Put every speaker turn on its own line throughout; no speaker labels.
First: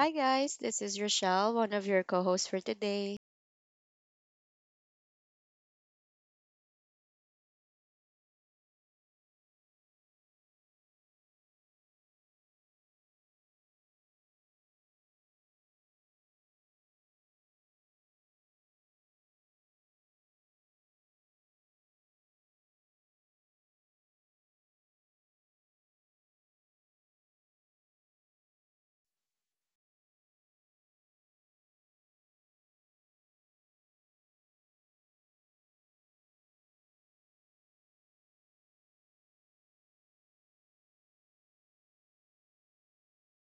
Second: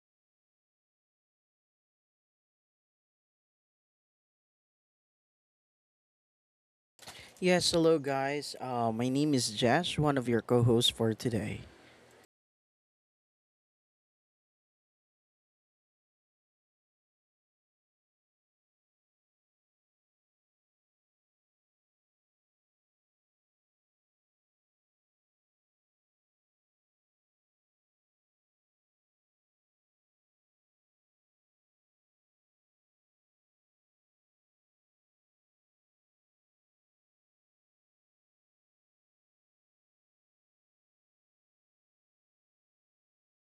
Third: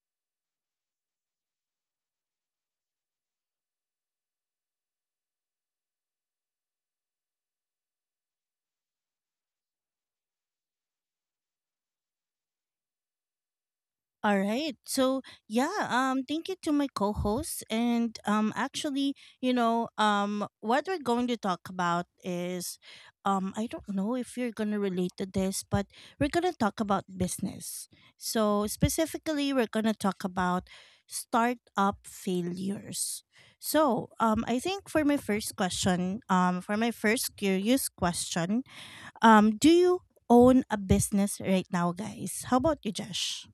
Hi guys, this is Rochelle, one of your co-hosts for today.
Yes, hello guys. My name is Jash, one of your co-hosts for today.
All right. So thank you to my co-hosts, and what we're going to talk about is, I don't know if you're gonna relate to this, but we're gonna talk about business. So specifically, we're gonna talk about startup failures. So I think for my first question, for my first curious question, do you own a business right now, guys? How about you, Josh?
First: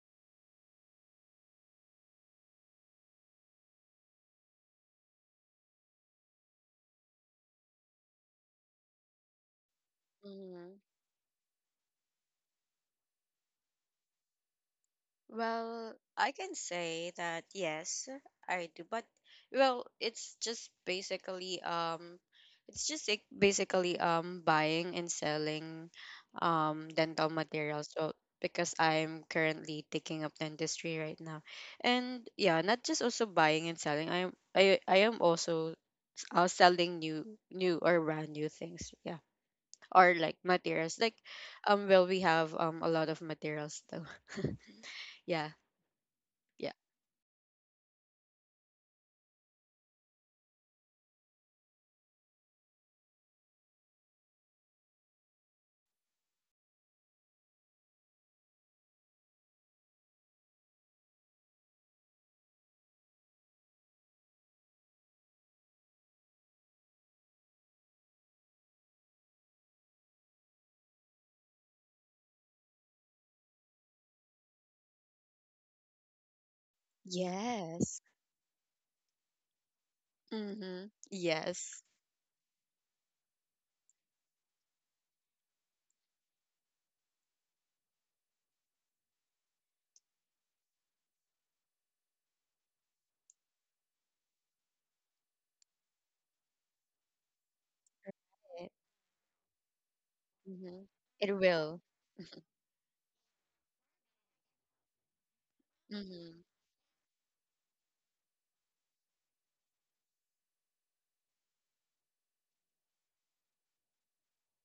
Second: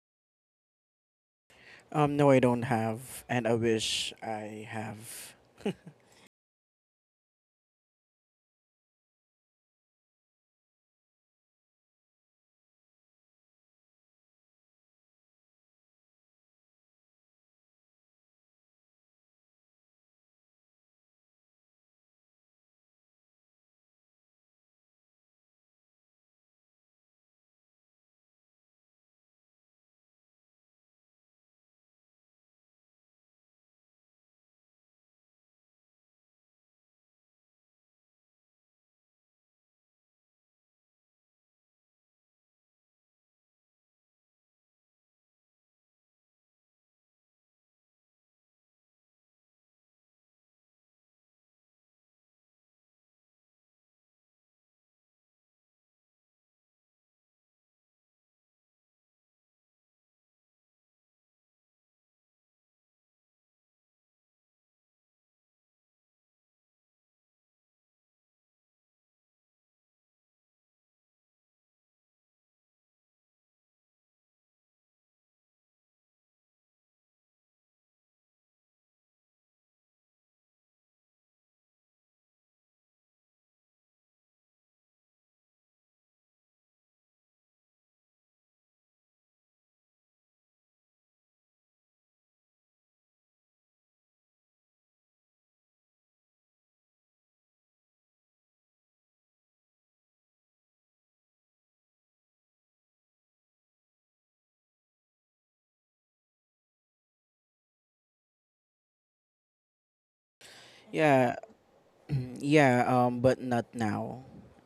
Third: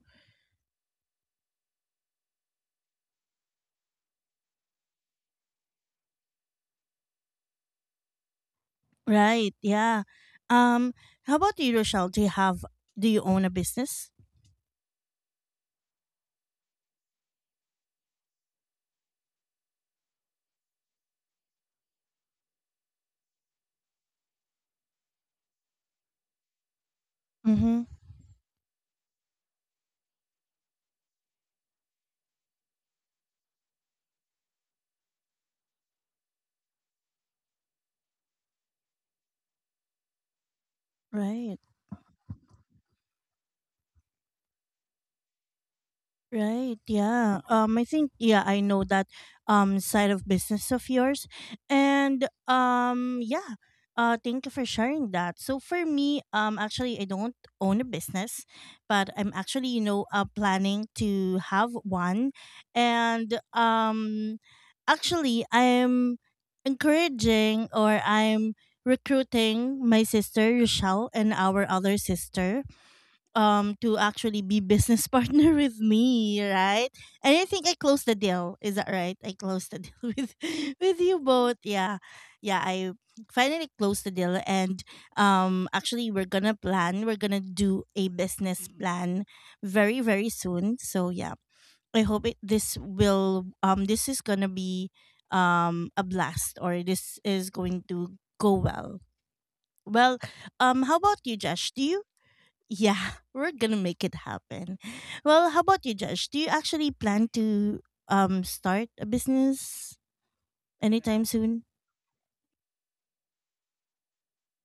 No, I don't have, and I wish I have.
Right. Yeah.
Hmm.
Um. How about you, Rochelle? Do you have? Do you own a business?
Well, I can say that yes, I do, but well, it's just like basically buying and selling dental
Mm-hmm.
materials. So because I'm currently taking up dentistry right now. And yeah, not just also buying and selling. I am also selling new or brand new things. Yeah. Or like materials like
Right.
well, we have a lot of materials though. yeah. Yeah.
Right. Yeah. I think. Yeah. I know that. Side of business of yours, and yeah. Thank you for sharing that. So for me, actually, I don't own a business, but I'm actually, planning to have one, and actually, I'm encouraging or I'm recruiting my sister Rochelle and our other sister to actually be business partner with me, right? And I think I
Yes.
closed the deal. Is that right? I closed the deal with
Mm-hmm.
you both.
Yes.
Yeah. Yeah, I finally closed the deal and actually, we're going to do a business plan very very soon. So yeah, I hope it, this will this is going to be a blast, or this is going to go well. Well,
Mm-hmm.
how about
It
you, Josh?
will.
Do you Yeah, we're gonna make it happen. Well, how about you, Josh? Do
Mm-hmm.
you actually plan to start a business anytime
Yeah,
soon?
yeah. But not now.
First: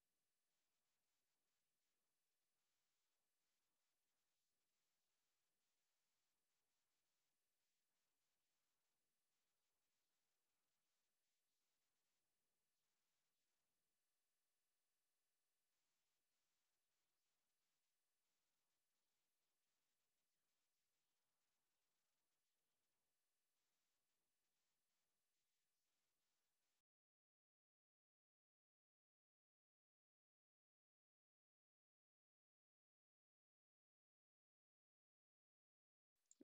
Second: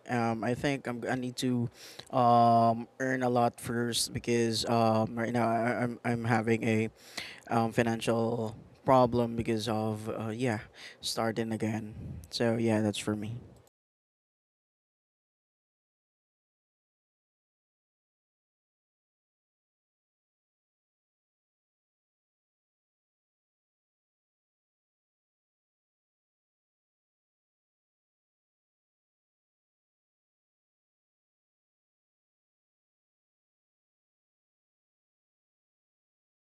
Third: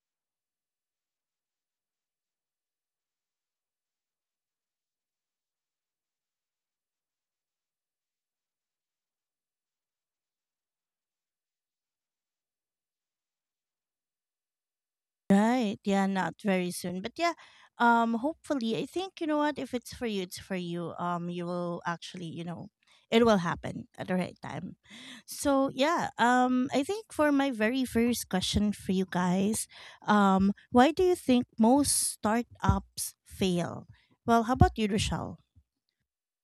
Um, I think I need to, earn a lot first because right now I'm having a financial problem because of yeah starting again. So yeah, that's for me.
Right. Yeah, not very soon. But yeah, hopefully, I think you know what, if it's for you, it's for you. You will actually, it will happen at the right time. So yeah, I think for my very first question for you guys, why do you think most startups fail? Well, how about you, Rochelle?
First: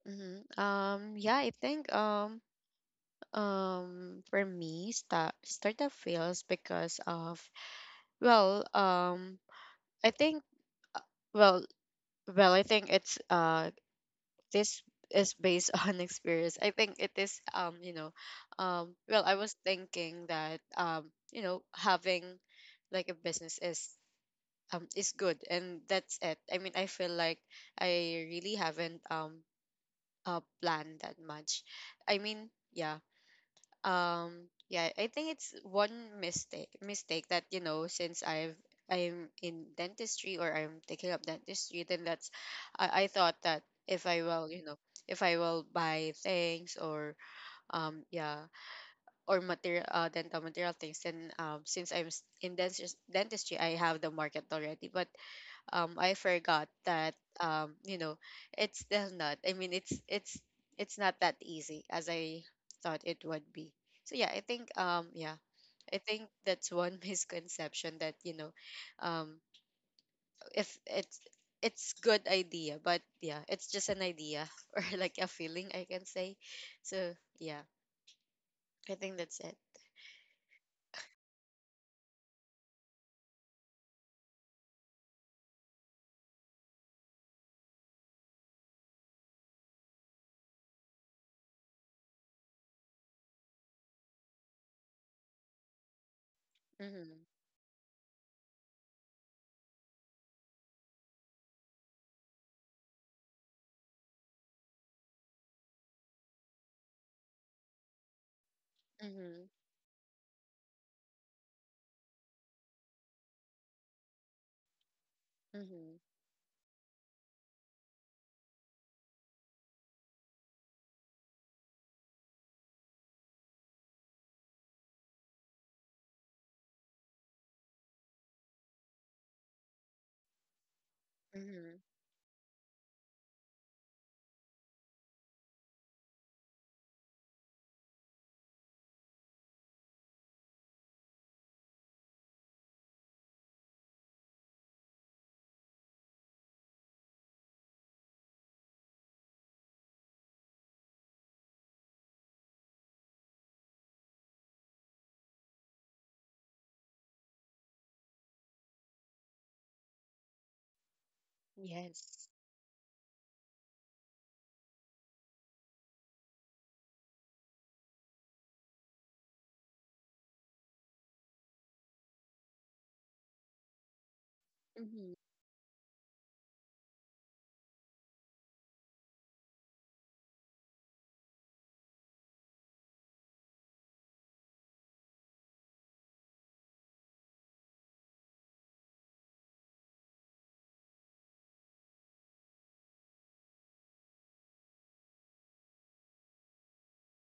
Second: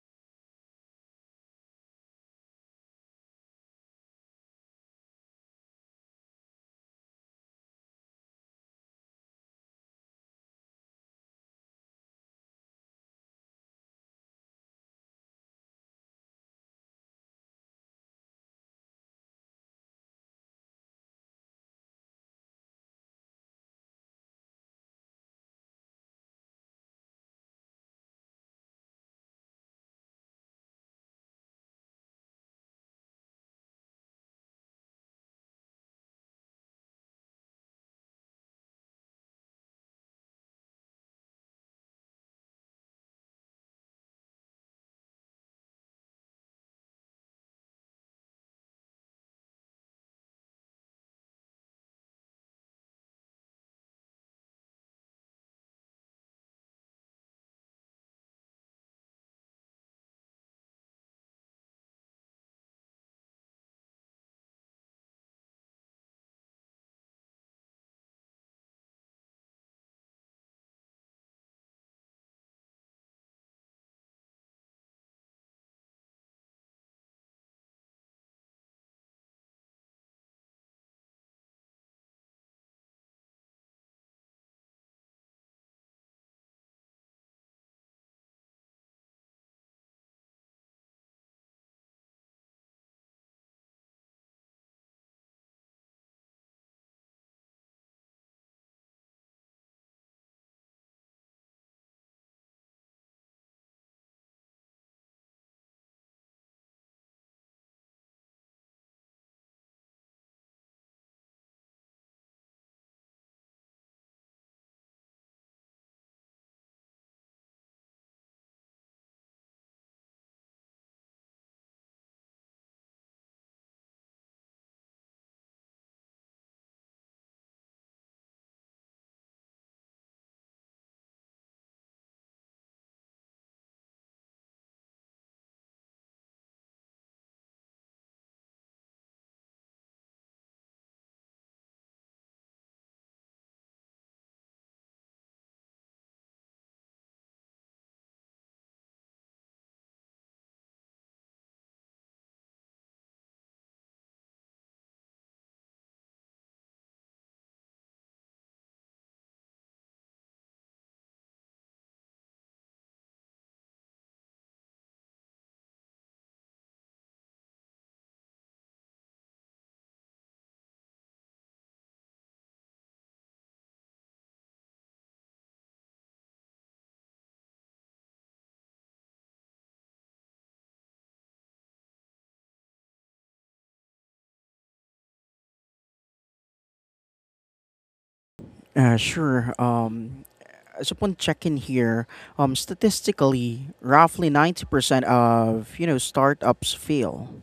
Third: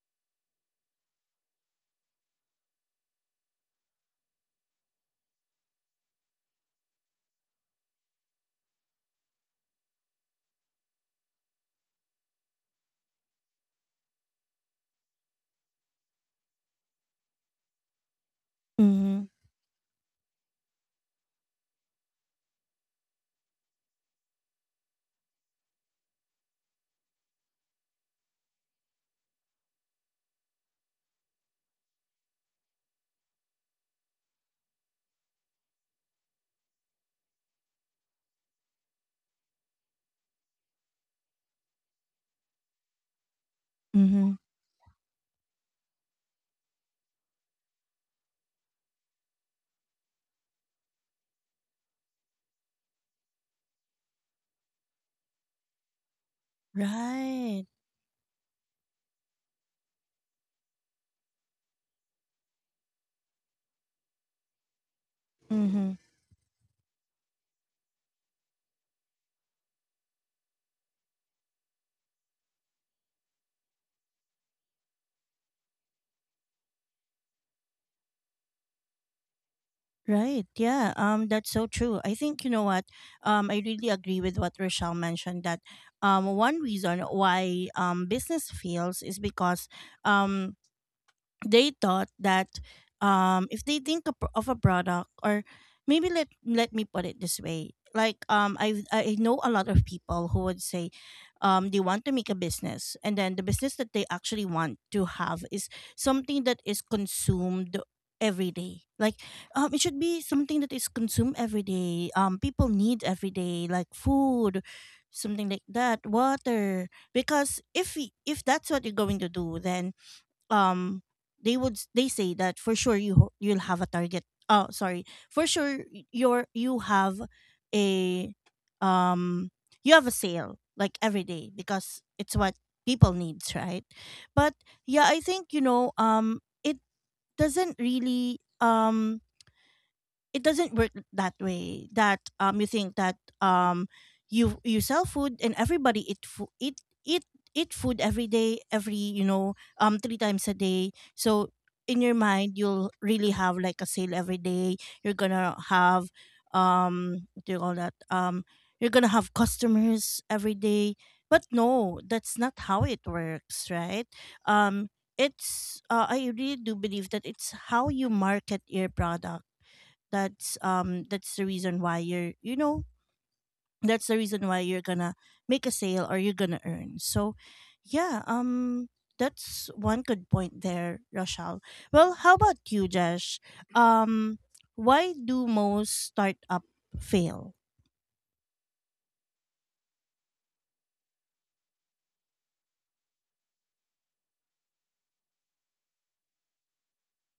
Mm-hmm. Yeah, I think, for me, startup fails because of, well, I think, uh, well, I think it's, this is based on experience. I think it is, you know, well, I was thinking that, you know, having like a business is good, and that's it. I mean, I feel like I really haven't planned that much. I mean, yeah. um yeah, I think it's one mistake that, you know, since I'm in dentistry, or I'm taking up dentistry, then that's... I thought that if I
Mm-hmm.
will, you know, if I will buy things, or um yeah or material, dental material things, then since I'm s- in dentist, dentistry, I have the market already, but I forgot that,
Right.
you know, it's still not... I mean, it's not that easy as I thought it would be. So yeah, I think, yeah,
Mm-hmm.
I think that's one misconception that, you know, um if it's... it's good idea, but yeah, it's just an idea or like a feeling, I can say. So yeah, I think that's it.
Right. Yeah. That's so true. I think you know what. I really agree with what Rochelle mentioned that, one reason why business fails is because, um, they thought that if they think of a product, or maybe let me put it
Mhm.
this way. Like, I know a lot of people who would say they want to make a business, and then the business that they actually want to have is something that is consumed every day. Like,
Mhm.
it should be something that is consumed every day, people need every day, like food, something like
Mhm.
that, water. Because if that's what you're going to do, then um they say that for sure you'll have a target. Oh, sorry. For sure, you have a, um you have a sale, like, every day
Mhm.
because it's what people needs, right? But yeah, I think, it doesn't really, it doesn't work that way, that you think that you sell food, and everybody eat food eat eat eat food every day, every you know three times a day. So in your mind you'll really have like a sale every day, you're gonna have, what do you call that, you're gonna have customers every day. But no,
Yes.
that's not how it works, right? um it's I really do believe that it's how you market your product. That's the reason why you're, that's the reason why you're gonna
Mhm.
make a sale or you're gonna earn. So yeah, that's one good point there, Rochelle. Well, how about you, Josh? um why do most startup fail?
Sure. As upon checking here, statistically, roughly 90% of, you know, startups fail.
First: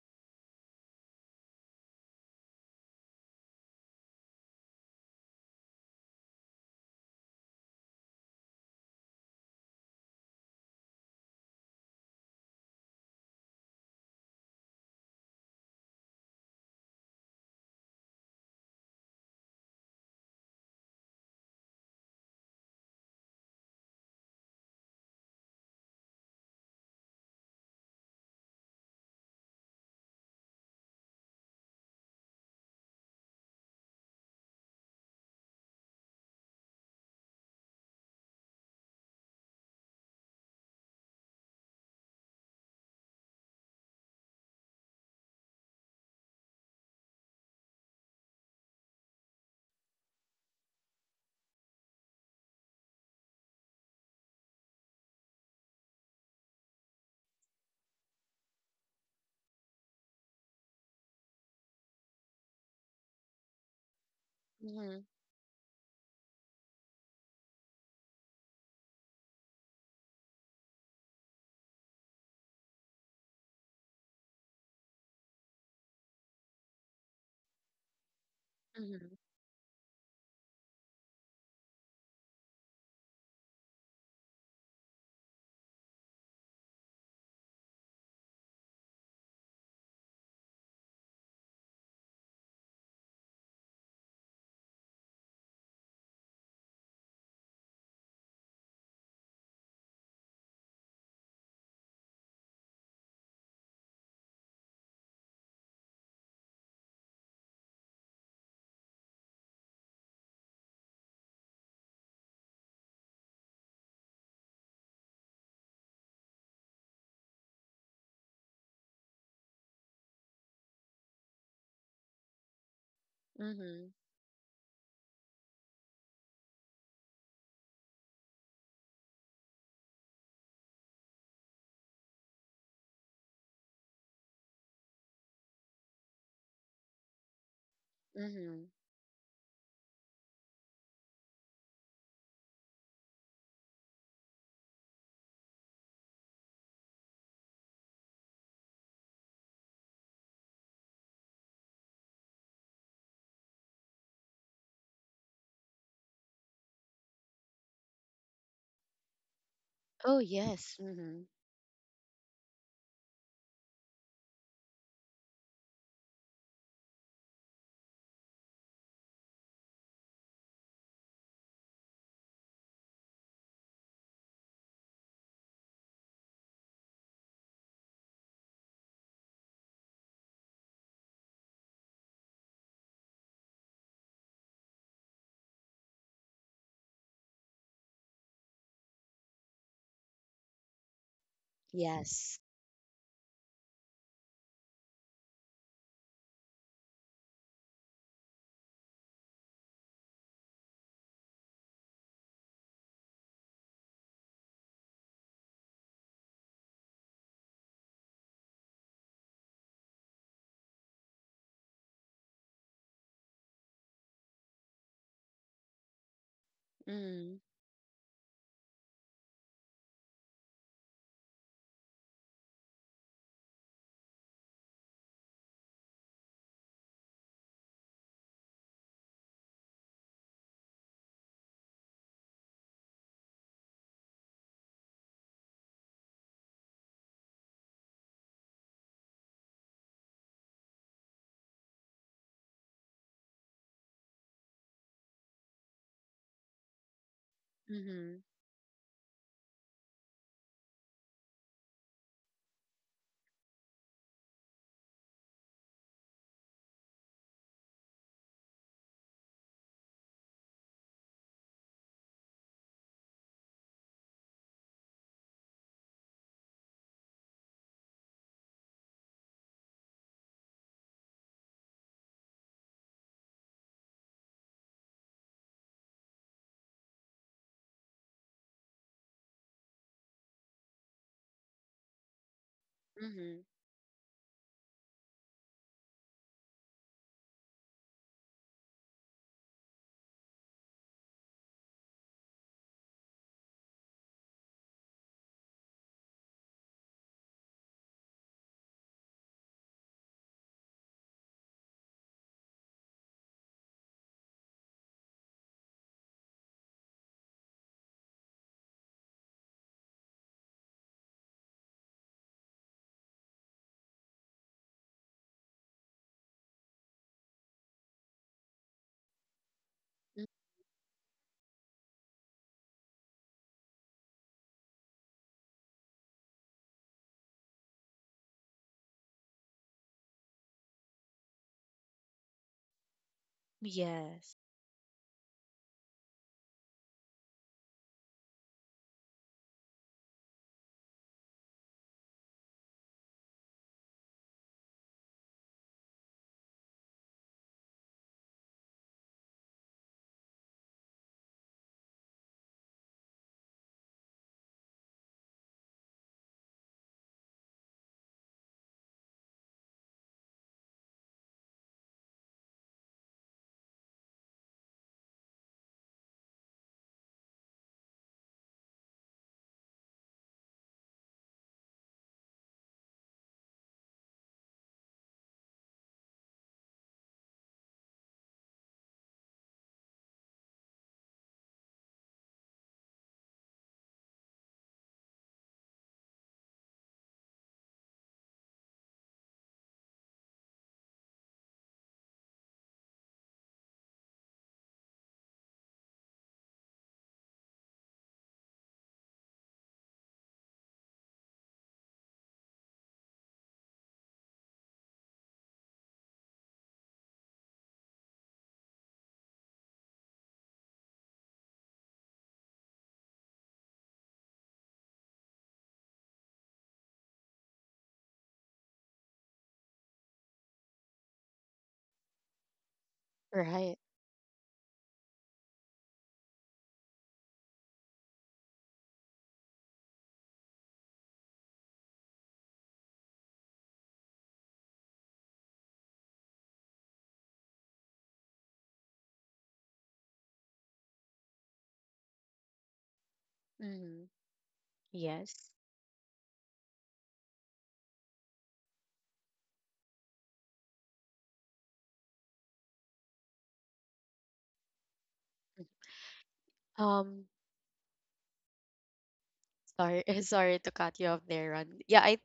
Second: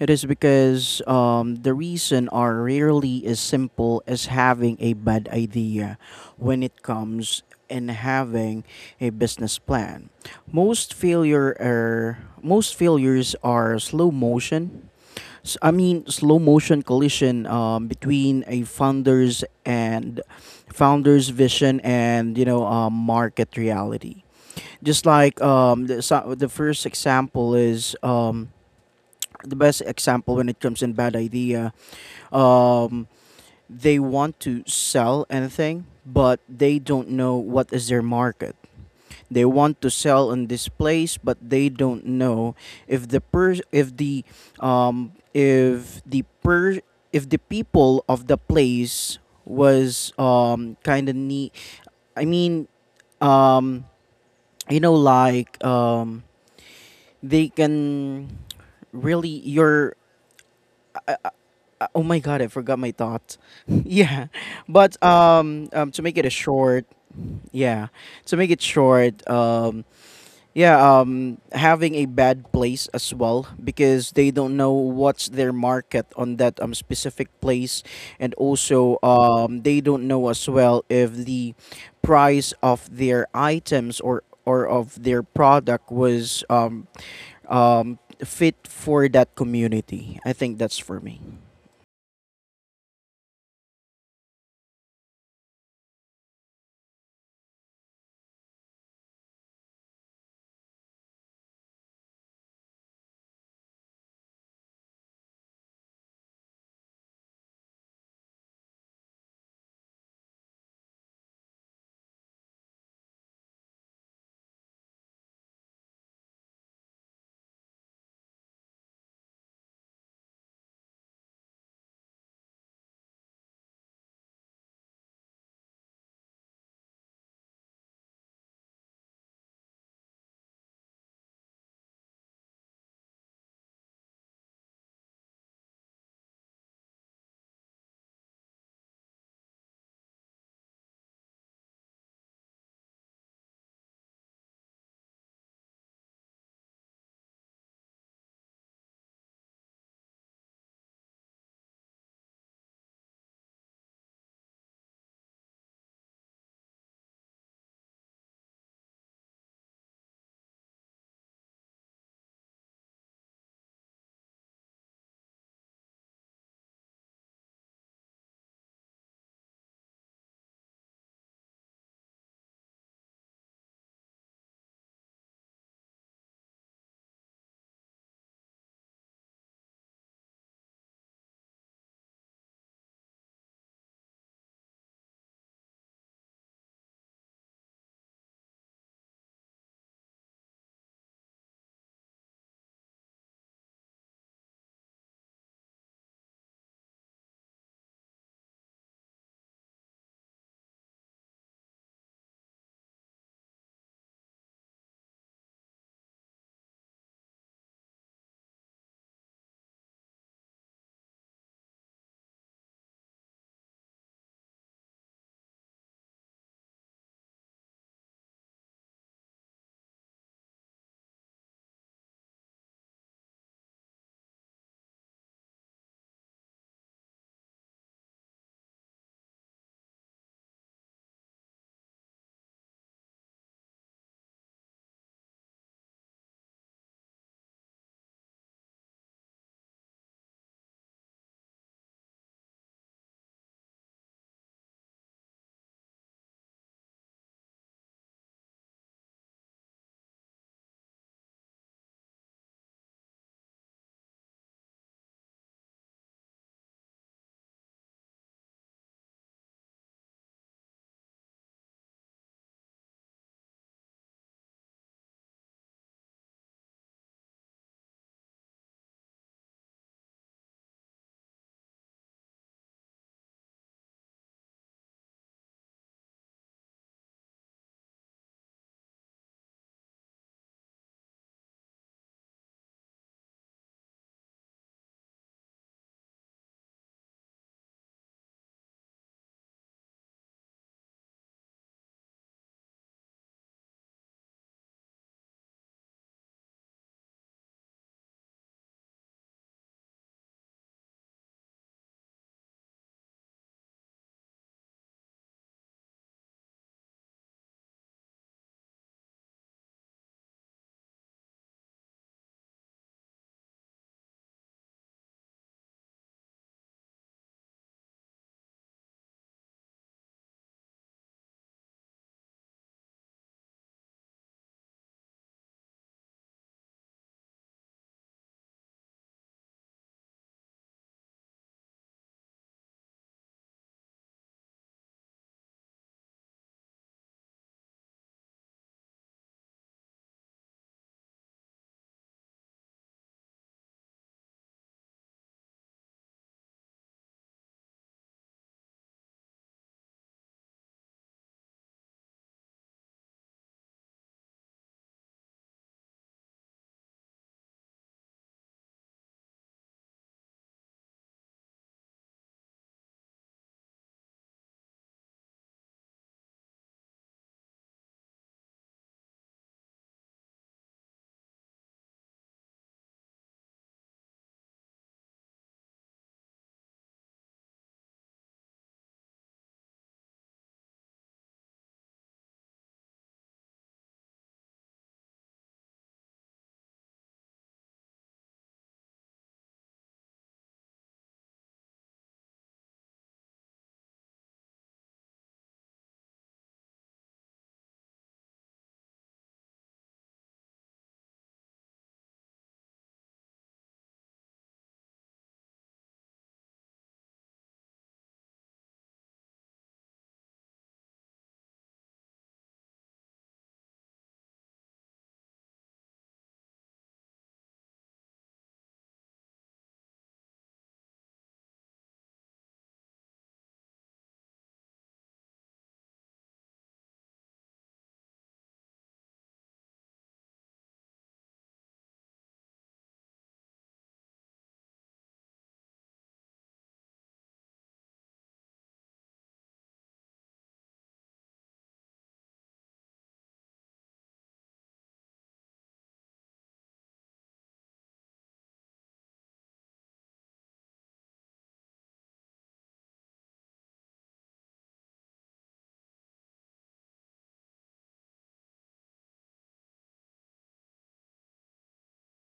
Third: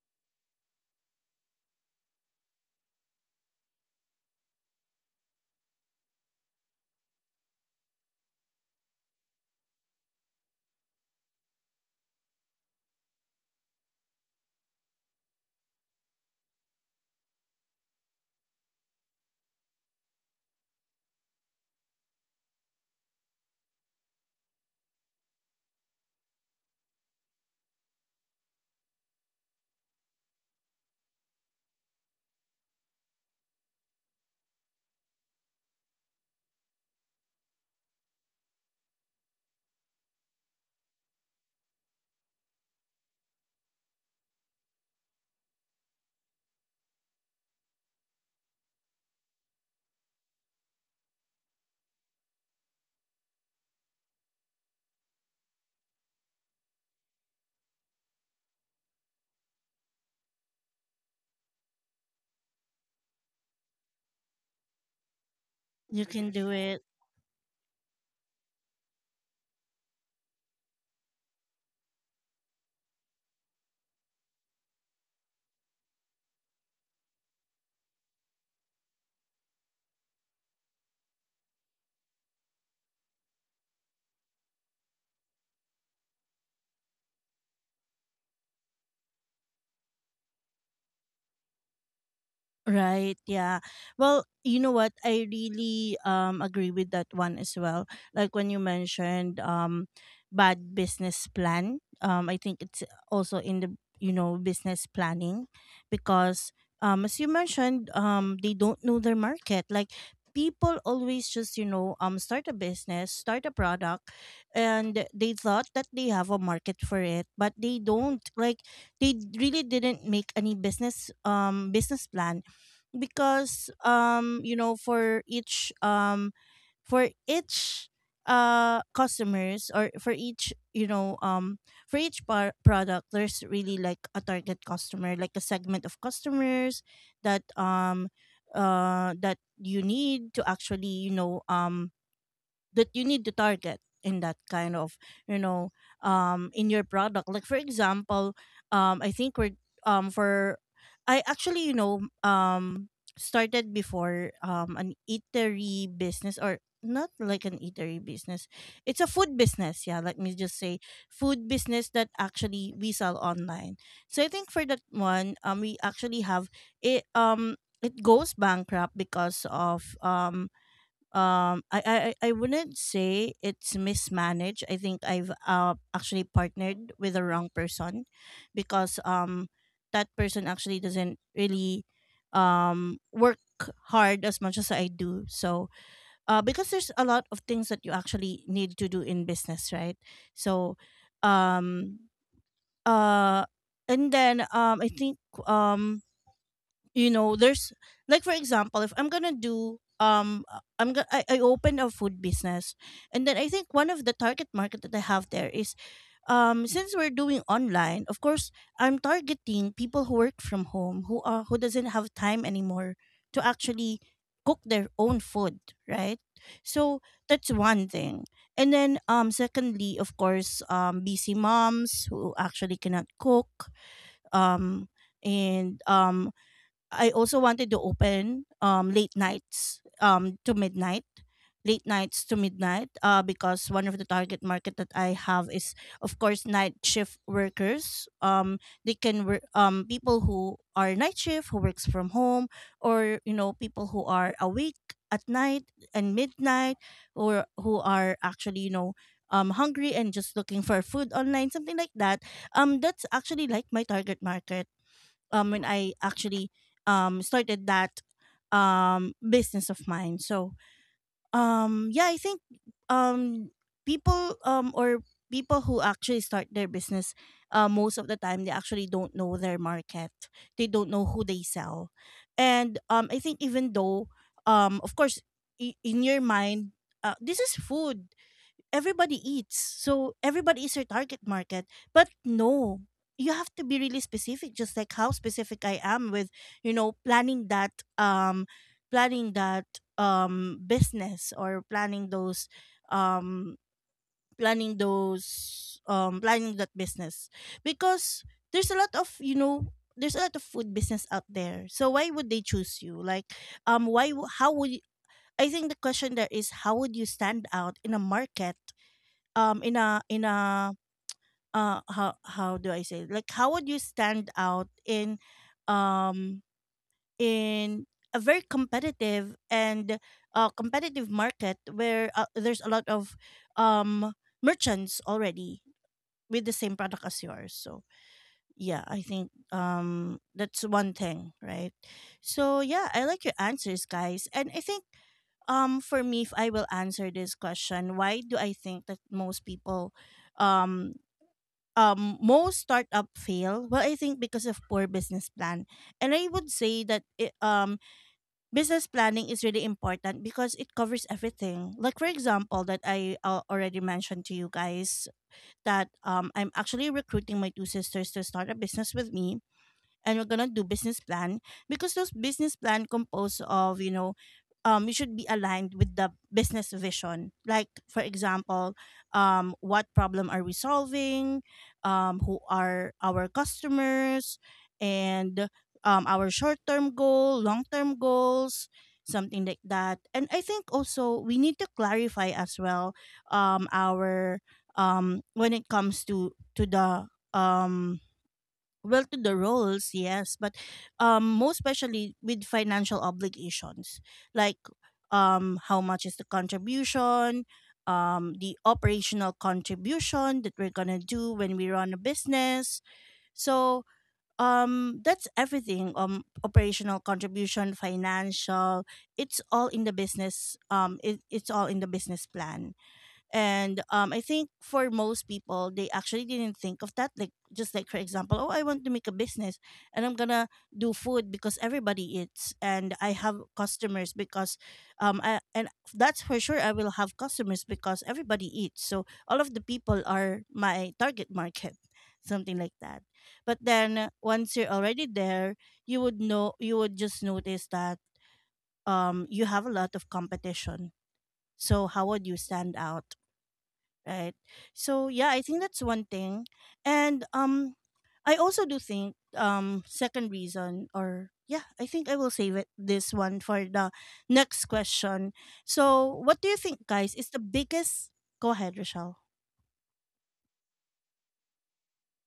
It is because the reason are rarely as simple as having a bad idea when it comes in having a business plan. Most failures are slow motion S- I mean, slow motion collision between a founder's vision and you know market reality. Just like the first example is the best example when it comes in bad idea. Um, they want to sell anything, but they don't know what is their market. They want to sell on this place, but they don't know if the per if the per if the people of the place was kind of neat. I mean, um you know they can really your oh my god, I forgot my thoughts. yeah but
Mhm.
to
You
make it a
can do it.
short Yeah, to make it short: Yeah, having a bad place as well because they don't know what's their market on that specific place, and also
Mhm.
they don't know as well if the price of their items or of their product was fit for that community. I think that's for me.
Right, yeah. Well, you know what? I really agree with that one as well. Like, when you mentioned bad business plan, I think it's also in the, business planning. Because as you mentioned, they don't know their market. Like, people always just start a business, start a product, and they thought that they have a market for it, but they don't. Like, they really didn't make any business plan. Because,
Mhm.
for each, customers, or for each product, there's really like a target customer, like a segment of customers that,
Mhm.
that you need to actually, that you need to target in that kind of, you know in your product. Like for example, I think we're for I actually, started before an eatery business, or not like an eatery business, it's a food business. Yeah, let
Oh
me just
yes.
say
Mm-hmm.
food business, that actually we sell online. So I think for that one, we actually have it it goes bankrupt because of, I wouldn't say it's mismanaged. I think I've, actually partnered with the wrong person, because that person actually doesn't really work hard as much as I do. So, because there's a lot of things that you actually need to do in business, right? So um
Yes.
uh and then, I think, there's, like, for example, if I'm gonna do I'm gonna I opened a food business, and then I think one of the target market that I have there is, since we're doing online, of course, I'm targeting people who work from home, who doesn't have time anymore to actually cook their own food, right? So
Mm-hmm.
that's one thing. And then, secondly, of course, busy moms who actually cannot cook. um and I also wanted to open late nights to midnight late nights to midnight, because one of the target market that I have is, of course, night shift workers. They can work people who are night shift, who works from home, or, you know, people who are awake at night and midnight, or who are
Mm-hmm.
actually, hungry and just looking for food online, something like that. That's actually like my target market when I actually started that business of mine. So, yeah, I think, um people um or people who actually start their business, most of the time they actually don't know their market, they don't know who they sell. And I think, even though, of course, in your mind, this is food, everybody eats. So everybody is your target market. But no, you
Mm-hmm.
have to be really specific, just like how specific I am with, planning that, planning that business, or um planning that business. Because there's a lot of, there's a lot of food business out there. So why would they choose you? Like, how would you, I think the question there is, how would you stand out in a market, in a how do I say it? Like, how would you stand out in, um in a very competitive and competitive market where, there's a lot of um merchants already with the same product as yours. So yeah, I think, that's one thing, right? So yeah, I like your answers, guys.
Yes.
And I think, for me, if I will answer this question, why do I think that um most startup fail? Well, I think because of poor business plan. And I would say that business planning is really important because it covers everything. Like for example, that I, already mentioned to you guys, that I'm actually recruiting my two sisters to start a business with me, and we're gonna do business plan. Because those business plan compose of, you should be aligned with the business vision. Like, for example, what problem are we solving, who are our customers, and our short term goal, long term goals, something like that. And I think also we need to clarify as well, our, when it comes to the, um well, to the roles, yes. But most especially with financial obligations. Like, how much is the contribution, the operational contribution that we're gonna do when we run a business. So that's everything, operational contribution, financial, it's all in the business, it's all in the business plan. And, I think for most people, they actually didn't think of that. Like just like for example, oh, I want to make a business, and I'm gonna do food because everybody eats, and I have
Right.
customers because, I, and that's for sure I will have customers because everybody eats. So all of the people are my target market, something like that. But then once you're already there, you would know you would just notice that you have a lot of competition. So how would you stand out,
Mm-hmm.
right? So yeah, I
Yes.
think that's one thing. And I also do think, second reason, or yeah, I think I will save it this one for the next question. So what do you think guys
Um,
is the biggest— go ahead, Rochelle?
Sorry, sorry to cut you off there, Ron. Yeah, I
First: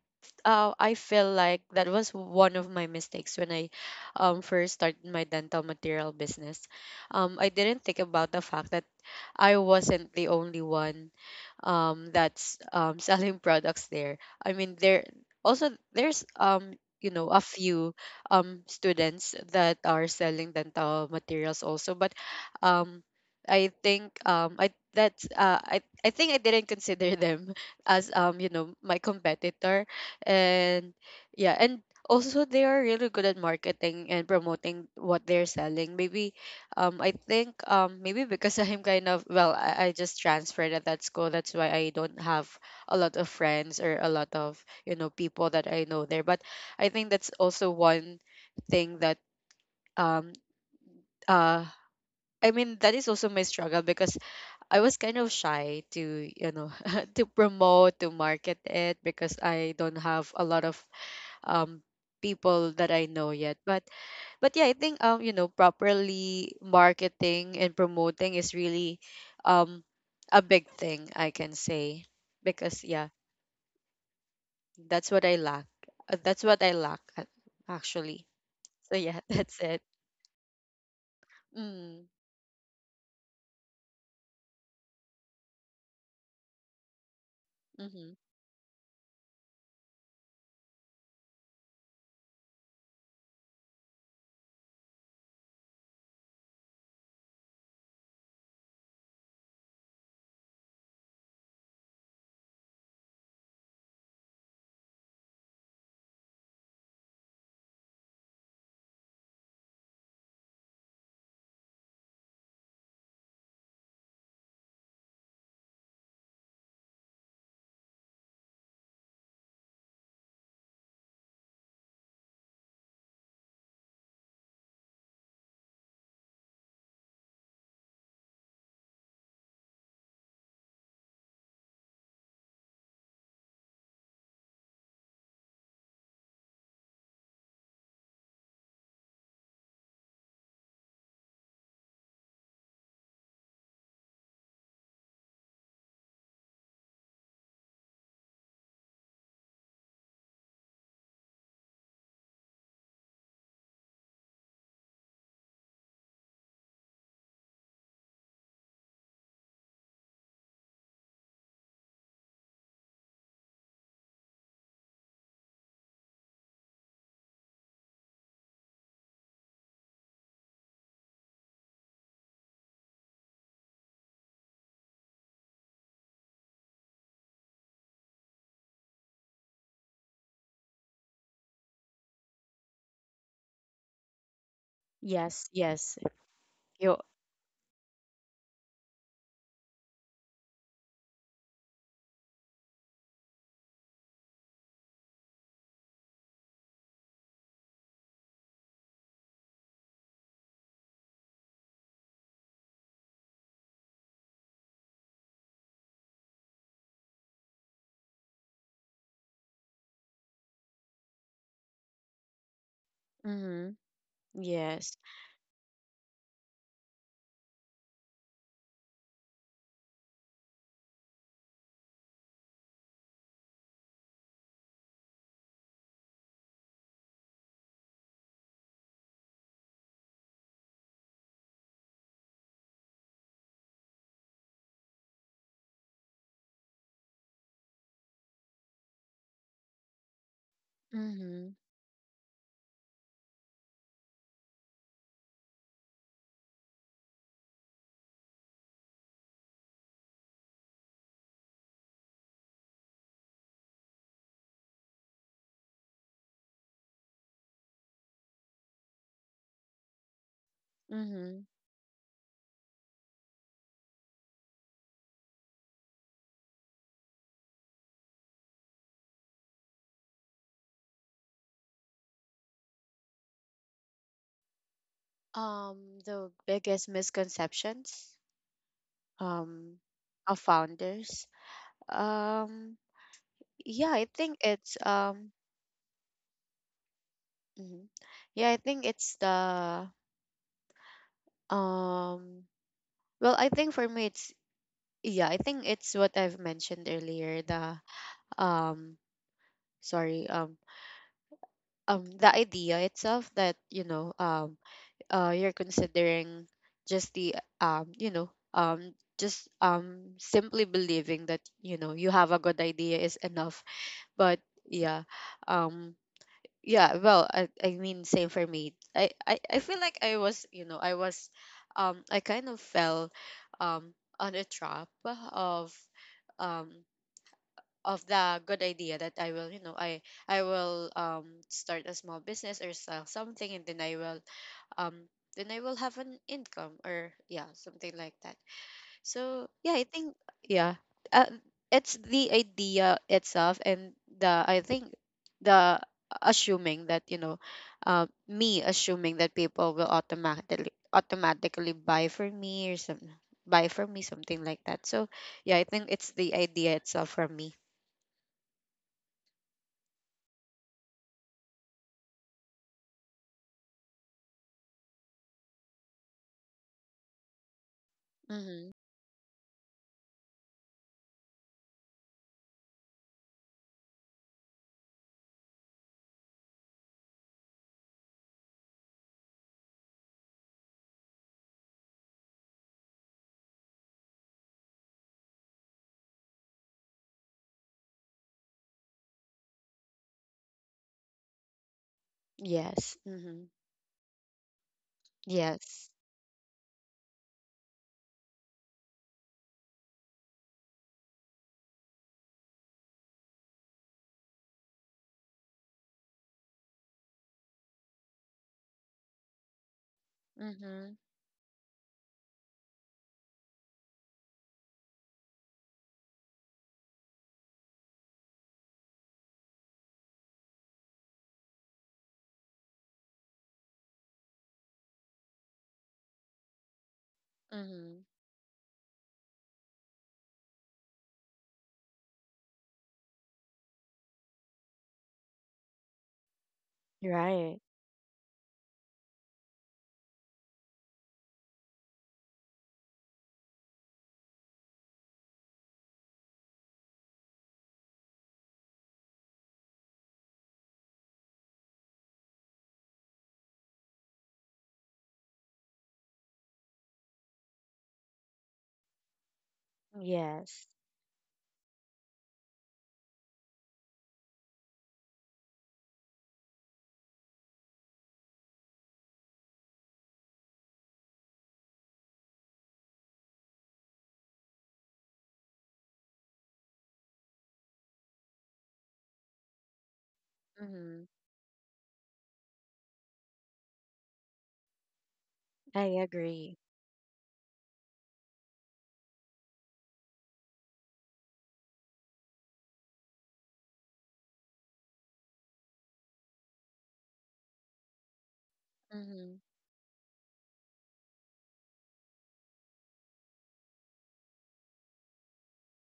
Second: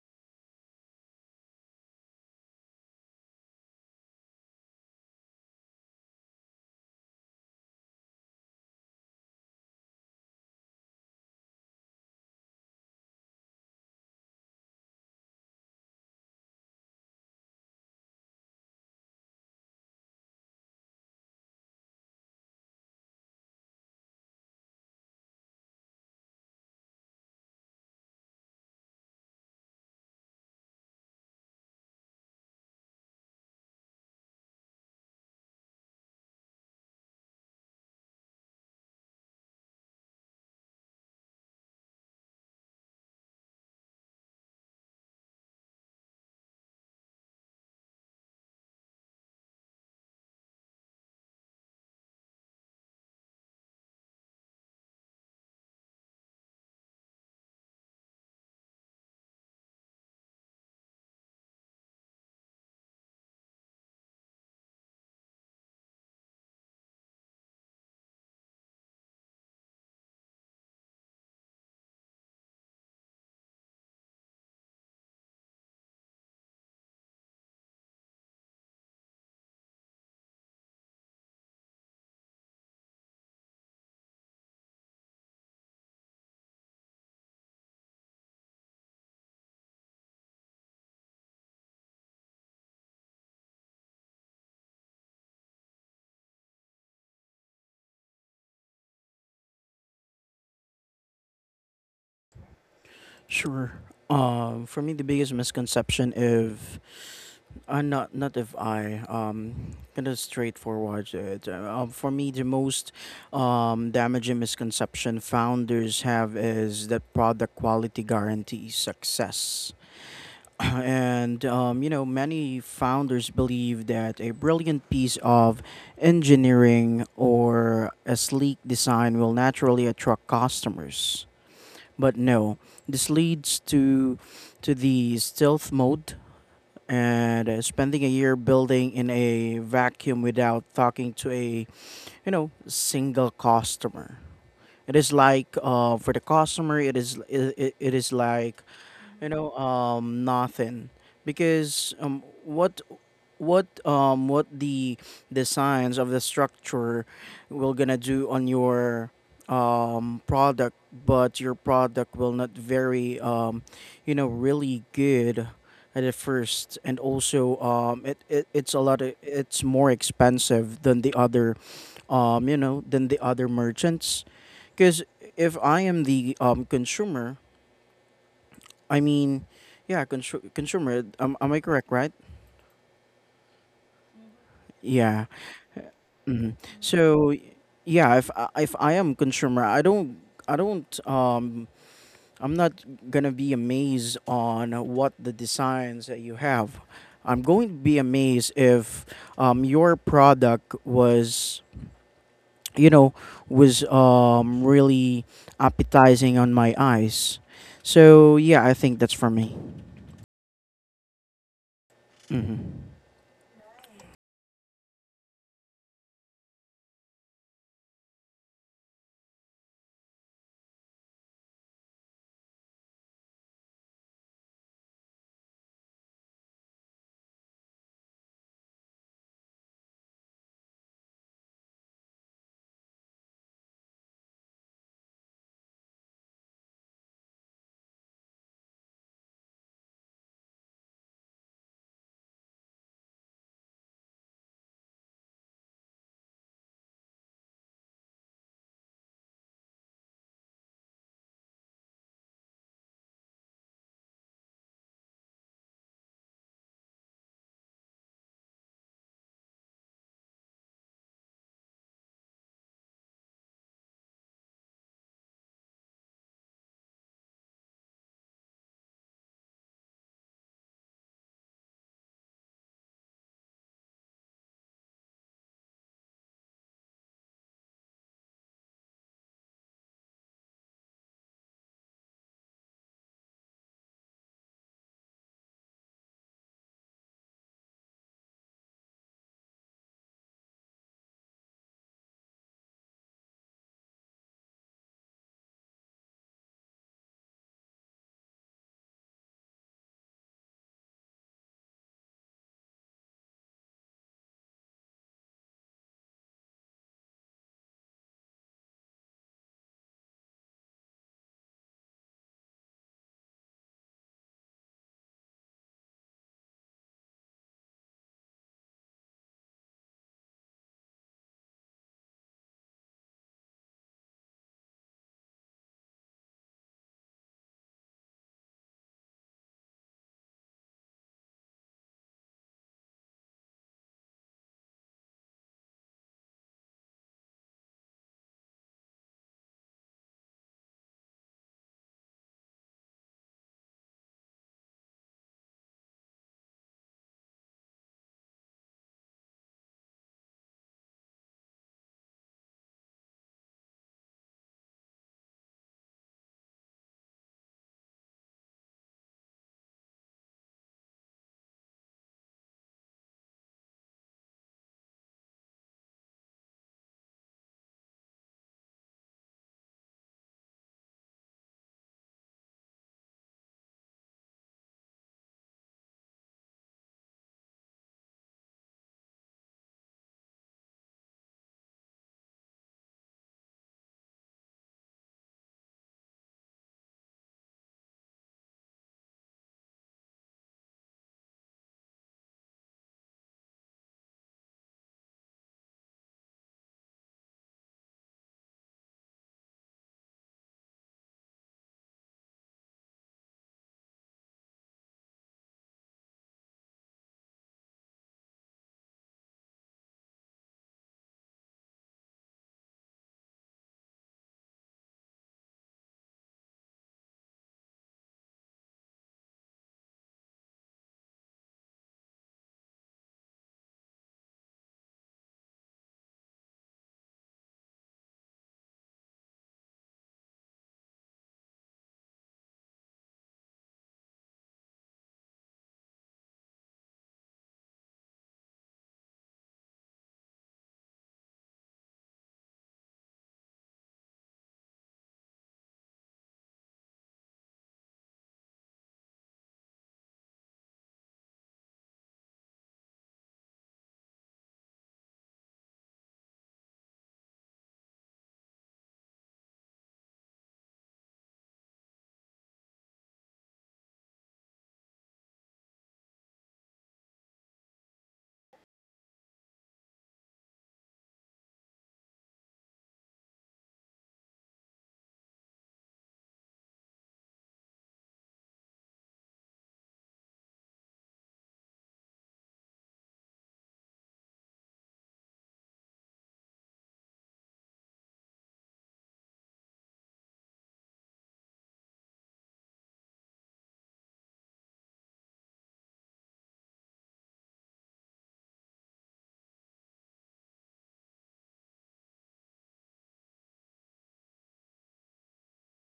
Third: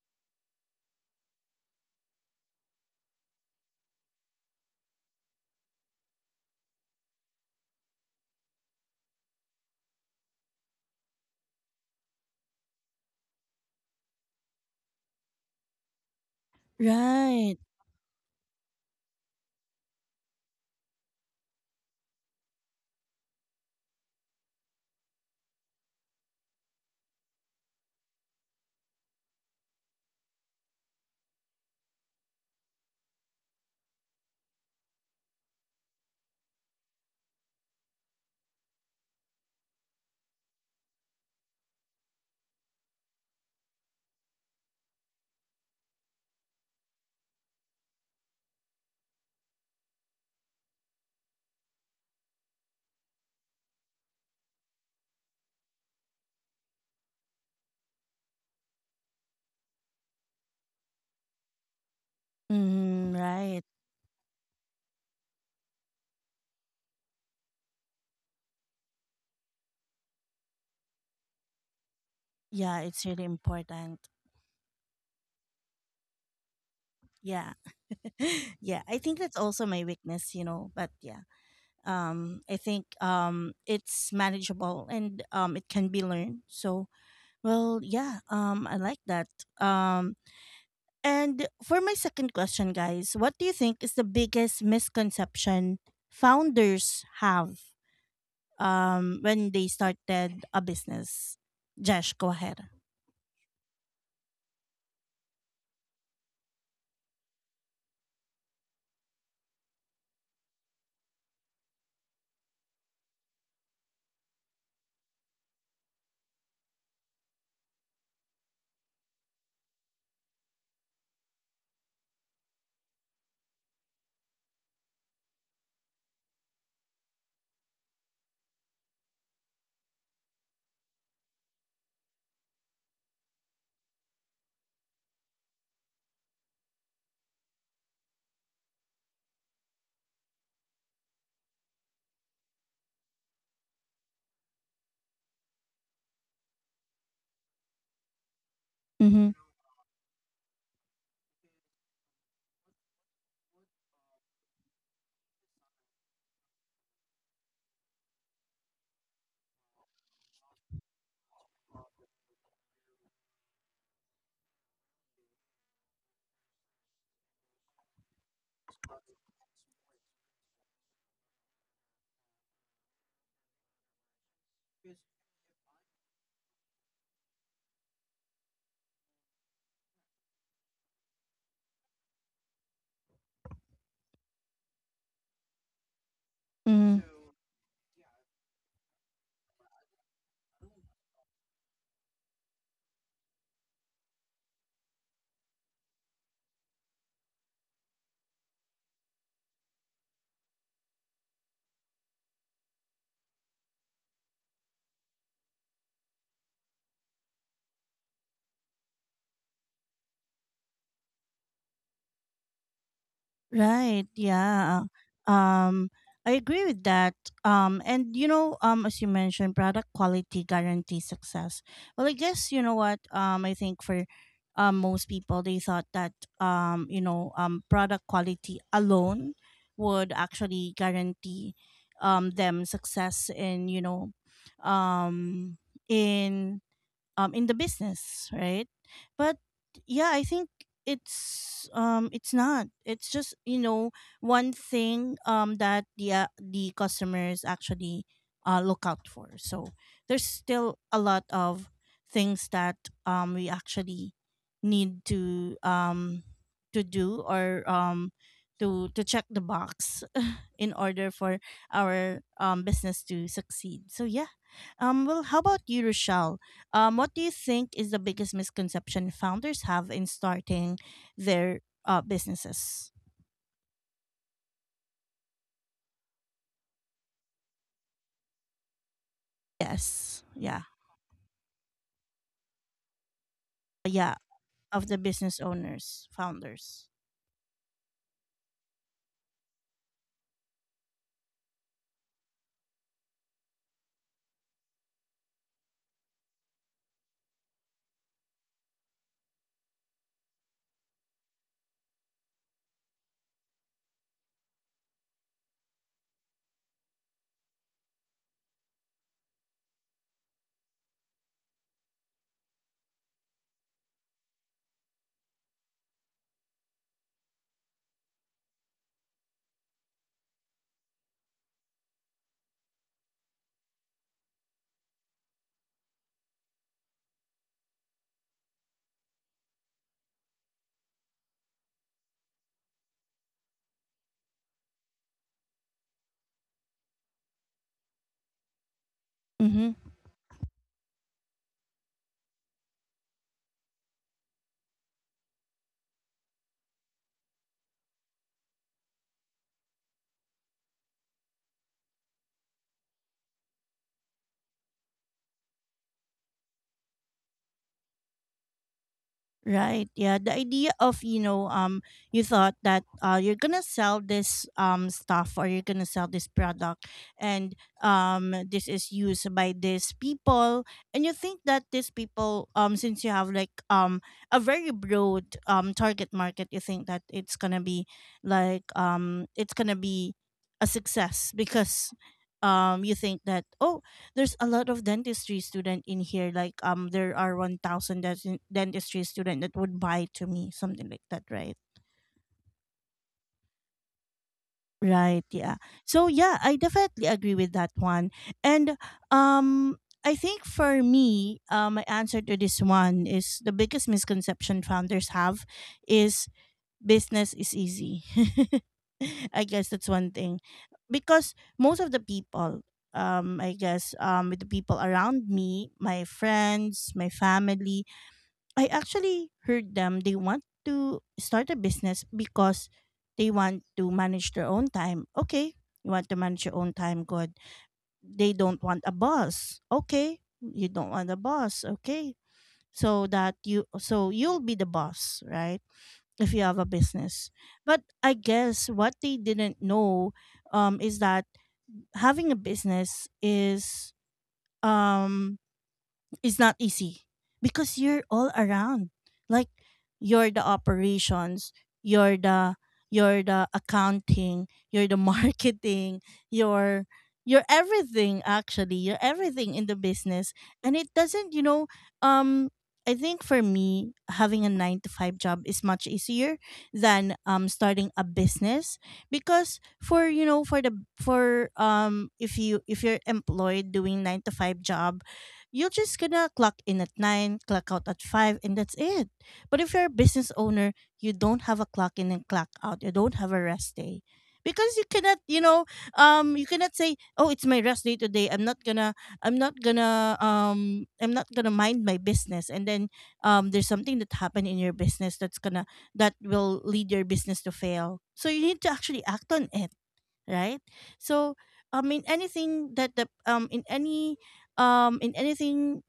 uh, I feel like that was one of my mistakes when I first started my dental material business. I didn't think about the fact that I wasn't the only one that's selling products there. I mean, there... also there's you know, a
Right.
few students that are selling dental materials also, but um I think, I think I didn't consider them as, you know, my competitor. And yeah, and also, they are really good at marketing and promoting what they're selling, maybe. I think, maybe because I'm kind of... well, I just transferred at that school, that's why I don't have a lot of friends, or a lot of, people that I know there. But I think that's also one thing that, um uh I mean, that is also my struggle, because I was kind of shy to, to promote, to market it, because I don't have a lot of um people that I
Mm,
know yet.
right.
But yeah, I think, properly marketing and promoting is really um a big thing, I can say, because
Yeah, it's
yeah,
really important.
that's what I lack. That's what I lack
Yeah.
actually.
Yeah,
So
I think
yeah,
that's
that's
also
it.
my weakness, you know, but yeah.
Mm,
I think it's manageable and it can be learned. So— well,
mm-hmm.
yeah, I like that. Um, and for my second question, guys, what do you think is the biggest misconception founders have, when they started a business? Josh, go ahead.
Sure. For me, the biggest misconception of. Not not if I kind of straightforward. It. For me, the most damaging misconception founders have is that product quality guarantees success, and you know many founders believe that a brilliant piece of engineering or a sleek design will naturally attract customers. But no, this leads to the stealth mode and spending a year building in a vacuum without talking to a you know single customer. It is like for the customer it is like you
Mm-hmm.
know nothing because what the signs of the structure will gonna do on your product, but your product will not very you know really good at the first, and also it, it it's a lot of, it's more expensive than the other you know than the other merchants because if I am the consumer. I mean, am I correct, right? Yeah.
Yes, yes.
hmm
You.
Mm-hmm.
So, yeah, if I am consumer, I don't, um, I'm not gonna be amazed on what the designs that you have. I'm going to be amazed if, your product was, you know, was really appetizing on my eyes. So yeah, I think that's for me. hmm
Mm-hmm.
Right. Yeah.
Yes.
Um, I agree with that. And you know, as you mentioned, product quality guarantees success. Well, I guess you know what. I think for, most people, they thought that, you know, product quality alone would actually guarantee, them success in, you know, um, in, in the business, right? But yeah, I think
Mm-hmm.
it's, it's not, it's just, you know, one thing, that the customers actually look out for. So there's still a lot of things that we actually need to, to do, or to check the box in order
Mm-hmm.
for our, business to succeed. So yeah. Well, how about you, Rochelle? What do you think is the biggest misconception founders have in starting their, businesses?
The biggest misconceptions um
Yes.
of
Yeah.
founders. Um, yeah, I
Yeah.
think it's,
Of the business owners, founders.
mhm. Yeah, I think it's the um. Well, I think for me, it's... yeah, I think it's what I've mentioned earlier. The, um, sorry, the idea itself, that, you know, you're considering just the, you know, just, simply believing that, you know, you have a good idea is enough. But yeah, um, yeah. Well, I mean, same for me. I feel like I was, you know, I was, I kind of fell, um, on a trap of, um, of the good idea that I will, you know, I will, start a small business or sell something, and then I will, um then I will have an income, or yeah, something like that. So yeah,
Mm-hmm.
I think yeah. Uh, it's the idea itself, and the I think the assuming that, you know, me assuming that people will automatically buy for me, or some buy for me, something like that. So yeah, I think it's the idea itself for me.
Right. Yeah. The idea of, you know, you thought that, you're gonna sell this stuff, or you're gonna sell this product, and
Mm-hmm.
this is used by these people, and you think that these people, since you have like a very broad target market, you think that it's gonna be like, it's gonna be a success because you think that, oh, there's a lot of dentistry student in here, like, there are 1000 dentistry student that would buy to me something like that, right?
Yes. Mm-hmm.
Right, yeah.
Yes.
So yeah, I definitely agree with that one. And um I think for me, my answer to this one is the biggest misconception founders have is business is easy. I guess that's one thing.
Mm-hmm.
Because most of the people, I guess, with the people around me, my friends, my family, I actually heard them. They want to start a business because they want to manage their own time. Okay, you want to manage your own time, good.
Mm-hmm.
They don't want a boss. Okay, you don't want a boss. Okay, so that you, so you'll be the boss, right, if you have a business?
Right.
But I guess what they didn't know, is that having a business is, um, it's not easy because you're all around, like, you're the operations, you're the you're the accounting, you're the marketing, you're you're everything, actually, you're everything in the business.
Yes.
And it doesn't, you know, um I think for me, having a 9 to 5 job is much easier than starting a business, because for, you know, for the, for, if you, if you're employed doing 9 to 5 job, you're just gonna clock in at 9, clock out at 5, and that's it. But if you're a business owner,
Mm-hmm.
you don't have a clock in and clock out. You don't have a rest day. Because you cannot, you know,
I
you
agree.
cannot say, "Oh, it's my rest day today. I'm not gonna, I'm not gonna, I'm not gonna mind my business." And then, there's something that happened in your business that's gonna— that will lead your business to fail. So you need to actually act
Mhm.
on it, right? So, in anything that the, in any, in anything,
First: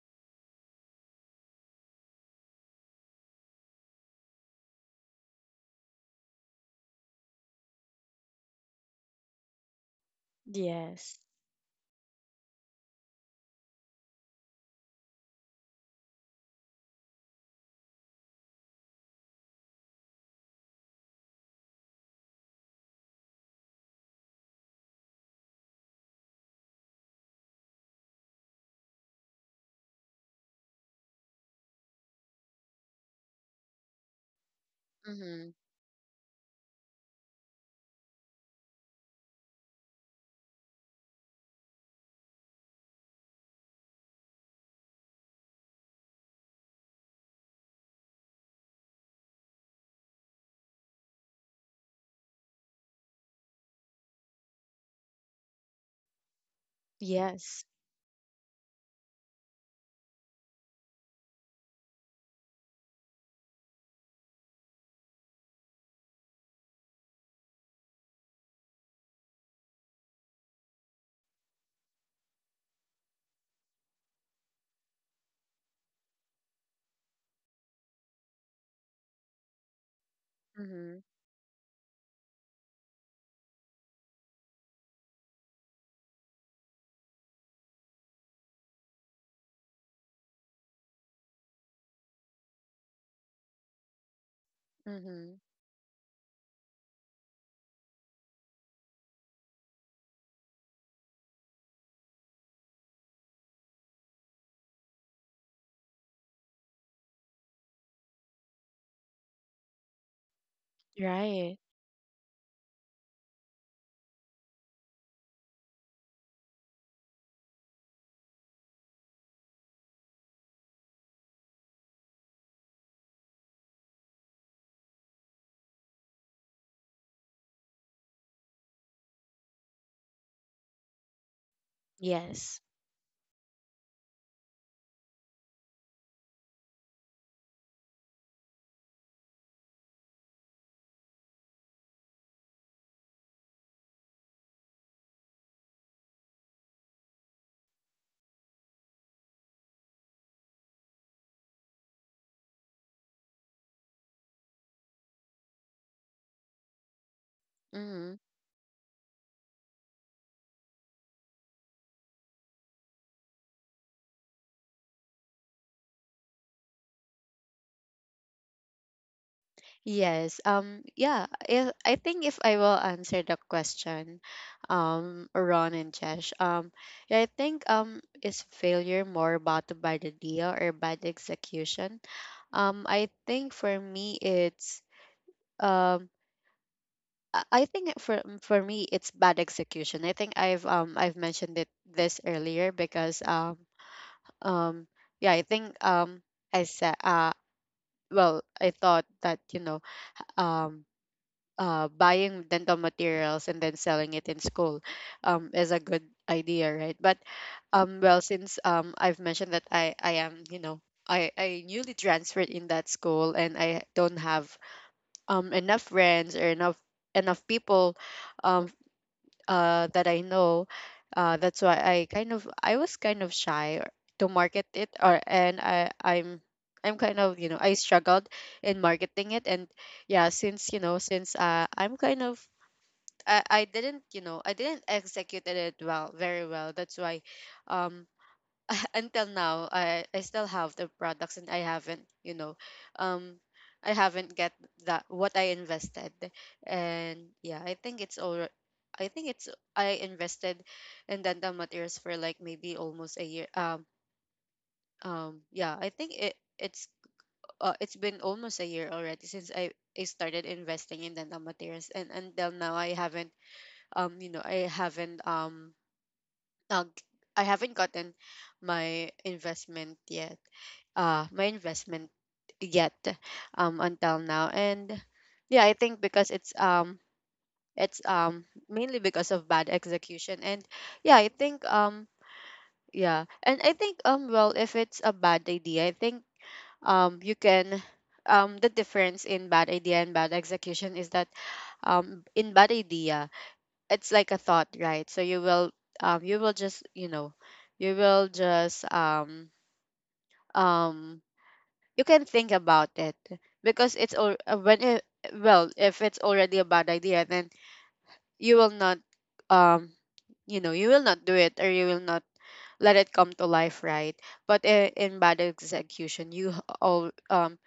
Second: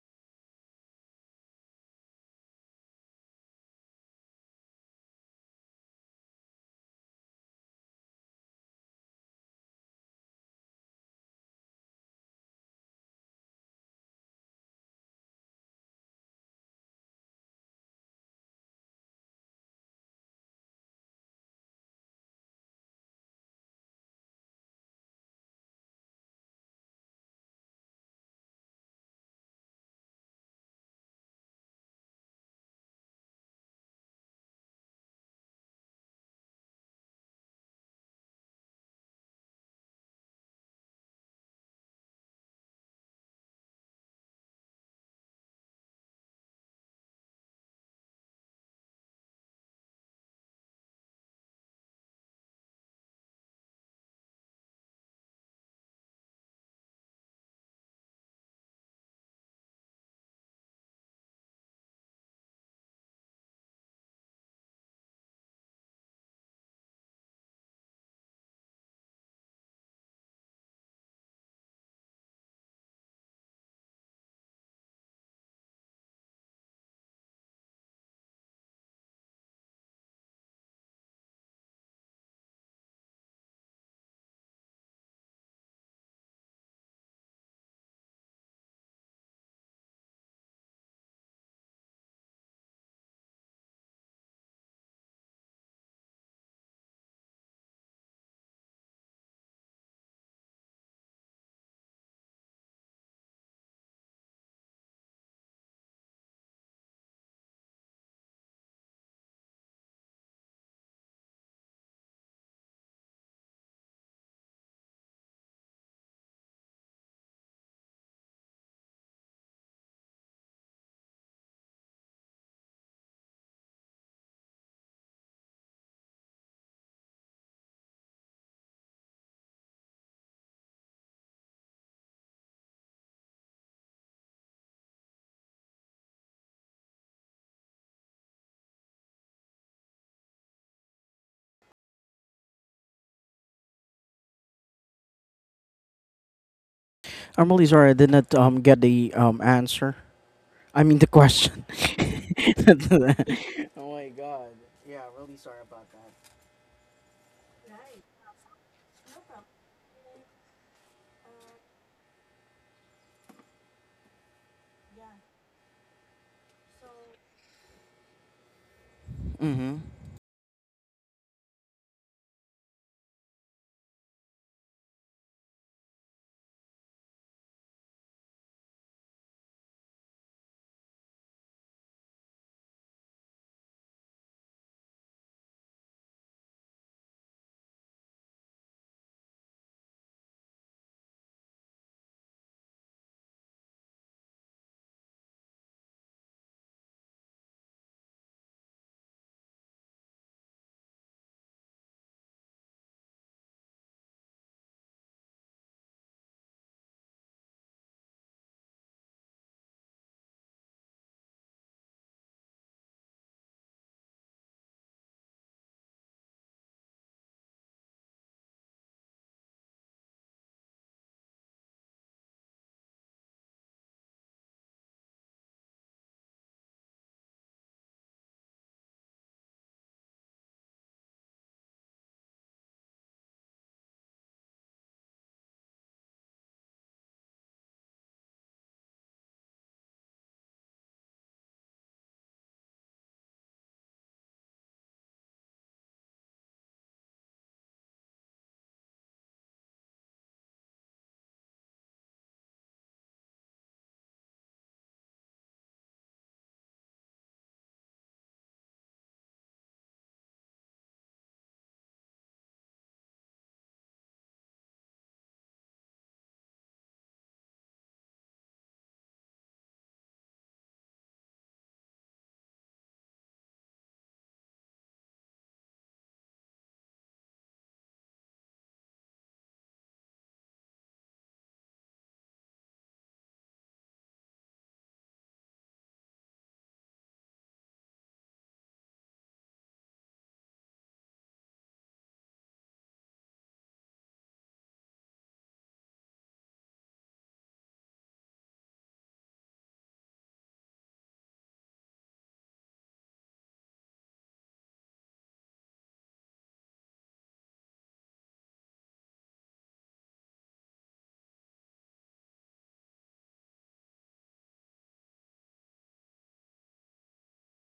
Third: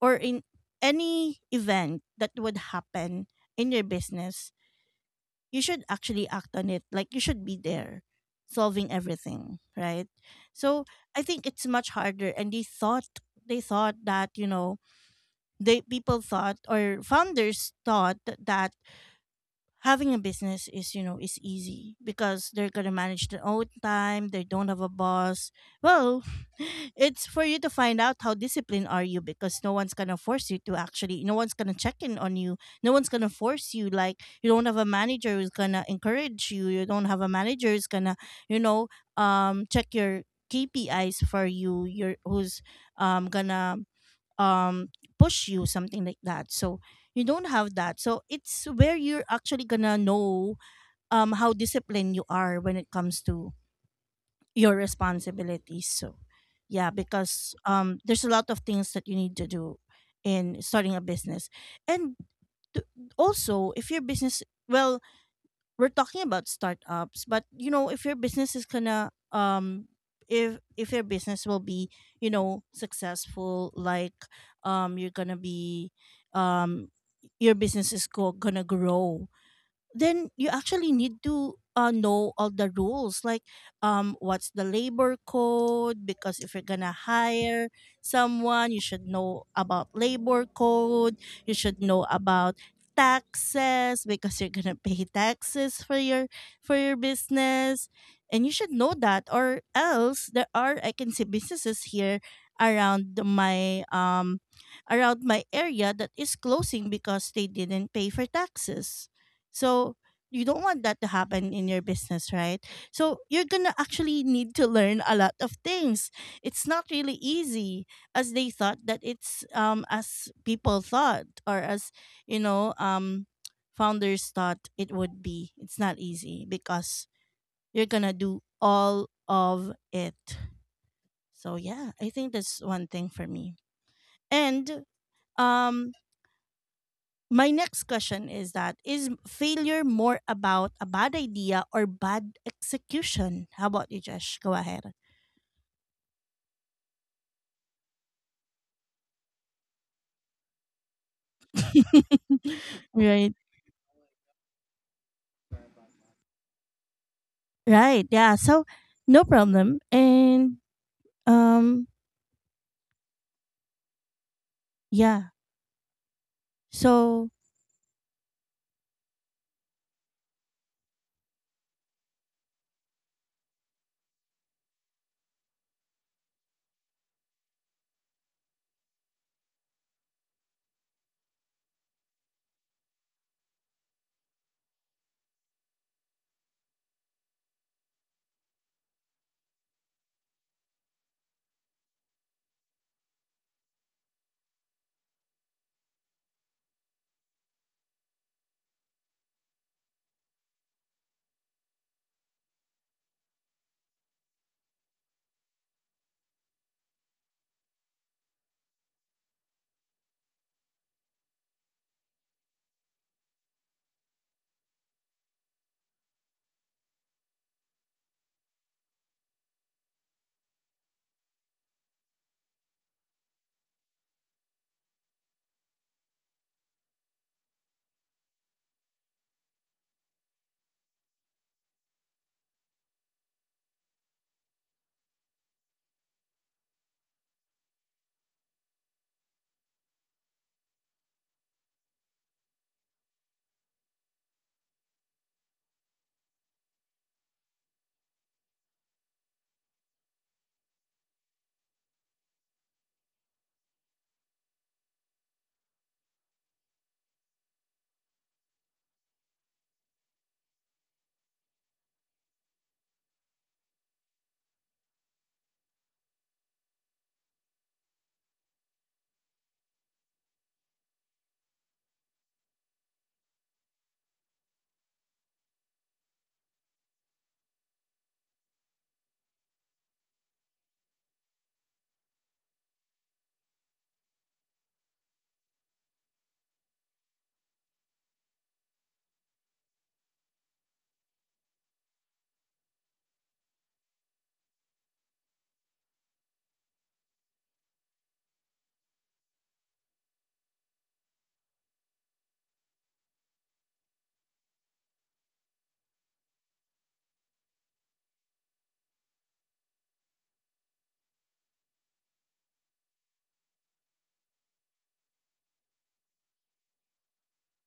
or in any event that would happen in your business, you should actually act on it. Like, you should be there solving everything, right? So
Yes.
I think it's much harder, and they thought— they thought that, you know, they— people thought, or founders thought that having a business is, you know, is easy because they're gonna manage their own time, they don't have a boss. Well, it's for you to find out how disciplined are you, because no one's gonna force you to actually— no one's gonna check in on you, no one's gonna force you, like, you don't have a manager who's
Mhm.
gonna encourage you, you don't have a manager who's gonna, you know, check your KPIs for you, your who's gonna, um, push you, something like that. So you don't have that, so it's where you're actually gonna know how disciplined you are when it comes to your responsibilities. So yeah, because
Yes.
there's a lot of things that you need to do in starting a business. And t- also, if your business— well, we're talking about startups, but you know, if your business is gonna, if your business will be, you know, successful, like, you're gonna be, um your business is gonna grow, then you actually
Mhm.
need to, know all the rules, like, what's the labor code, because if you're gonna hire someone, you should know about labor code. You should know about taxes, because you're gonna pay
Mhm.
taxes for your, for your business, and you should know that, or else— there are, I can see businesses here around my, around my area that is closing because they didn't pay for taxes. So you don't want that to happen
Right.
in your business, right? So you're gonna actually need to learn a lot of things. It's not really easy as they thought that it's, as people thought, or as, you know, founders thought it would be. It's not easy because you're gonna do all of it. So yeah, I think
Yes.
that's one thing for me. And um my next question is that, is failure more about a bad idea or bad execution? How about you, Josh? Go ahead.
I'm really sorry I did not get the answer. I mean the question.
Right.
Oh my god. Yeah, really sorry about that.
Right.
Mhm.
Yeah. So no problem. And um yeah. So
Mm-hmm.
Yes. Yeah, if, I think if I will answer the question, Ron and Chesh. Yeah, I think, is failure more about the bad idea or bad execution? I think for me it's, um I think for me it's bad execution. I think I've mentioned it this earlier, because, um yeah, I think, I said, well, I thought that, you know, um buying dental materials and then selling it in school is a good idea, right? But well, since I've mentioned that I am, you know, I newly transferred in that school, and I don't have enough friends, or enough people, um that I know. That's why I was kind of to market it, or and I'm kind of, you know, I struggled in marketing it. And yeah, since, you know, since I'm kind of... I didn't, you know, I didn't execute it well, very well. That's why, um until now I still have the products, and I haven't, you know, um I haven't get that what I invested. And yeah, I think it's all... I think it's... I invested in dental materials for like maybe almost a year. Yeah, I think it's, it's been almost a year already since I started investing in dental materials, and until now I haven't, you know, I haven't, now, I haven't gotten my investment yet. My investment yet, until now. And yeah, I think because it's, mainly because of bad execution. And yeah, I think, yeah. And I think, well, if it's a bad idea, I think, you can... the difference in bad idea and bad execution is that, in bad idea, it's like a thought, right? So you will, you will just, you know, you will just, um you can think about it, because it's all when it... well, if it's already a bad idea, then you will not, um you know, you will not do it, or you will not let it come to life, right? But in bad execution, you... all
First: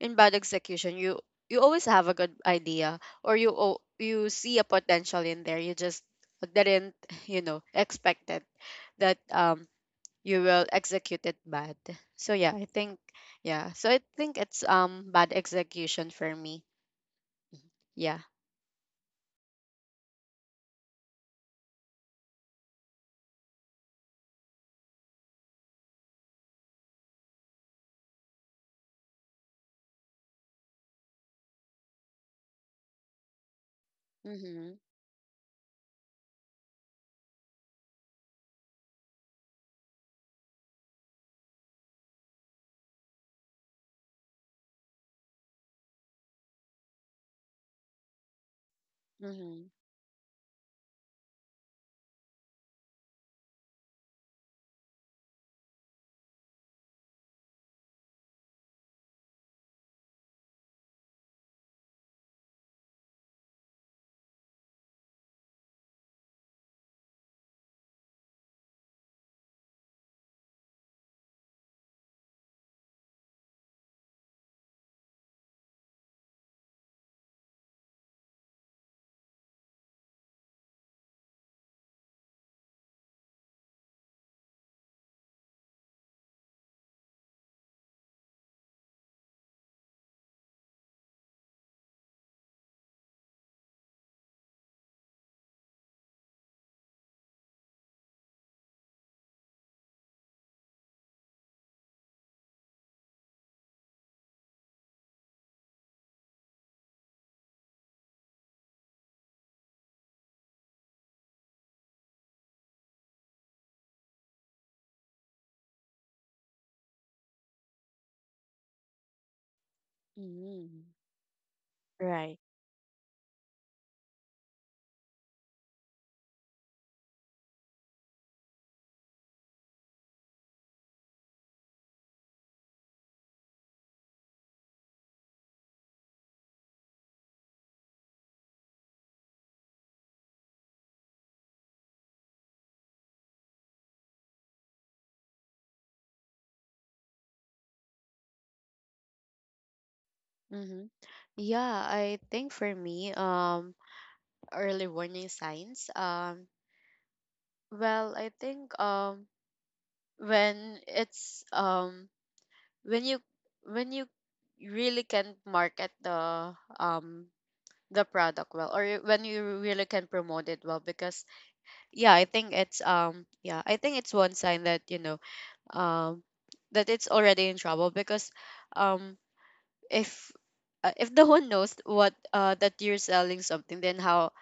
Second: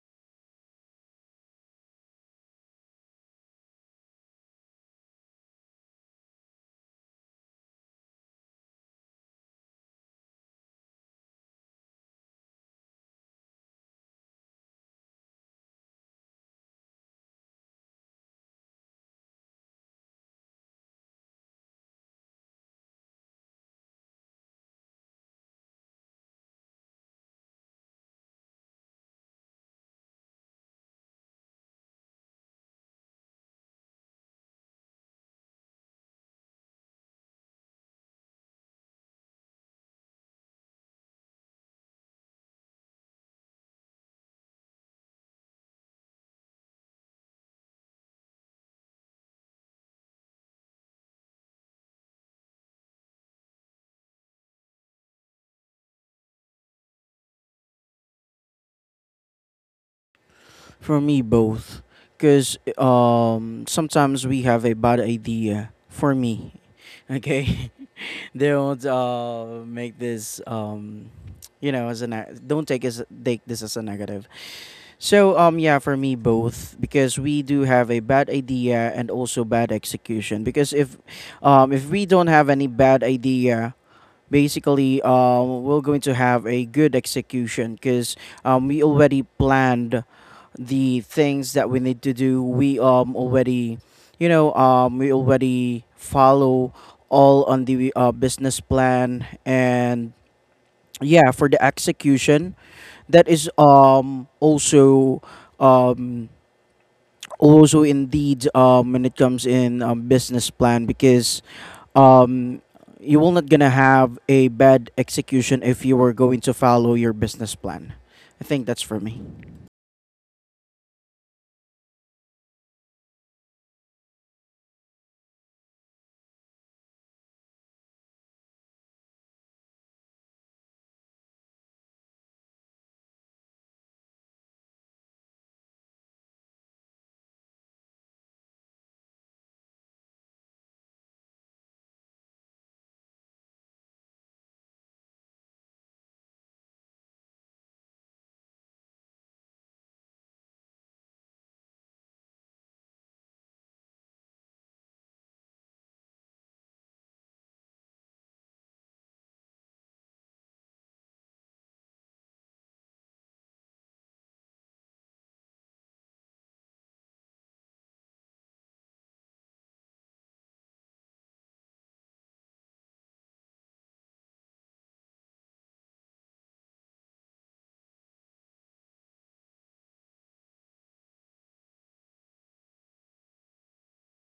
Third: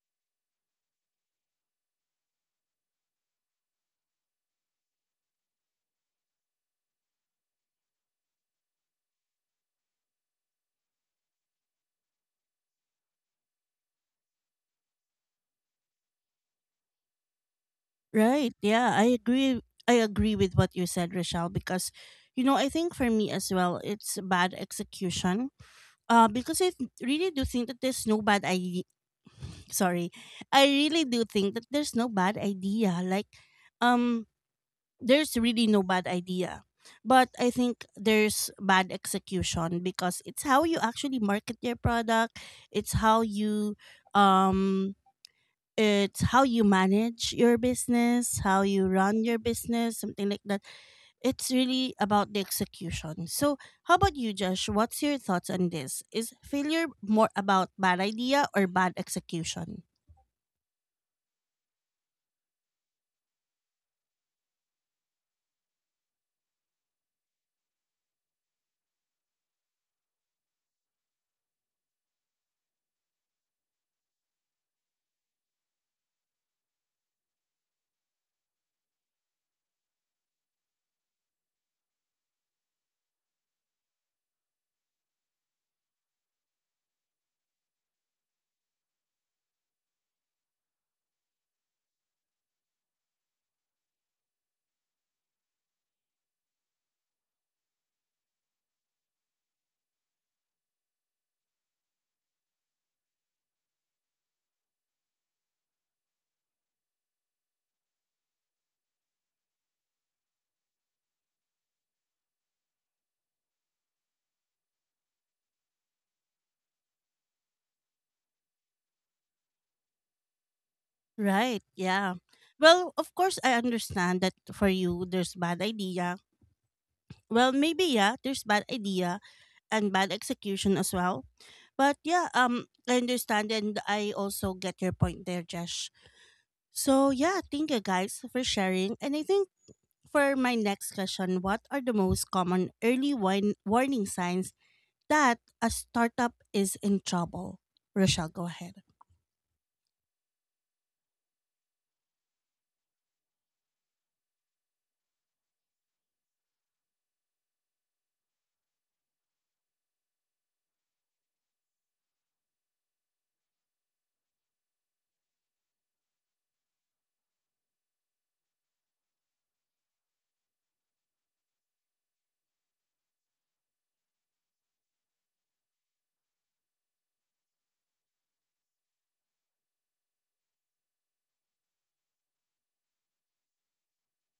in bad execution, you always have a good idea, or you... you see a potential in there, you just didn't you know expect it, that, you will execute it bad. So yeah, I think yeah. So I think it's bad execution for me. Yeah.
right. Yeah, I agree, with what you said, Rochelle, because, you know, I think for me as well, it's bad execution. Because I really do think that there's no bad idea— sorry, I really do think that there's no bad idea, like, um
Mhm.
there's really no bad idea, but I think there's bad execution because it's how you actually market your product, it's how you, um it's how you manage your business, how you run your
Mhm.
business, something like that. It's really about the execution. So, how about you, Josh? What's your thoughts on this? Is failure more about bad idea or bad execution?
For me, both. Because sometimes we have a bad idea. For me, okay? They don't make this, you know, as a don't take, as, take this as a negative. So yeah, for me both, because we do have a bad idea and also bad execution, because if we don't have any bad idea, basically we're going to have a good execution because we already planned the things that we need to do. We um already you know we already follow all on the business plan. And yeah, for the execution, that is also um also indeed when it comes in business plan, because um you will not gonna have a bad execution if you are going to follow your business plan. I think that's for me.
Mhm.
Right, yeah.
Right.
Well, of course, I understand that for you, there's bad idea. Well, maybe, yeah, there's bad idea and bad execution as well. But yeah, I understand and I also get your point there, Jesh. So yeah, thank you guys for sharing. And I think for my next question, what are the most common early wine warning signs that a startup is in trouble? Rochelle, go ahead.
Mhm. Yeah, I think for me, early warning signs, well, I think, when it's when you when you really can market the, um the product well, when you really can promote it well, because yeah, I think it's, yeah, I think it's one sign that, you know, um that it's already in trouble. Because, um if if the one knows what, that you're selling something, then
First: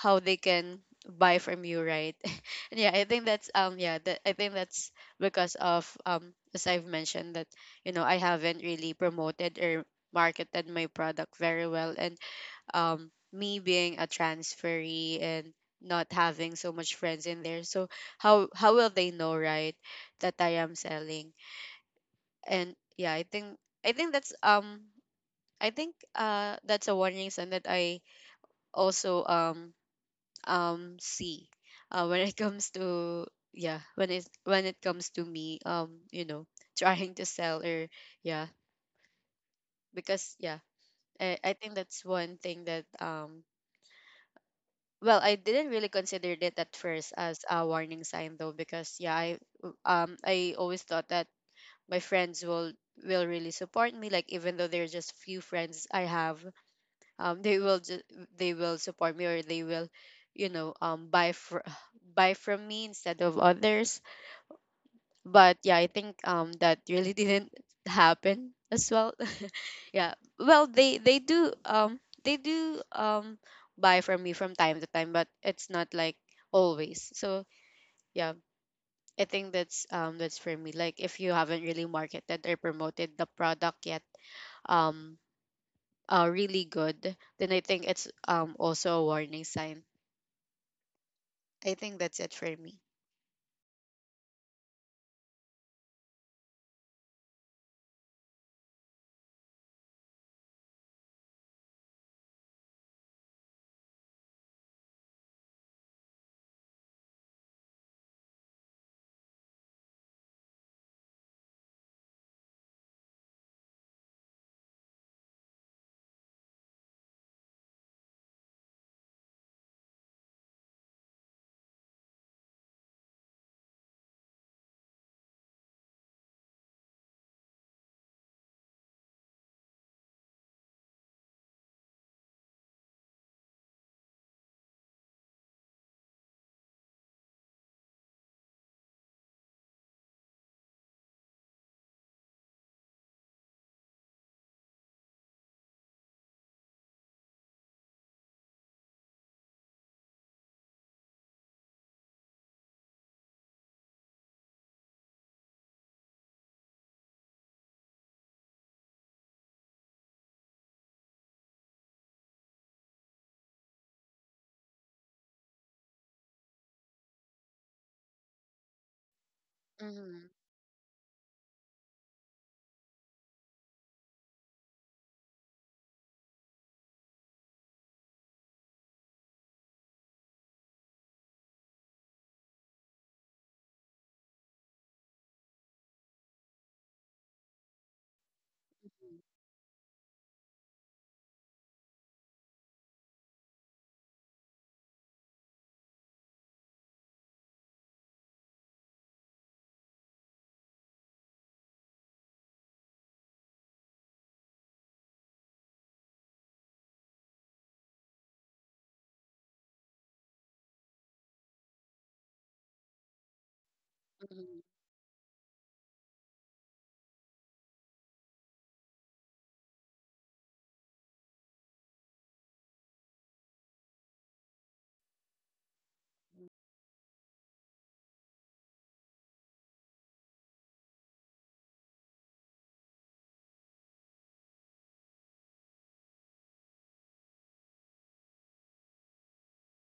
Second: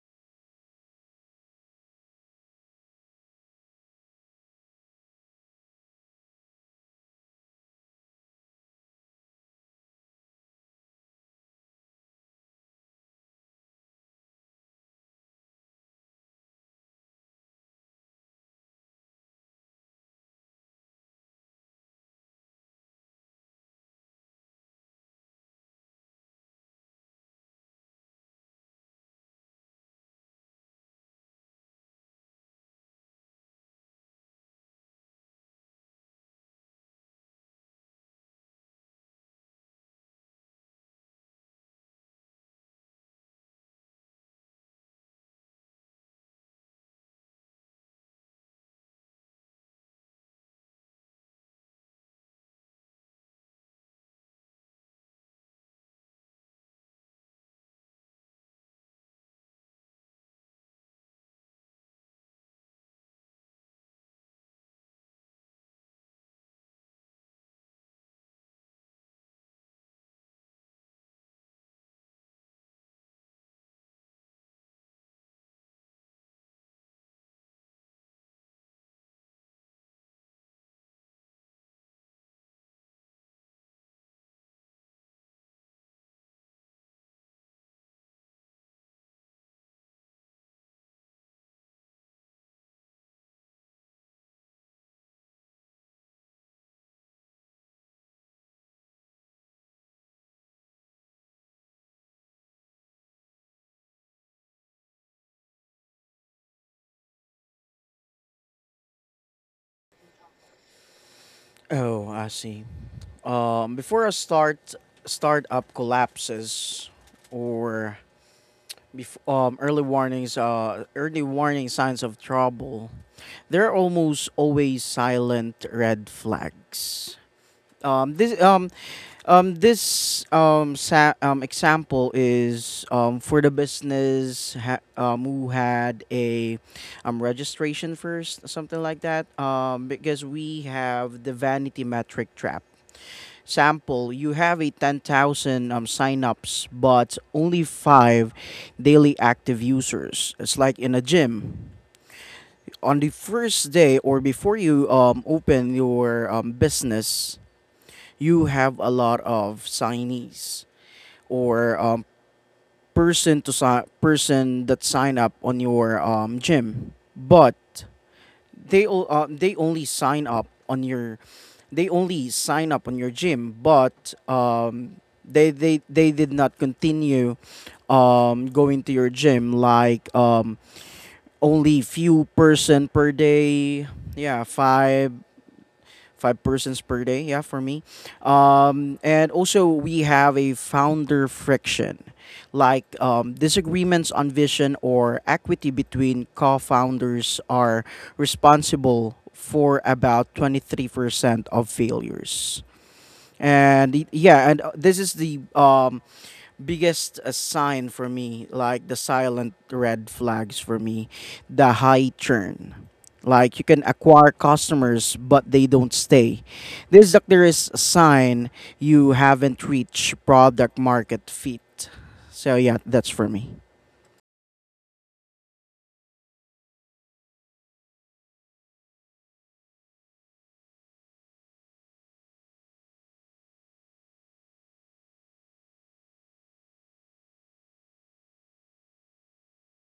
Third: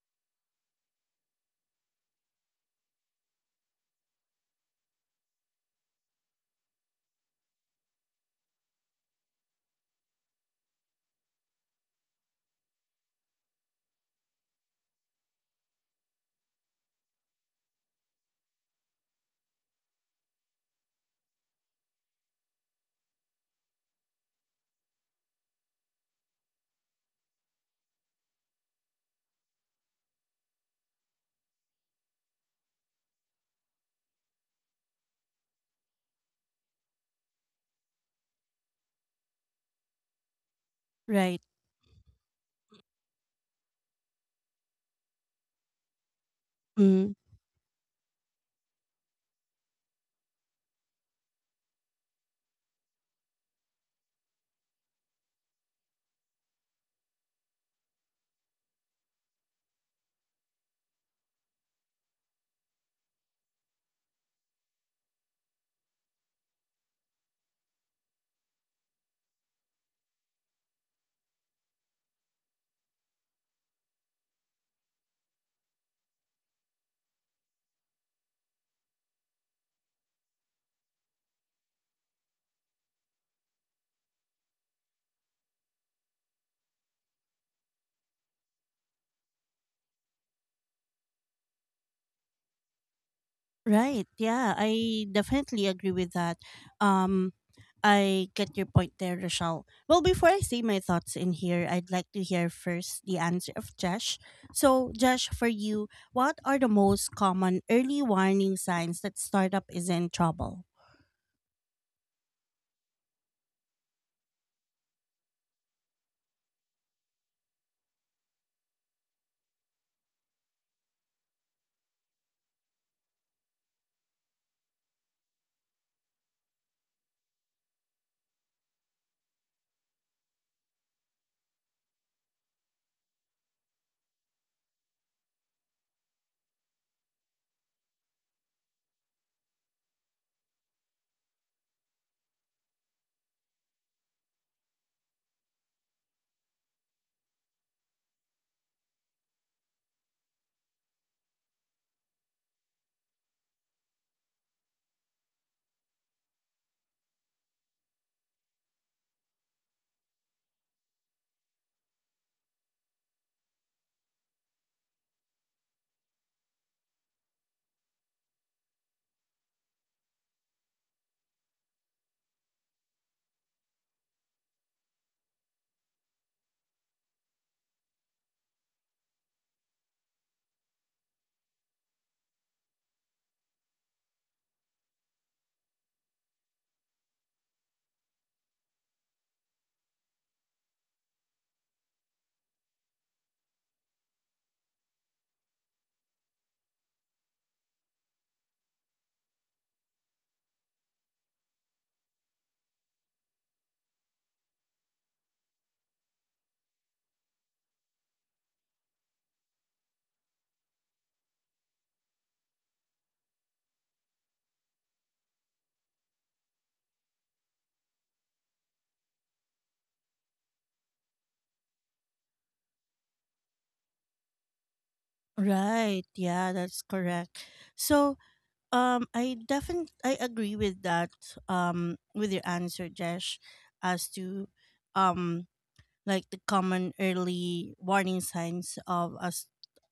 how they can buy from you, right? And yeah, I think that's, yeah, that I think that's because of, as I've mentioned, that, you know, I haven't really promoted or marketed my product very well. And, me being a transferee and not having so much friends in there, so how will they know, right, that I am selling? And yeah, I think that's, I think, that's a warning sign that I also, see, when it comes to, yeah, when it comes to me, you know, trying to sell, or yeah, because yeah.
Right.
I think that's one thing that, well, I didn't really consider it at
Mm-hmm.
first as a warning sign though, because yeah, I always thought that my friends will really support me. Like, even though they're just few friends I have, they will just... they will support me, or they will, buy for buy from me instead of others. But yeah, I think that really didn't happen as well. Yeah. Well, they do, they do, buy from me from time to time, but it's not like always. So yeah, I think that's, that's for me, like if you haven't really marketed or promoted the product yet um really good, then I think it's also a warning sign. I think that's it for me.
Right. Yeah, I definitely agree with that. Um, I get your point there, Rochelle. Well, before I say my thoughts in here, I'd like to hear first the answer of Josh. So, Josh, for you, what are the most common early warning signs that startup is in trouble?
Oh, I see. Before a startup collapses, or early warning signs of trouble, there are almost always silent red flags. Um, this um, Example is for the business who had a registration first, something like that. Because we have the vanity metric trap. Sample: you have a 10,000 signups, but only five daily active users. It's like in a gym on the first day, or before you open your business, you have a lot of signees, or person to person that sign up on your gym, but they o- they only
Mm-hmm.
sign up on your they only sign up on your gym, but they did not continue going to your gym, like only few person per day, yeah, five persons per day. Yeah, for me. And also we have a founder friction, like disagreements on vision or equity between co-founders are responsible for about 23% of failures. Yeah, and this is the biggest sign for me, like the silent red flags for me: the high churn, like you can acquire
Mm-hmm.
customers but they don't stay. This doctor is a sign you haven't reached product market fit. So yeah, that's for me.
Right. Yeah, that's correct. So, I definitely I agree with that. With your answer, Josh, as to um like the common early warning signs of us,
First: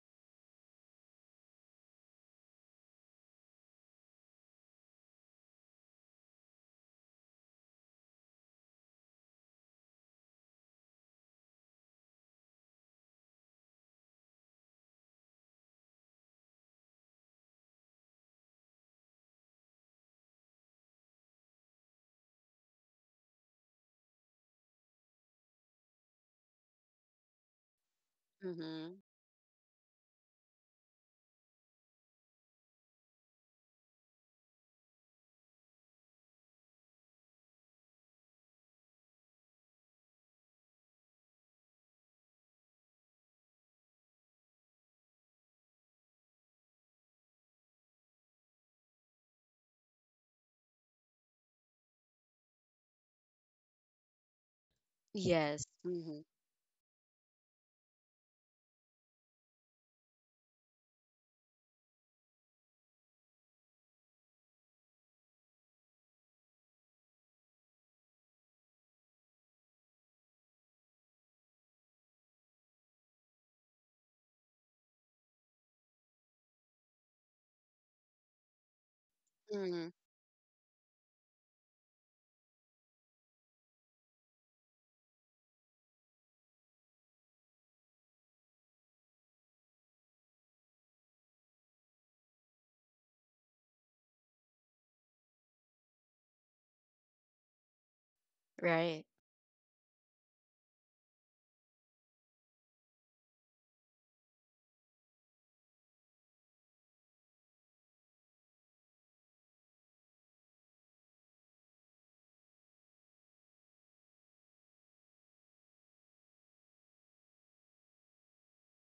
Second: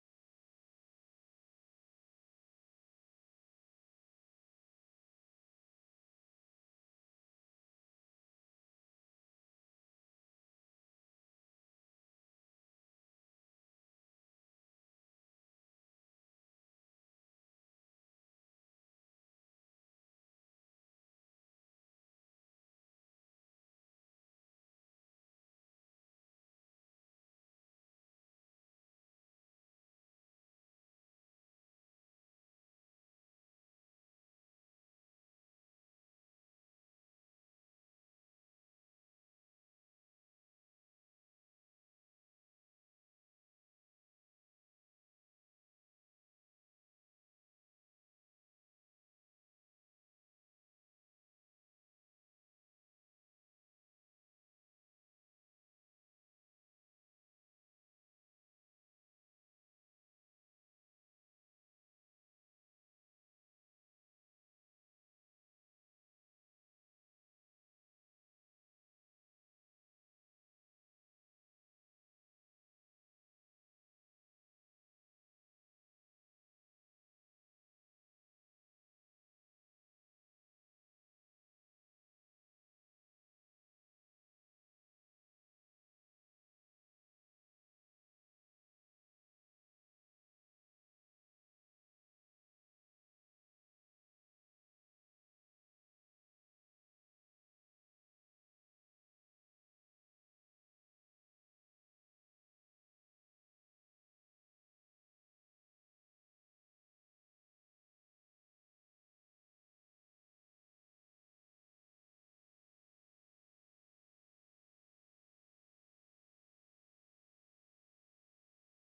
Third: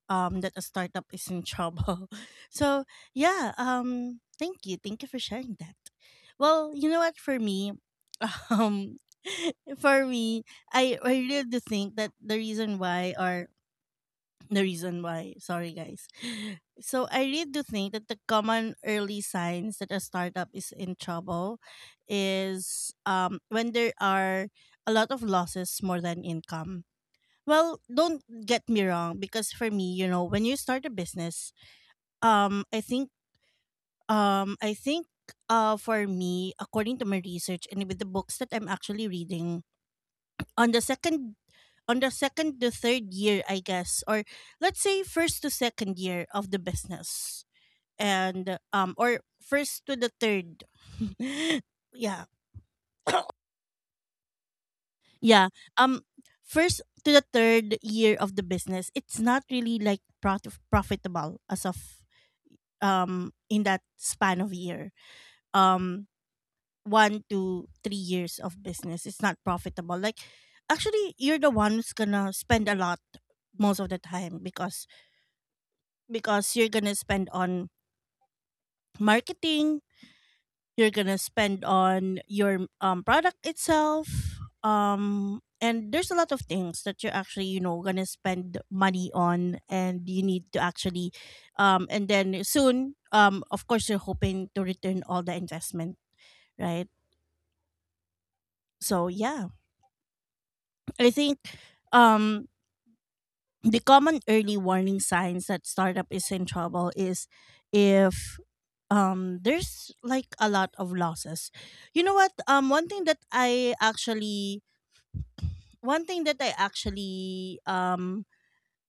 that a startup is in trouble. So yeah, um, thank you. Thank you for sharing that. Well, you know what, for me, um, for me, I really do think that the reason why, or the reason why— sorry, guys. So I really do think that the common early signs that a startup is in trouble is, when there are a lot of losses more than income. Well, don't get me
Mm-hmm.
wrong, because for me, you know, when you start a business, I think, um, I think, for me, according to my research and with the books that I'm actually reading, on the second on the second to third year, I guess, or let's say first to second year of the business, and or first to the third, yeah, yeah,
Yes.
um,
Mm-hmm.
first to the third year of the business, it's not really like profitable as of in that span of year, um 1 to 3 years of business, it's not profitable. Like, actually you're the one who's gonna spend a lot most of the time because you're gonna spend on marketing,
Mm-hmm.
you're gonna spend on your product itself. And there's a lot of things that you're actually, you know, gonna spend money on, and you need to actually and then soon, of course, you're hoping to return all the investment, right?
Right.
So yeah, I think um the common early warning signs that startup is in trouble is if there's like a lot of losses. You know what, one thing that I actually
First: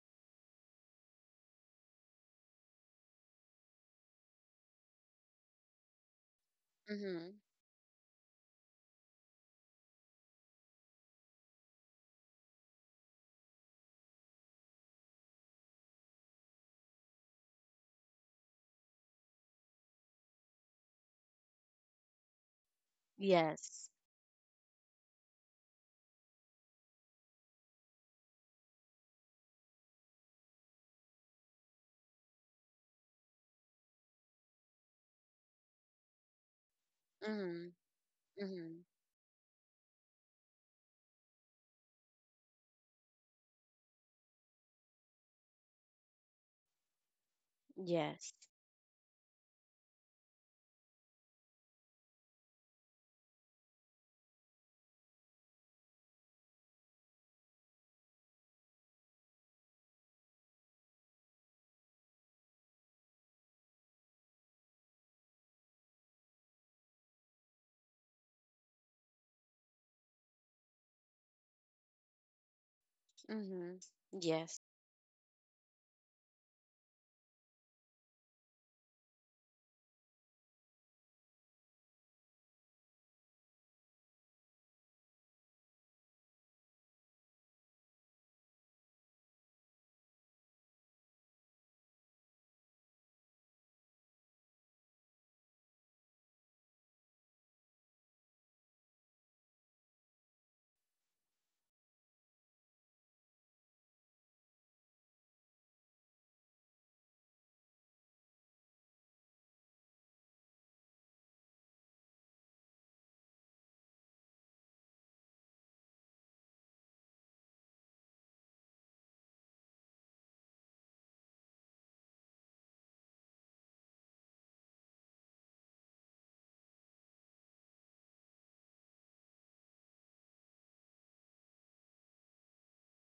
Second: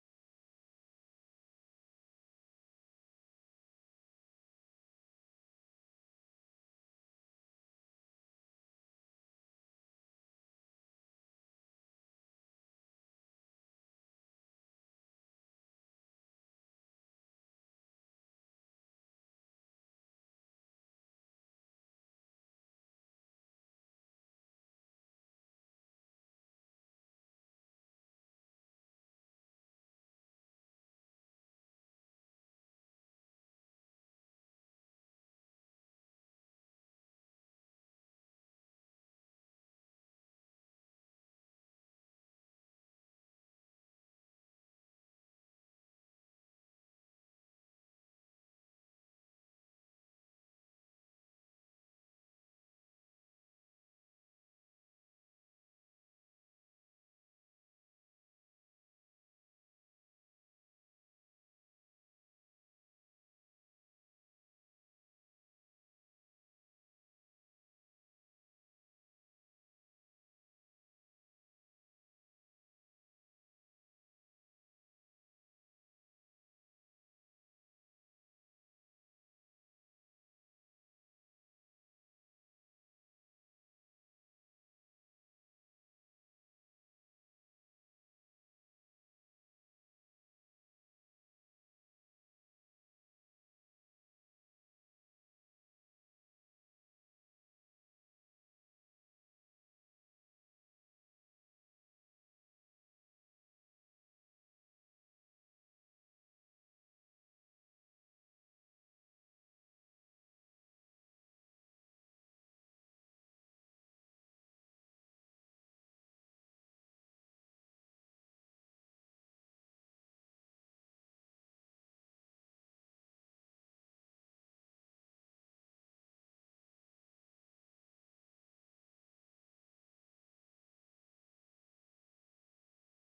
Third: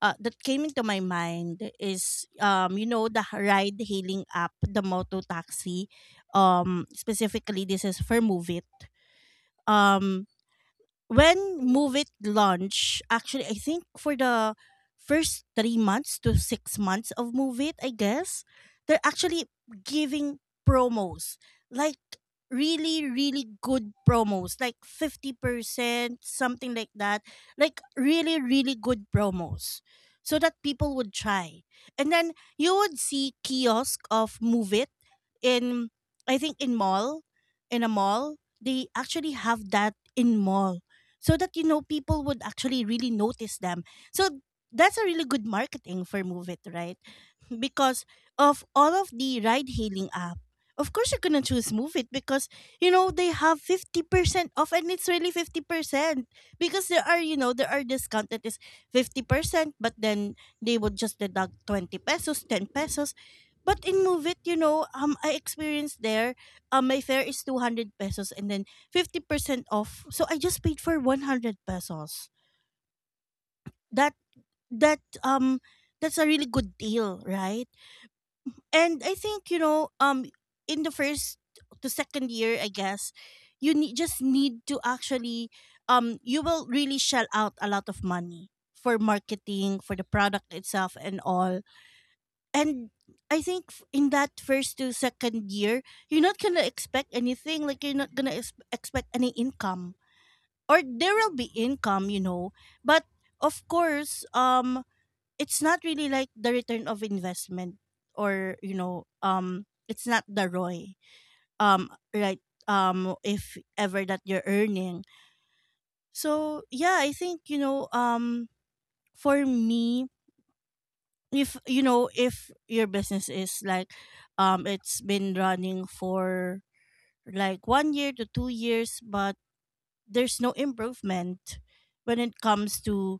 that came into my mind is, you know, the ride hailing app, the moto taxi,
Mm-hmm.
specifically this is for Move. um when Move It launched, actually, I think for the first 3 months to 6 months of Move It, I guess, they're actually giving promos. Like, really, really
Yes.
good promos. Like, 50%, something like that. Like, really, really good promos, so that people would try. And then you would see kiosk of Move It in, I think, in mall,
Mm-hmm.
in a mall.
Mm-hmm.
They actually have that in mall so that, you know, people would actually really notice them. So that's a really good marketing for Move It, right? Because
Yes.
of all of the ride hailing app, of course you're gonna choose Move It because, you know, they have 50% off, and it's really 50%, because there are, you know, there are discount that is 50%, but then they would just deduct 20 pesos, 10 pesos. But in Move It, you know, I experienced there, my fare is 200 pesos, and then 50% off, so I just paid for 100 pesos.
Mm-hmm.
That,
Yes.
that, that's a really good deal, right? And I think, you know, in the first to second year, I guess, you need just need to actually, you will really shell out a lot of money for marketing, for the product itself, and all. And I think, in that first to second year, you're not gonna expect anything. Like, you're not gonna expect any income, or there will be income, you know, but of course, it's not really like the return of investment, or, you know, it's not the ROI, right, if ever that you're earning. So yeah, I think, you know, for me, if, you know, if your business is like, it's been running for like 1 year to 2 years, but there's no improvement when it comes to,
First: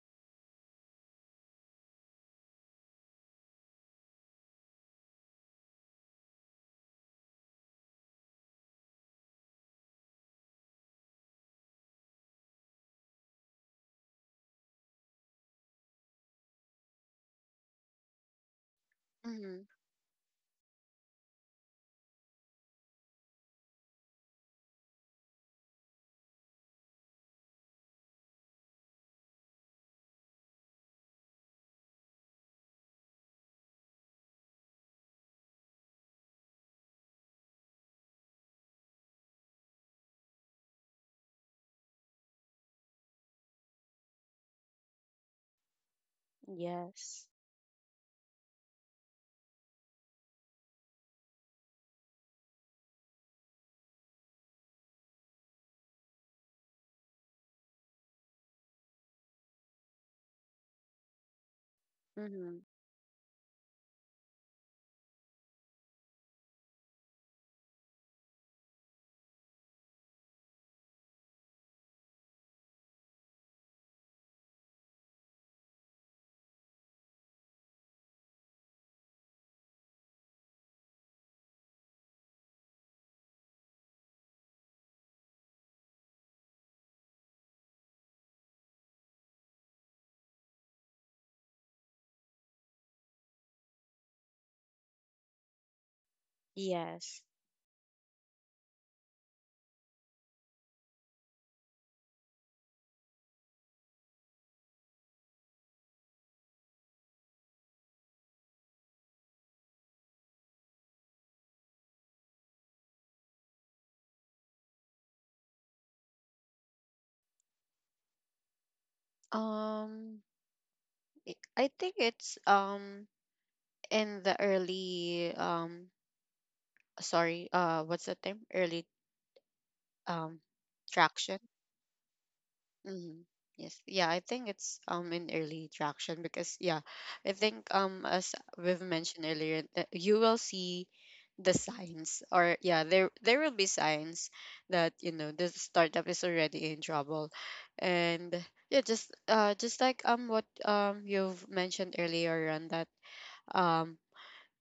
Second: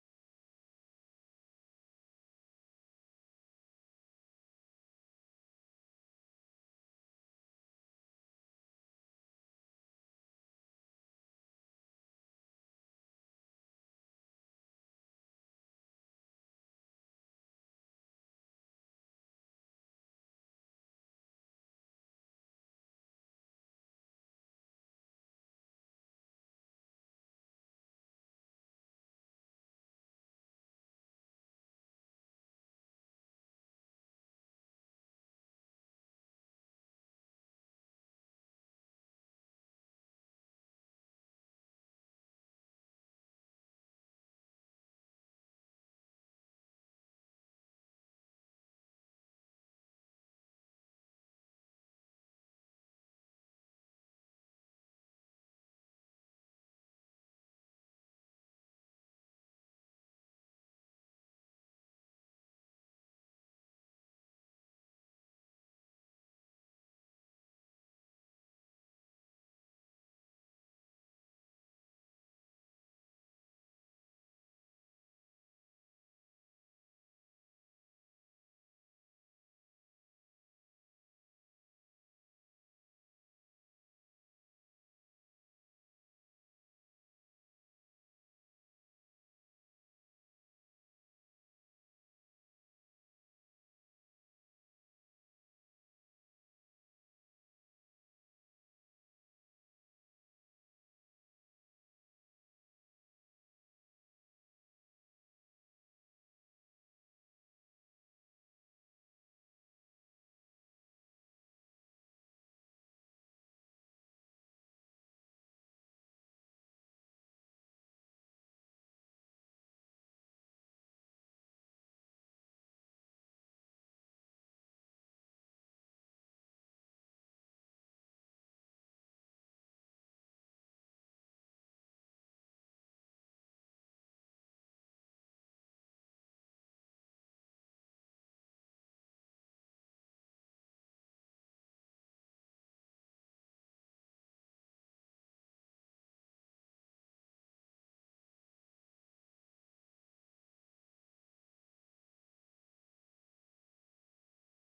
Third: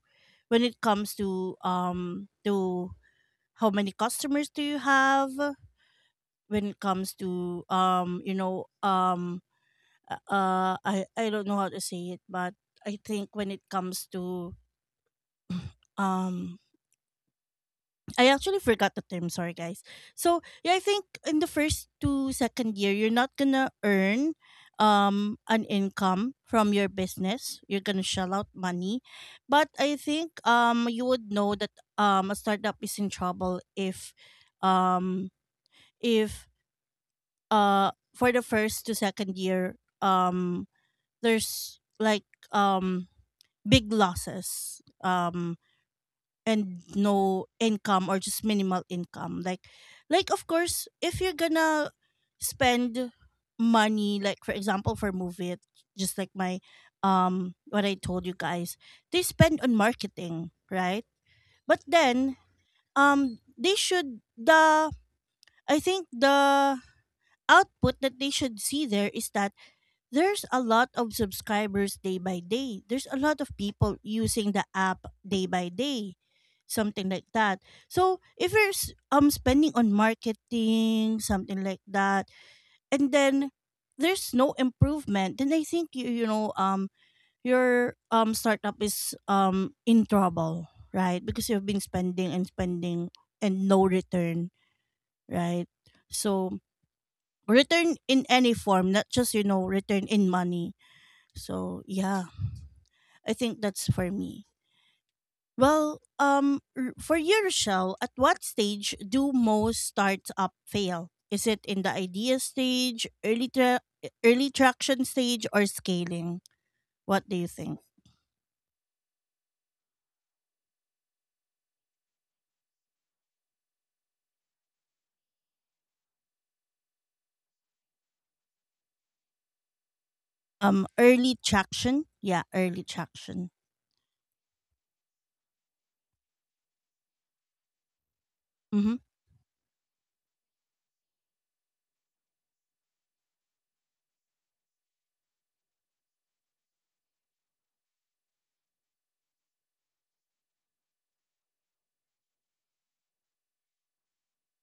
to how many customers do you have, when it comes to, I don't know how to say it, but I think when it comes to um I actually forgot the term, sorry
Mm-hmm.
guys. So yeah, I think in the first to second year, you're not gonna earn an income from your business, you're gonna shell out money. But I think you would know that a startup is in trouble if um if for the first to second year um there's like um big losses, and
Yes.
no income or just minimal income. Like of course, if you're gonna spend money, like for example for movie, just like my, what I told you guys, they spend on marketing, right? But then
Mm-hmm.
they should, the, I think the output that they should see there is that there's a lot of subscribers day by day. There's a lot of people using the app day by day, something like that. So if you're spending on marketing, something like that, and then there's no improvement, then I think you, you know, your startup is in trouble, right? Because you've been spending and spending and no return, right? So
Yes.
return in any form, not just, you know, return in money. So yeah, I think that's for me. Well, for you, Rochelle, at what stage do most startup fail? Is it in the idea stage, early traction stage, or scaling? What do you think?
Um, I I think it's in the early sorry what's the term early um
Early
traction.
traction. Yeah, early
Mm-hmm.
traction.
Yes. Yeah, I think it's in early traction because yeah, I think as we've
Mm-hmm.
mentioned earlier that you will see the signs or yeah, there will be signs that you know the startup is already in trouble. And yeah, just like what you've mentioned earlier on that um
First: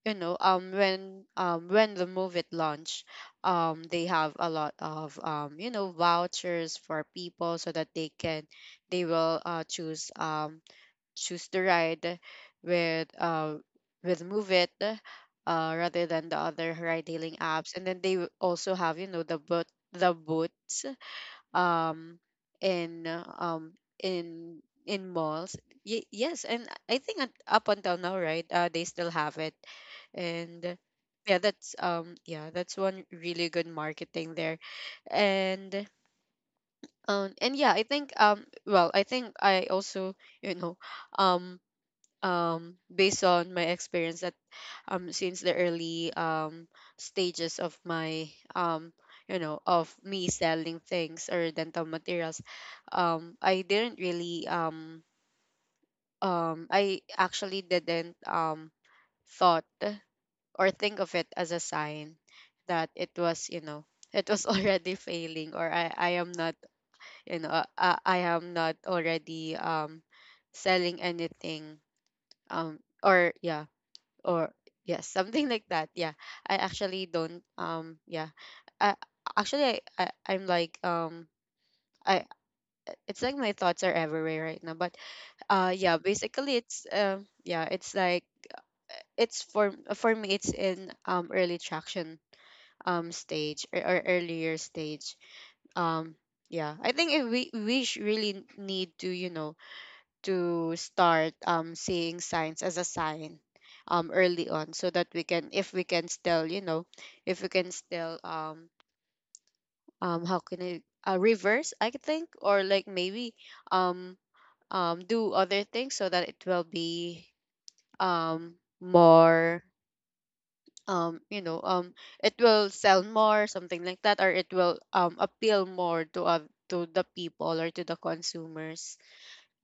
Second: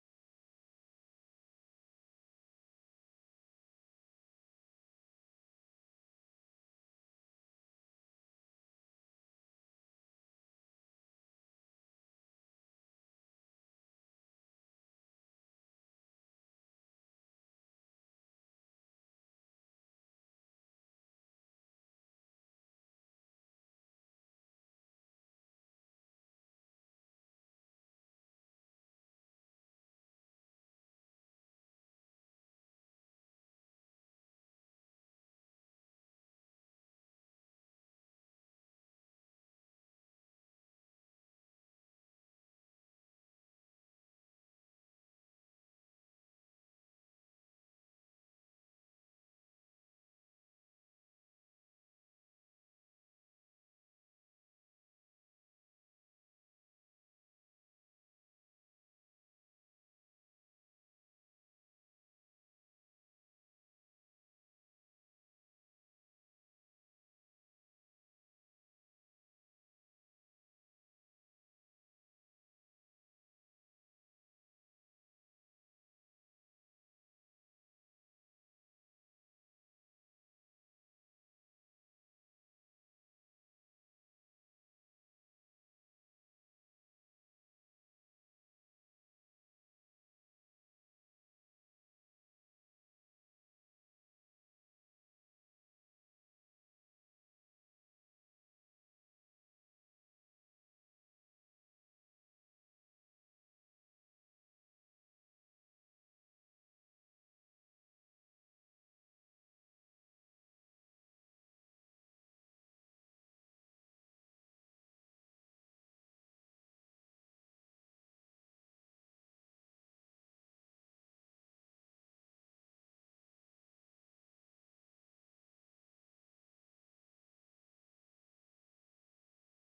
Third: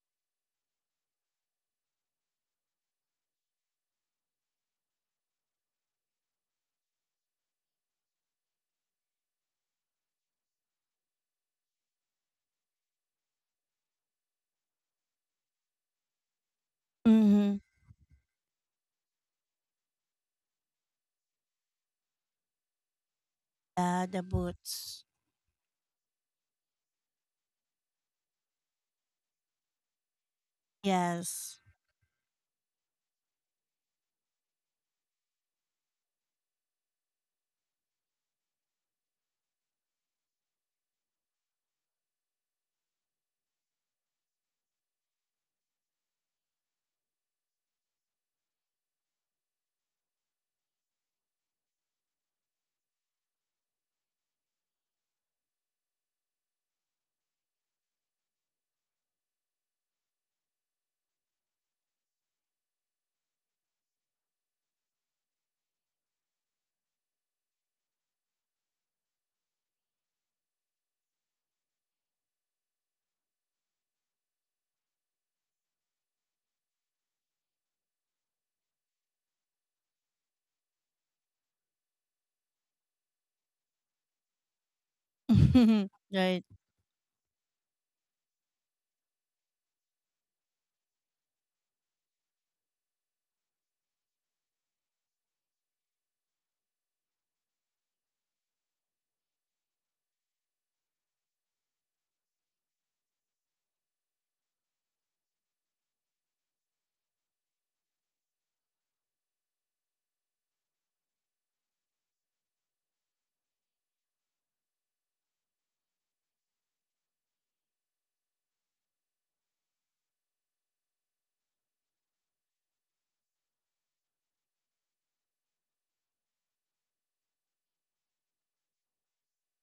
you know when the movie launch, they have a lot of you know vouchers for people so that they will choose choose the ride with uh with Move It, rather than the other ride hailing
Mm-hmm.
apps. And then they will also have, you know, the boot, the boots, um in uh, um
Yeah, the
in
boots.
in malls. Yes, and I think up until now, right? They still have it, and yeah,
Yes.
that's yeah, that's one really good marketing there. And and yeah, I think well, I think I also, you know, um based on my experience, since the early stages of my, um you know, of me selling things or dental materials, I didn't really I actually didn't thought or think of it as a sign that it was, you know, it was already failing. Or I am not, you know, I am not already selling anything, or yeah, or yes, something like that. Yeah, I actually don't yeah, i I'm like I, it's like my thoughts are everywhere right now. But yeah,
Right.
basically it's yeah, it's like it's for me, it's in early traction stage, or earlier stage. um yeah, I think if we really need to, you know, to start seeing signs as a sign, early on so that we can, if we can still, you know, if we can still how can I reverse, I could think, or like maybe um do other things so that it will be more you know it will sell more, something like that, or it will appeal more to the people or to the consumers.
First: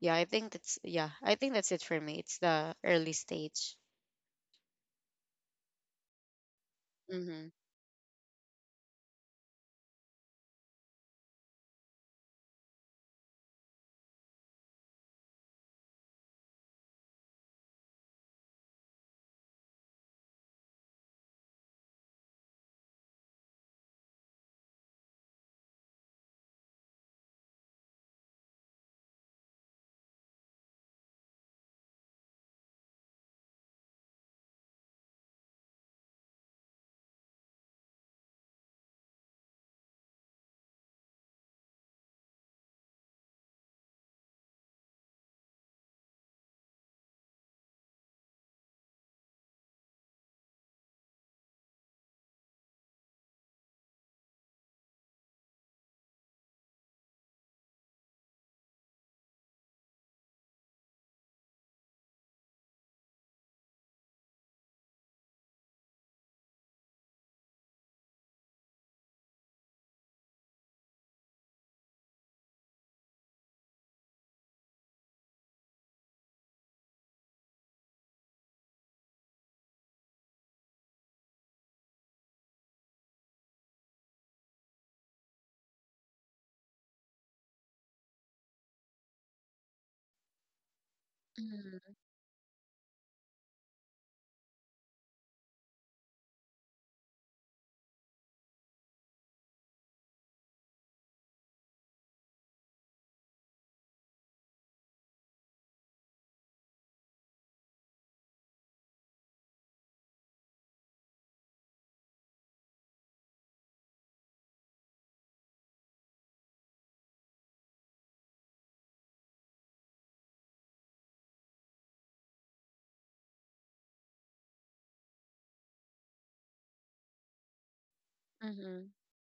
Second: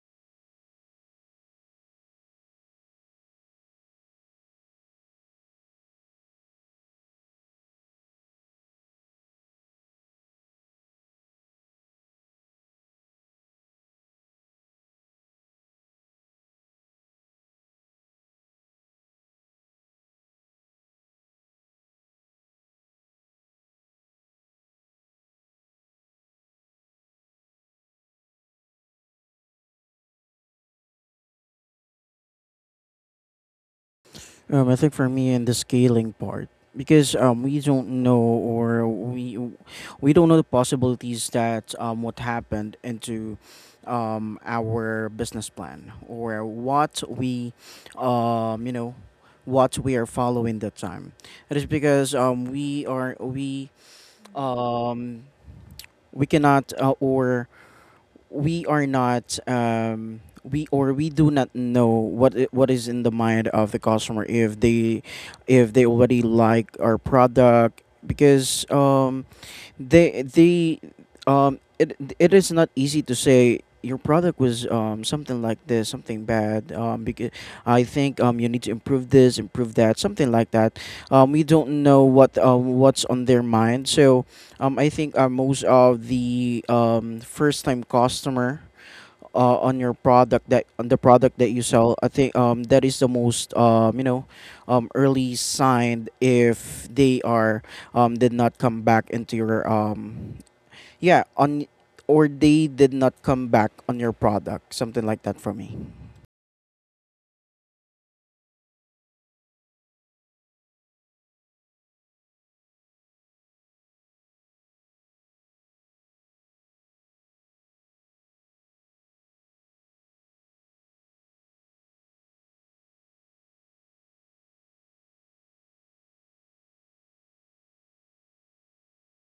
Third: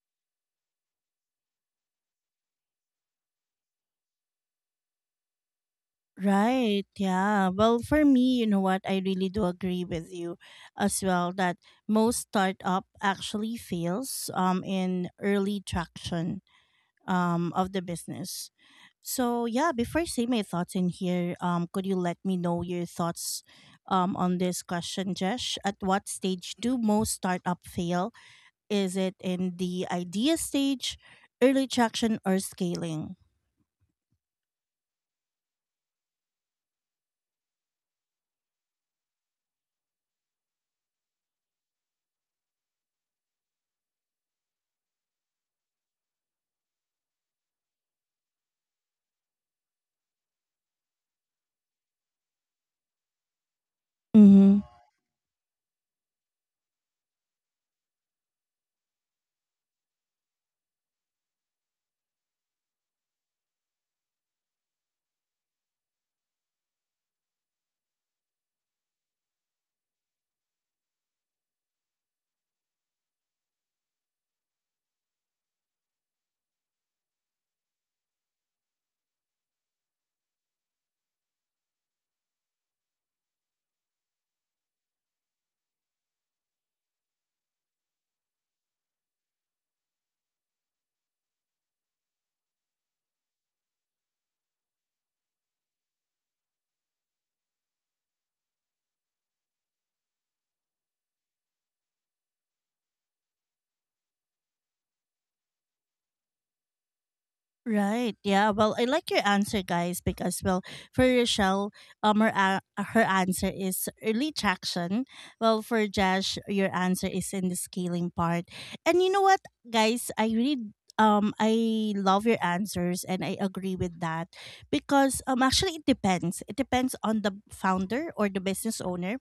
Yeah, I think that's, yeah, I think that's it for me. It's the early stage.
Right.
Mm-hmm.
Yeah. Well, for me, you know what? I really do agree with you as well that most startup actually fails in early traction of the business. So yeah, before I say my thoughts in here, could you let me know your thoughts on this question, Jesh? At what stage do most startup fail, is it in the idea stage, early traction, or scaling?
I think for me in the scaling part, because we don't know the possibilities that what happened into our business plan or what we you know what we are following that time. It is because
Mm-hmm.
um, we cannot or we are not we do not know what is in the mind of the customer, if they already like our product, because they it it is not easy to say your product was something like this, something bad, because I think you need to improve this, improve that, something like that. We don't know what what's on their mind. So I think most of the first time customer on the product that you
Mm-hmm.
sell, I think that is the most you know early sign, if they are did not come back into your yeah on or they did not come back on your product, something like that, for me.
Right. Yeah. Well, I like your answer, guys, because, well, for Rochelle, her answer is early traction. Well, for Josh, your answer is in the scaling part. And you know what, guys, I really I love your answers, and I agree with that because actually it depends. It depends on the founder or the business
Mm-hmm.
owner,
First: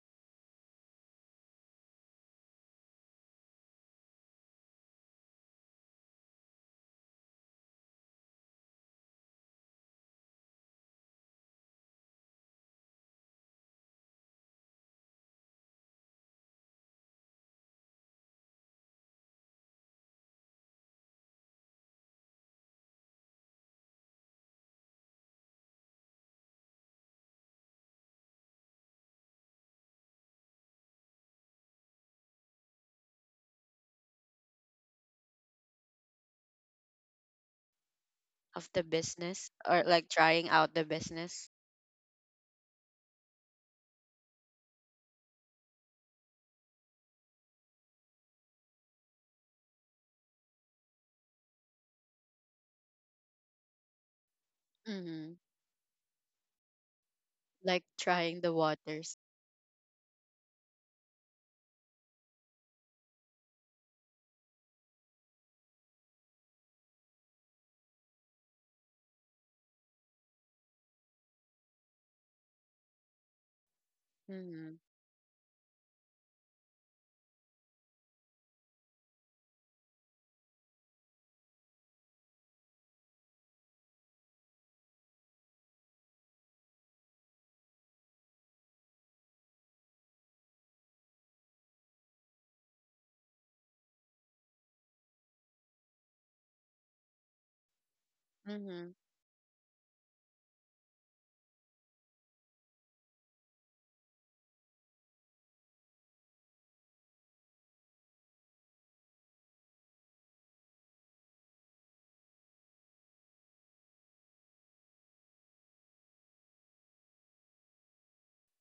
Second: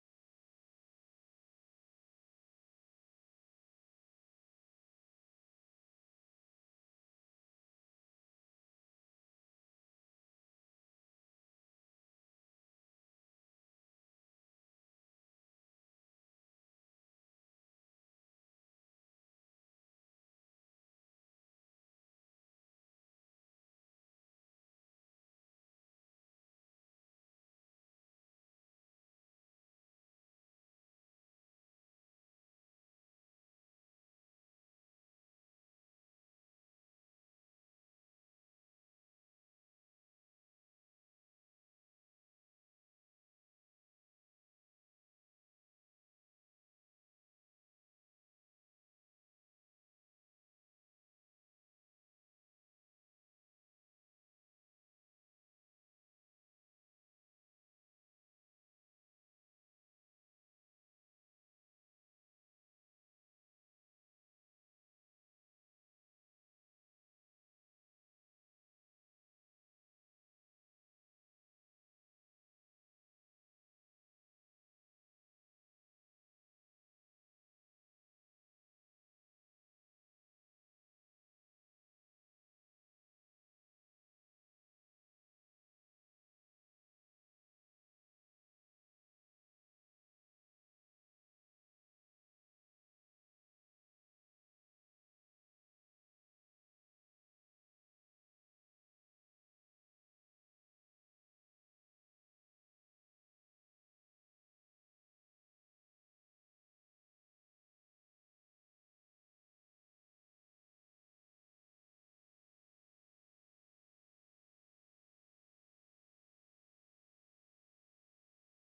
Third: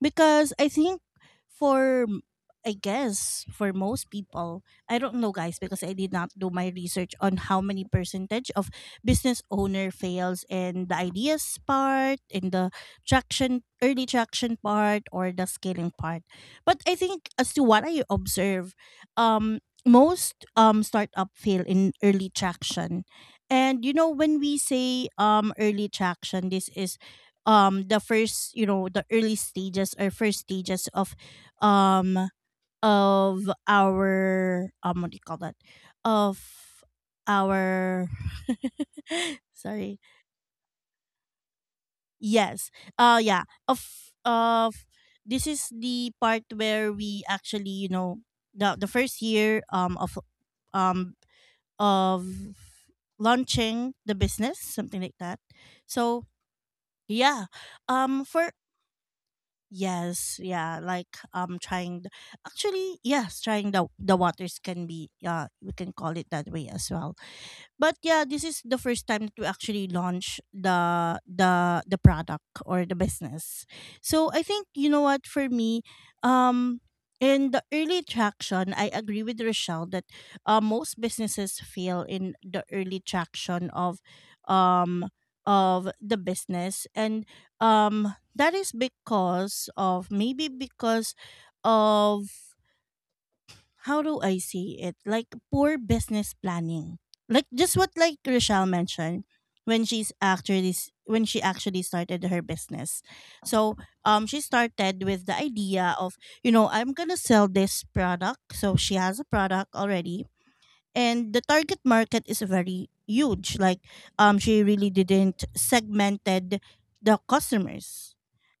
because I think for m- I guess for most people, I don't know guys, because I did not do my research on how many percentage of business owner fails in the ideas part, in the traction early traction part, or the scaling part. But I think as to what I observe, most startup fail in early traction. And you know when we say early traction, this is the first, you know, the early stages or first stages of um our what do you call that, of our
Of the business, or
sorry,
like trying out the business.
yes, yeah, of this is the part where we actually, you know, the first year um of launching the business, something like
Mm-hmm.
that. So yeah,
Like trying
for
the waters.
Yes, yeah, like trying the, actually yes, trying the waters can be, yeah, we can call it that way as well. But yeah, this is the first time that we actually launch the product or the business. So I think,
Mm-hmm.
you know what, for me, um, in the early traction, I agree with Rochelle that, most businesses fail in the early traction um of the business, and that is because of, maybe because of, how do I see it? Like poor business planning. Like just what like Rochelle
Mm-hmm.
mentioned when when she actually started her business. So she started with the idea of, you know, I'm gonna sell this product. So she has a product already, and the target market is very huge, like she really didn't segmented the customers,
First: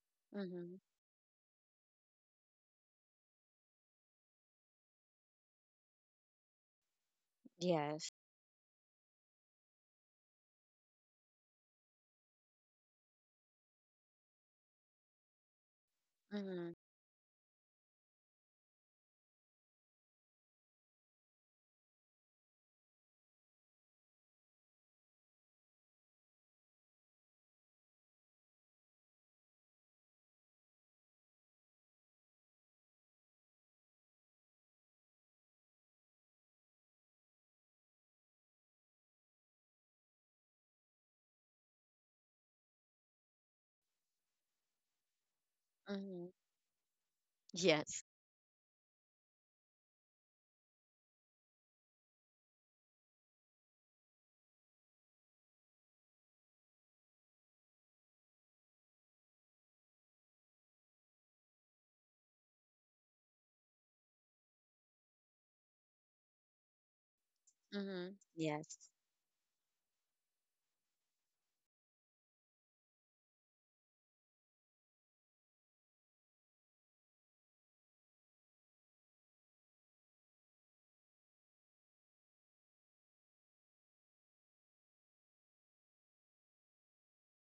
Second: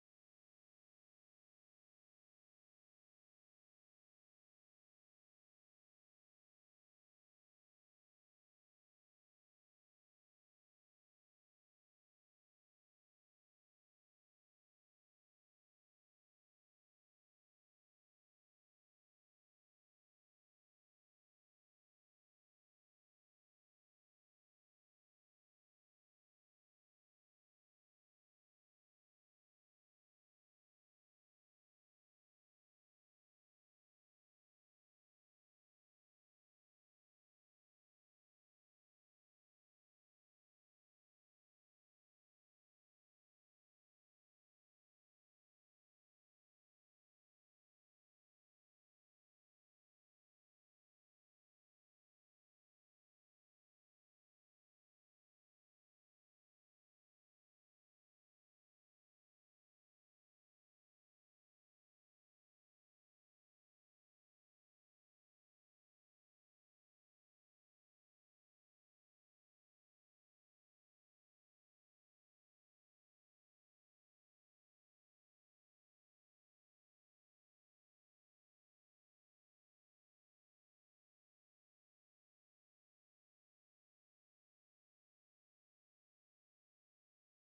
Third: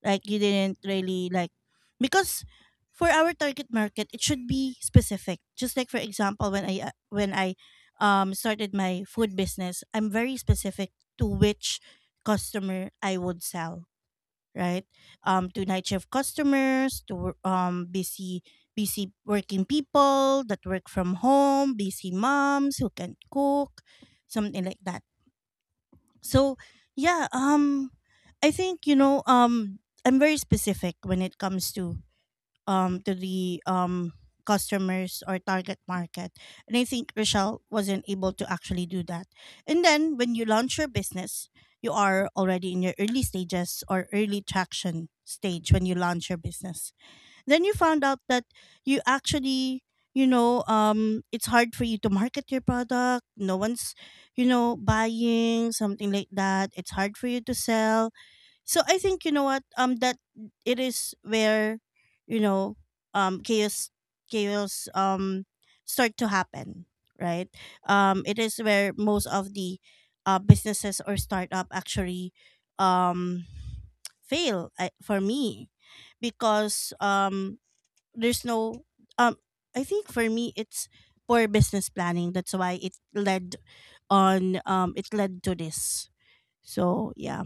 like you
Mm-hmm.
didn't really like, because for our target market it should be specific. Just like for example, when I when I
Yes.
started my food business, I'm very specific to which customer I would sell, right? To night shift
Mm-hmm.
customers, to busy busy working people that work from home, busy moms who can cook, something like that. So yeah, I think, you know, I'm very specific when it comes to the customers or target market. And I think Rochelle wasn't able to actually do that. And then when you launch your business, you are already in your early stages or early traction stage when you
Mm-hmm.
launch your business. Then you
Yes.
found out that you actually, you know, it's hard for you to market your product, no one's, you know, buying, something like that, it's hard for you to sell. So I think, you know what, that it is where, you know, um chaos chaos start to happen, right?
Mm-hmm.
Um, it is
Yes.
where most of the businesses or startup actually um fail, I, for me, because there's no um I think for me it's poor business planning, that's why it led on, it led to this. So yeah,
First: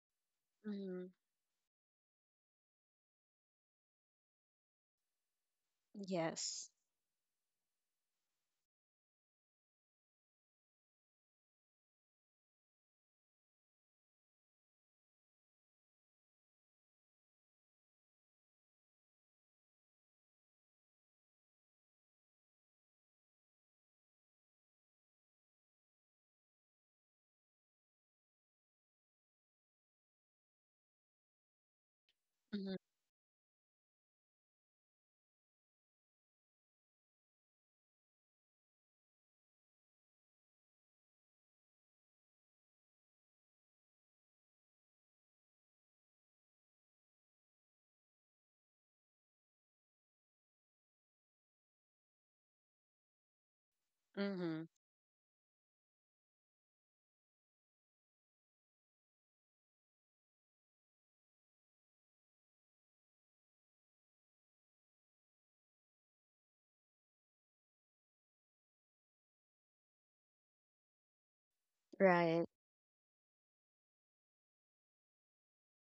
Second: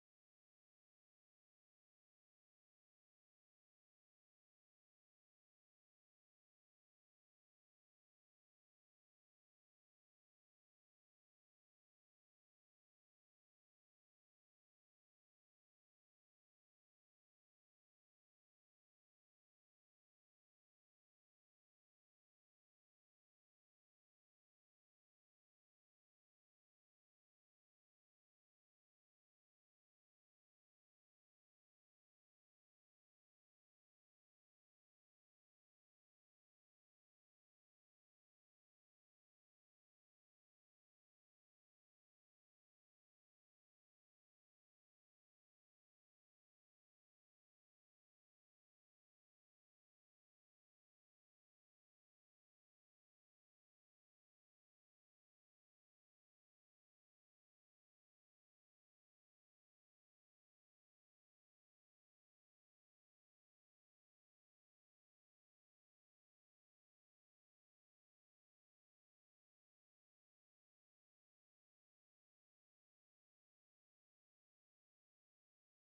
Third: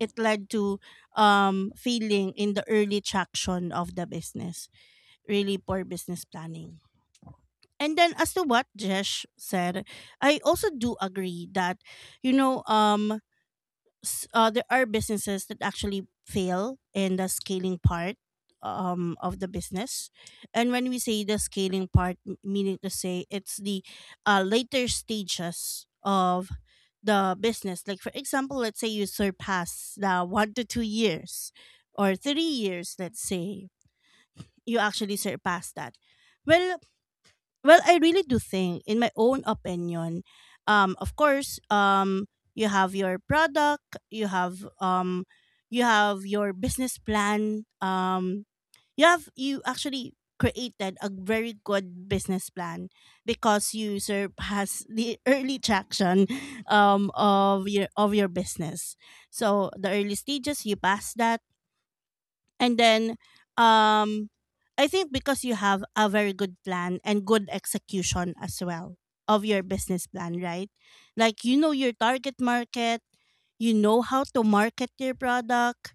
it led to
Mm-hmm.
failing in the early traction of the business, really poor business
Yes.
planning. And then, as to what Jesh said, I also do agree that, you know, there are businesses that actually fail in the scaling part, of the business. And when we say the scaling part, meaning to say it's the later stages of the business. Like, for example, let's say you surpass the 1 to 2 years or three
Mm-hmm.
years, let's say, you actually surpass that. Well, well, I really do think, in my own opinion, of course, you have your product, you have your business plan. You have you actually created a very good business plan because you
Mm-hmm.
surpass the early traction, of your business. So the early stages, you pass that, and then um I think because you have a very good plan and good execution as well of your business plan, right? Like, you know your target
Right.
market, you know how to market your product,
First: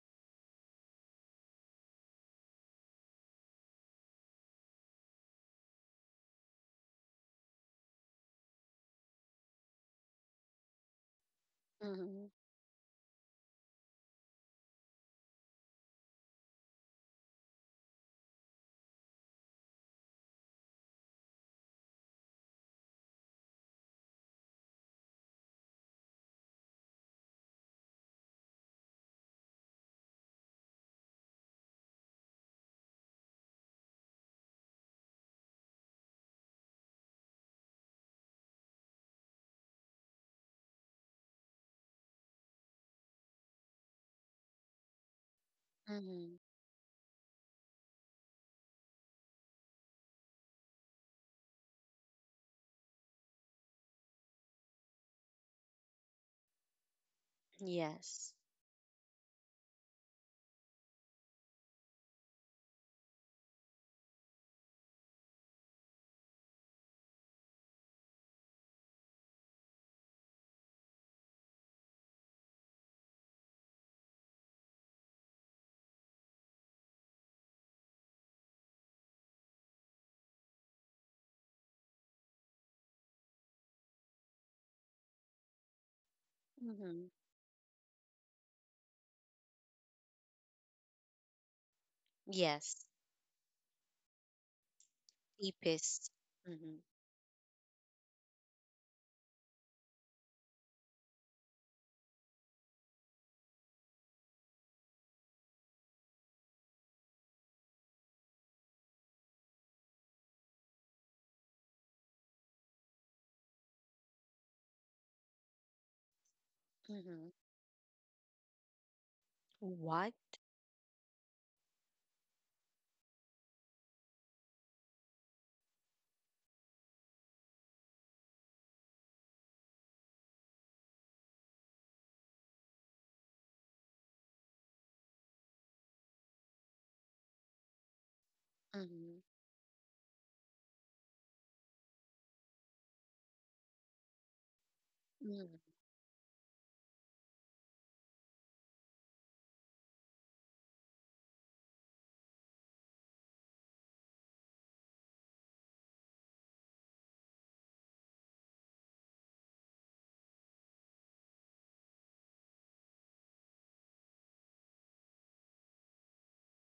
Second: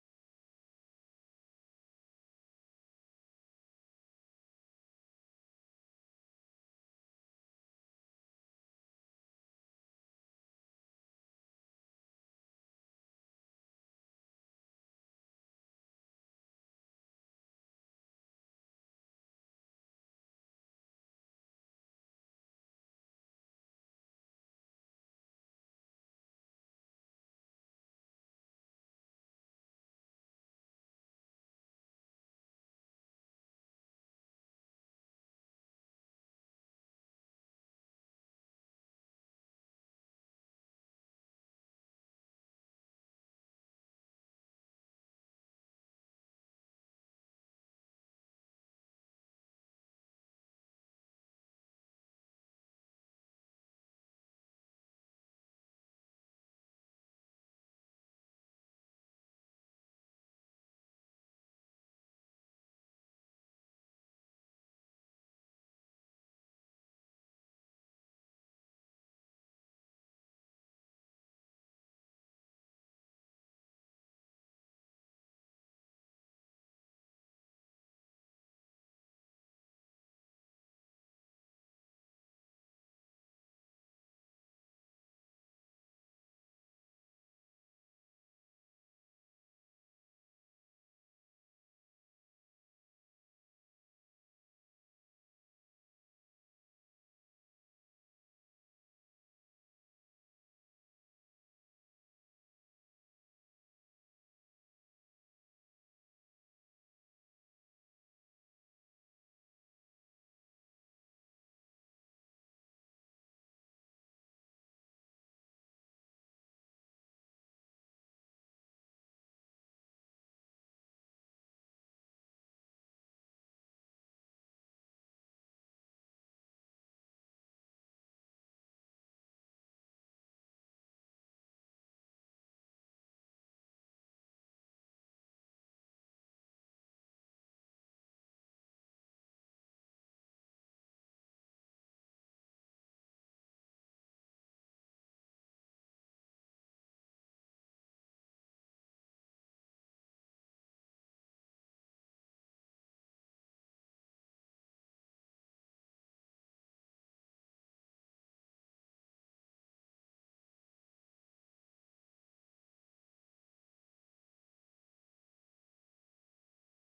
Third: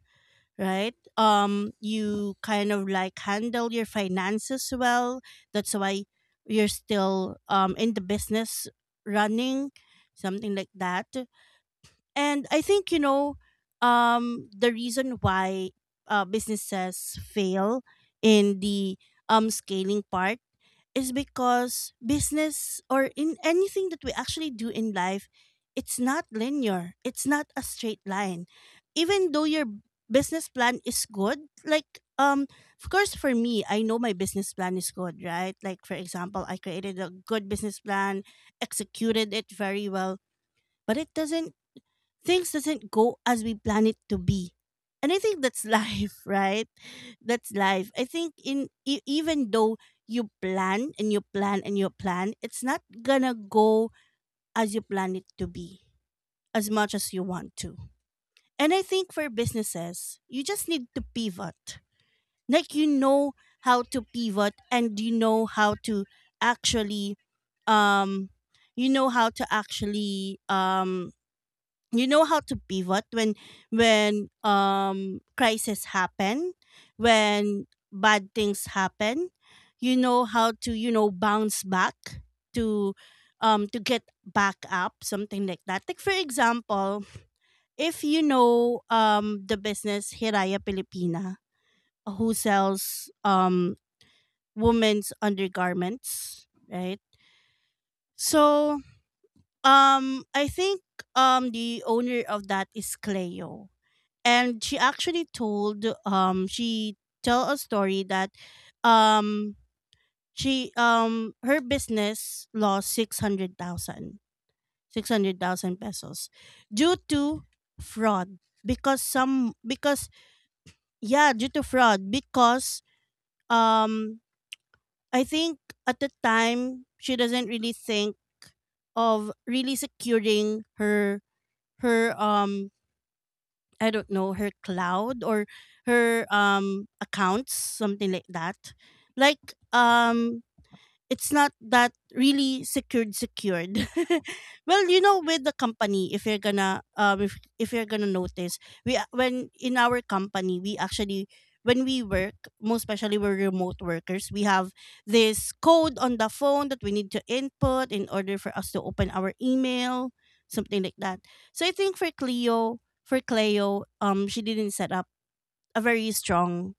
right? You kind of like handle your finances well. That's why you're still in the business running something like that.
Mm-hmm.
And I think, you know, the reason why businesses fail in the scaling part is because business or in anything that we actually do in life, it's not linear, it's not a straight line. Even though your business plan is good, like, um, of course, for me, I know my business plan is good, right? Like, for example, I created a good business plan, executed it very well, but it doesn't, things doesn't go as we plan it to be. And I think that's life,
Mm-hmm.
right? That's life. I think in even though you plan and you plan and you plan, it's not gonna go as you plan it to be, as much as you want to.
Yes.
And I think for businesses, you just need to pivot, like you know how to pivot, and you know how to actually, um you know how to actually, you know how to pivot when, when crisis happen, when bad things happen, you know how to, you know, bounce back to, to get back up, something like that. Like, for example,
Mm-hmm.
if you know the business Hiraya Filipina, who
Yes.
sells women's
Deepest.
undergarments,
Mm-hmm.
right? So I think the owner of that is Cleo, and she actually told, she tell a story that um she, her business lost six hundred thousand, 600,000 pesos due
Mm-hmm.
to fraud because some, because,
What?
yeah, due to fraud because, um I think at the time she doesn't really think of really securing her, her, I don't know, her cloud or her accounts, something like that.
Mm-hmm.
Like, it's not that really secured. well, you know, with
Mm,
the company, if you're gonna, if you're gonna notice, we when in our company we actually, when we work, most especially we're remote workers, we have this code on the phone that we need to input in order for us to open our email, something like that. So I think for Cleo, for Cleo, she didn't set up a very strong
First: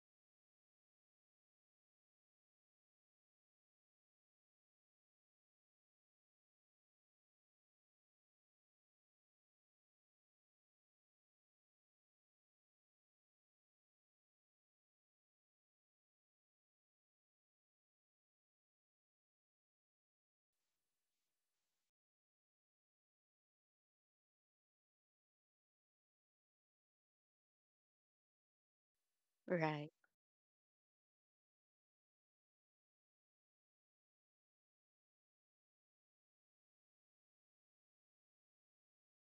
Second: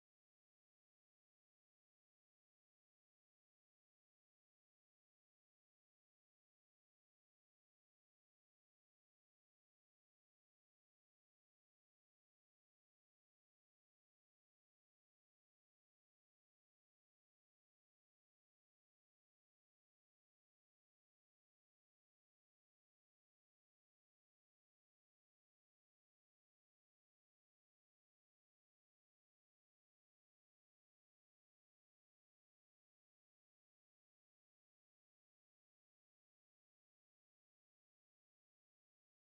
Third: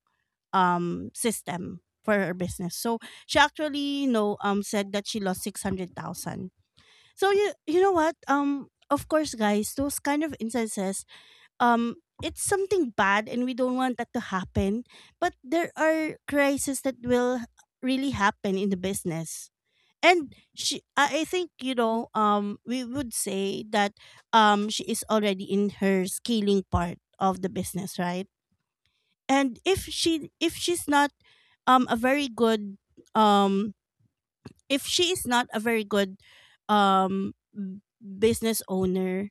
system for her business. So she actually, you know, said that she lost 600,000. So you know what? Of course, guys, those kind of instances, um it's something bad and we don't want that to happen, but there are crises that will really happen in the business. And she I think, you know, we would say that she is already in her scaling part of the business, right? And if
right.
she, if she's not a very good, um if she is not a very good business owner,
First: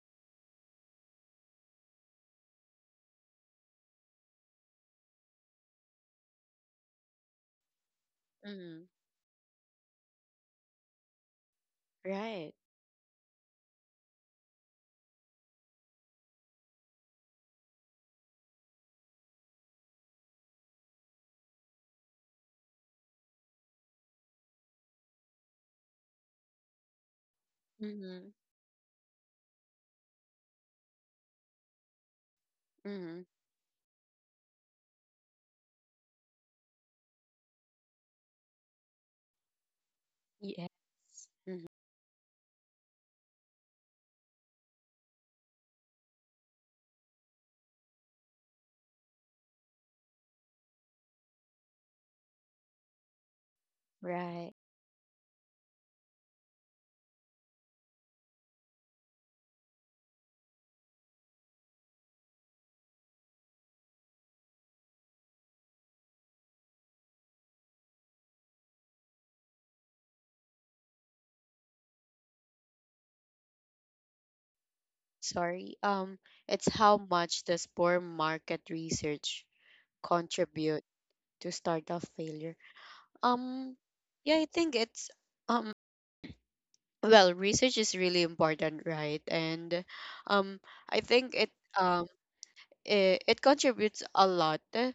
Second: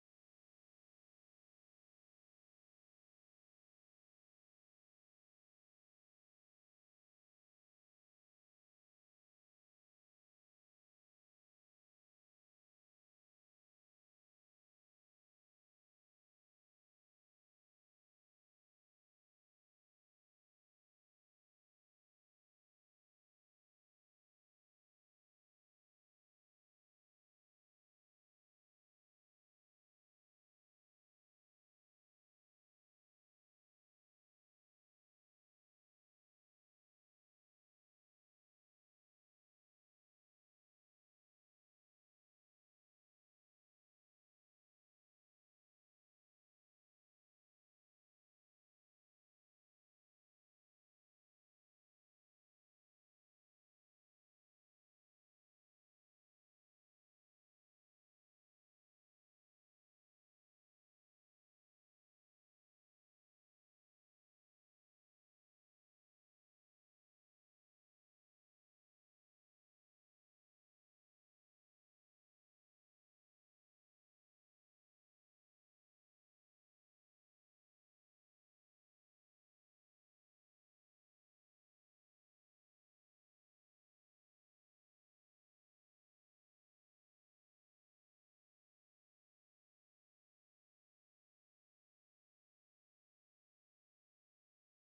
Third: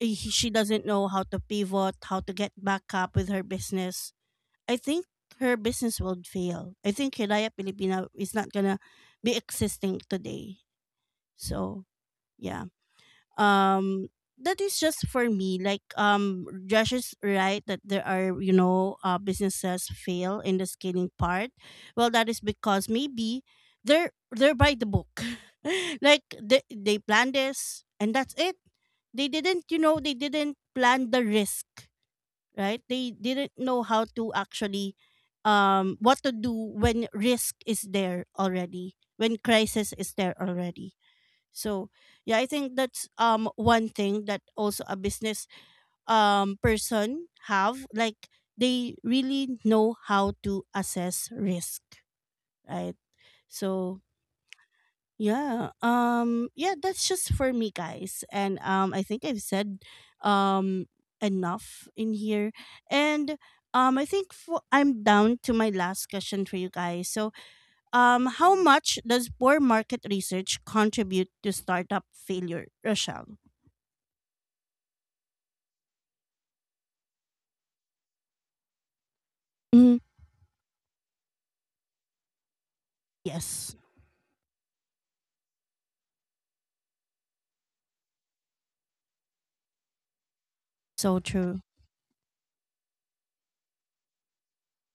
she doesn't know how to pivot, how to get back up with her business, I think her business will fail. I think Hiraya Filipina is not gonna
Mm,
be existing today. So
right.
yeah, um that is just for me. Like, Josh is right, that there are, you know, businesses fail in the scaling part, well, that is because maybe they're by the book. like they plan this and
Mm-hmm.
that's it. They didn't, you know, they didn't plan the risk, right? They
Mm-hmm.
didn't know how to actually, what to do when risk is there already, when crisis is there
Yes.
already.
Mm-hmm.
So yeah, I think that's one thing that also a business person have, like they really know how to assess risk, right? So
Right.
yeah, that's just for me, guys. And I think I've said um enough in here. And I think for, I'm down to my last question for you guys. So how much does poor market research contribute to startup failure, Rochelle?
Sorry. It's how much does poor market research
Mhm.
contribute to startup failure? Um,
Yes.
yeah, I think it's um well, research is really important, right? And um, I
So
think it
true.
um it, it contributes a lot eh,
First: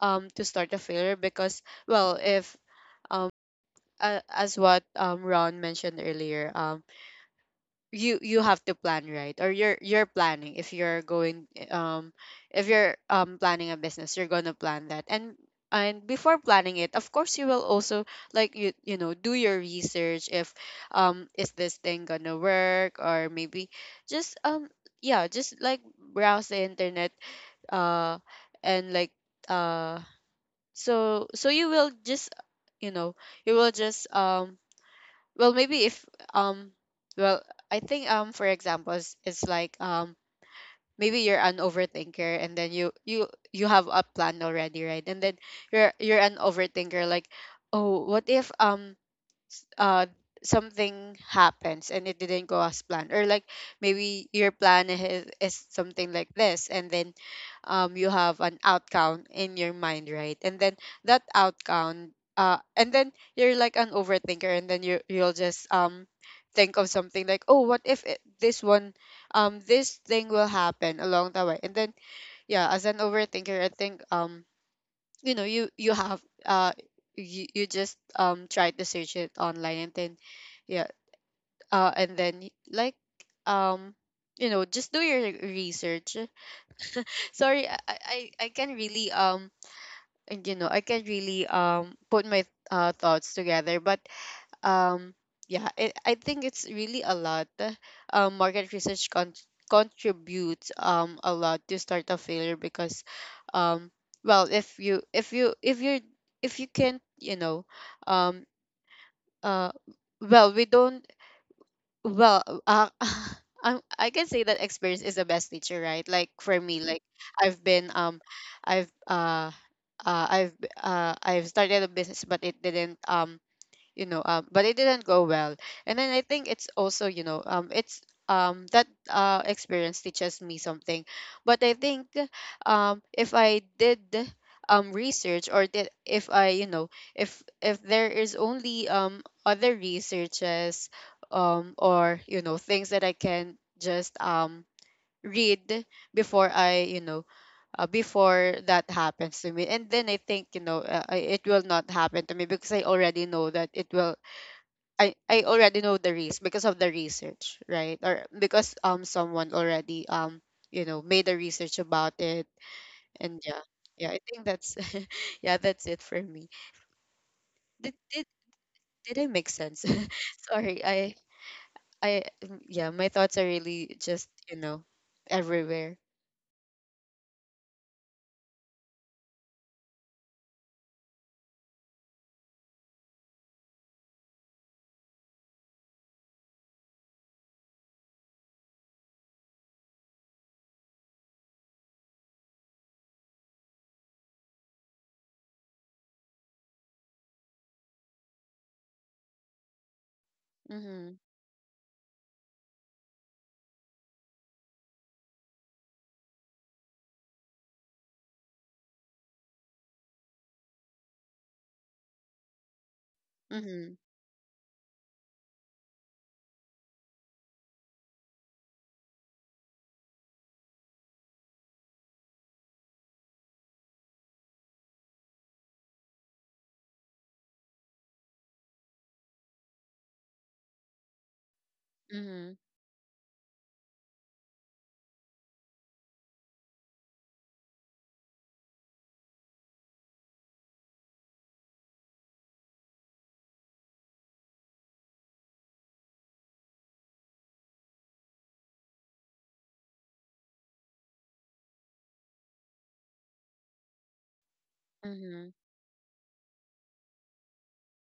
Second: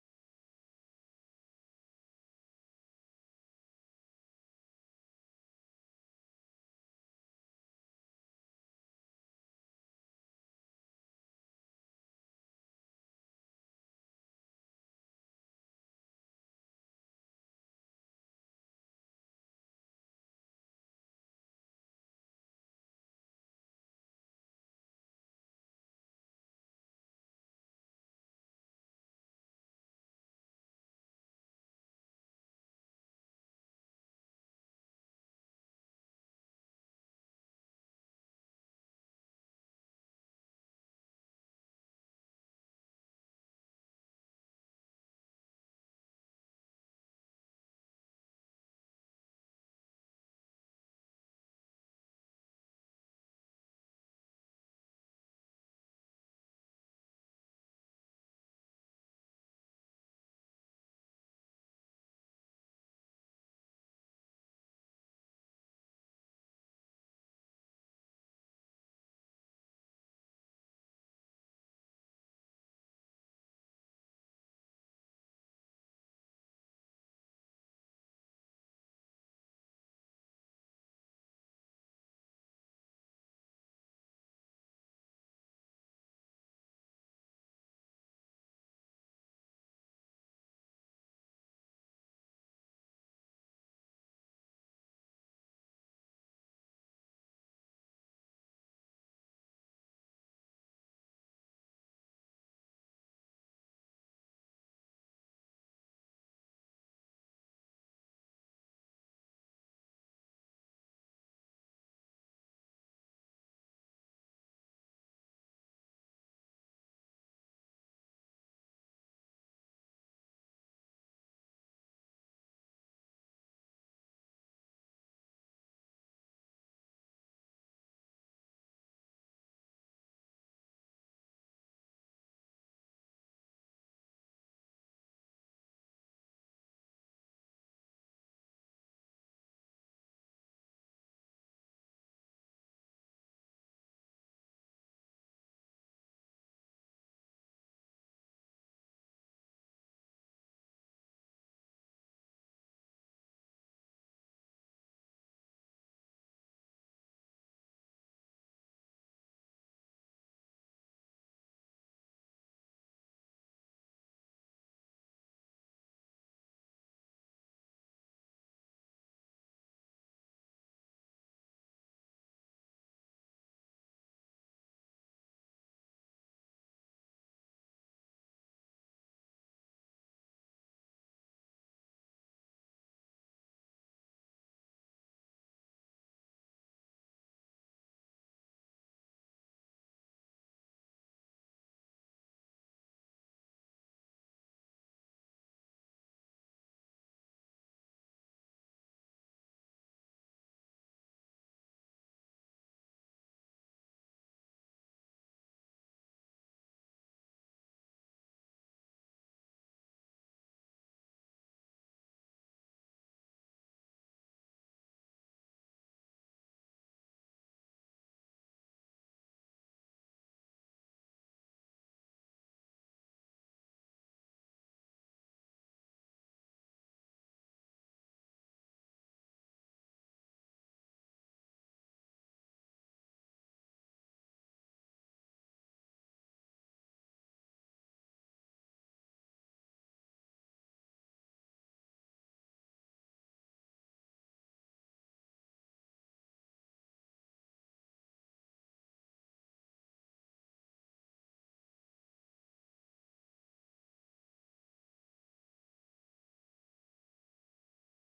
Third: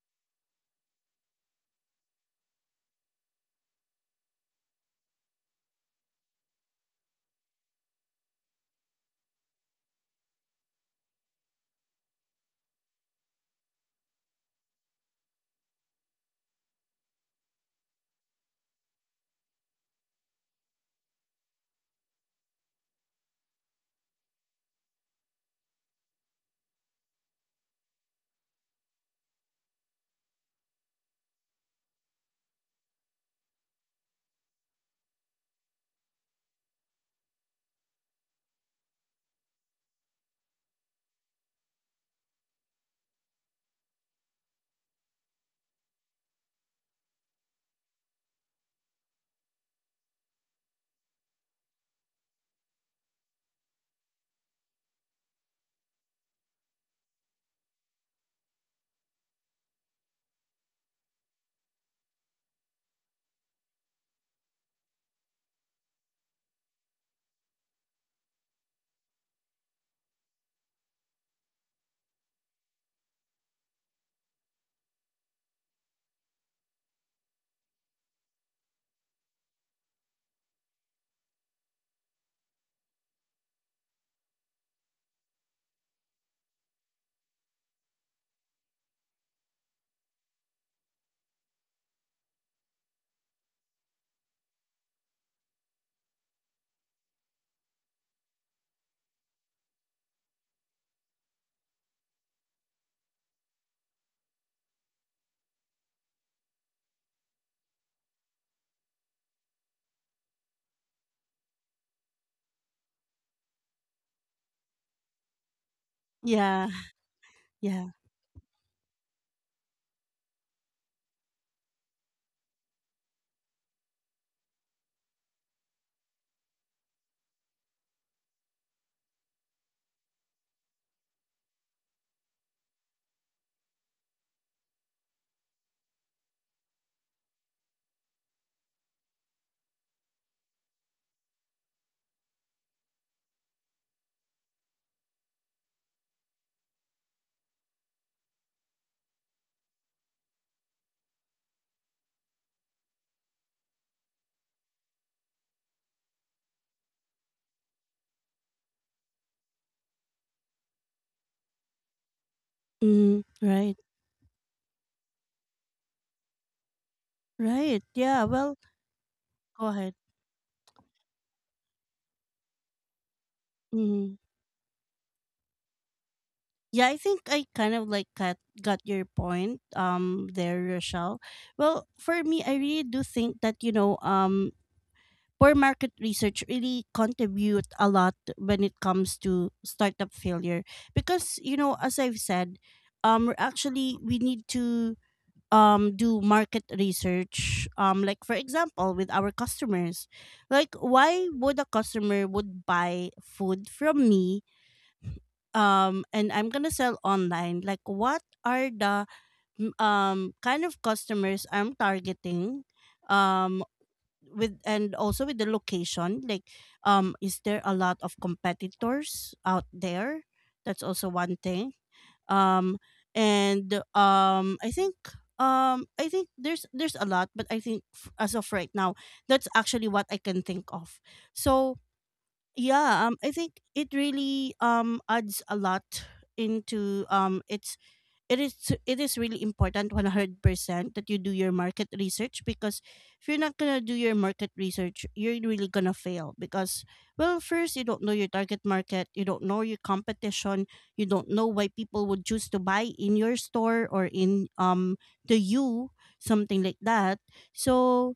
um to startup failure because well, if um, as what Ron mentioned earlier, you, you have to plan, right? Or you're planning. If you're going if you're planning a business, you're gonna plan that and. And before planning it, of course, you will also like you know, do your research if is this thing gonna work? Or maybe just yeah, just like browse the internet, uh and like, uh so, so you will just, you know, you will just well, maybe if um well, I think for examples it's like maybe you're an overthinker, and then you have a plan already, right? And then you're an overthinker, like, "Oh, what if uh something happens and it didn't go as planned, or like maybe your plan is something like this, and then you have an outcome in your mind, right? And then that outcome, and then you're like an overthinker, and then you, you'll just think of something like, oh, what if it, this one, this thing will happen along the way." And then yeah, as an overthinker, I think you know, you have, uh you, you just try to search it online, and then yeah, and then like um you know, just do your research. Sorry, I can really and, you know, I can not really put my thoughts together. But um yeah, it, I think it's really a lot. Market research contributes a lot to start a failure, because um well, if you, if you, if you're, if you can't, you know, um uh we don't, well I'm, I can say that experience is the best teacher, right? Like for
Yeah.
me, like I've been
Yeah.
I've uh, I've I've started a business, but it didn't you know but it didn't go well. And then I think it's also, you know, it's that experience teaches me something. But I think if I did research, or did, if I, you know, if there is only other researches or you know, things that I can just read before I, you know, before that happens to me. And then I think, you know, it will not happen to me, because I already know that it will, I already know the risk because of the research, right? Or because someone already, you know, made a research about it.
Mm,
And yeah,
right.
yeah, I think that's, yeah, that's it for me.
Right.
Did, did,
Yeah. Well,
did I make
go
sense?
ahead.
Sorry, yeah, my thoughts are really
Mm.
just, you know, everywhere.
Yeah, I think I kind of like got your point there, Rochelle. Well, for me, I really do think that, you know, poor market research really contribute a lot when it comes to startup failure because, you know, as I've said, we're actually, we need to do market research, like for example with our customers, like
Mm-hmm,
why would a customer would buy food from me, and I'm gonna sell online, like what are the, kind of customers I'm targeting um
mm-hmm,
with, and also with the location, like, is there a lot of competitors out there? That's also one thing. um and I think, I think there's a lot, but I think as of right now, that's actually what I can think of. So
mm-hmm.
yeah, I think it really adds a lot into its, it is, it is really important, 100%, that you do your market research, because if you're not going to do your market research, you're really going to fail, because, well, first, you don't know your target market, you don't know your competition, you don't know why people would choose to buy in your store or in, the
Mhm,
you, something like that. So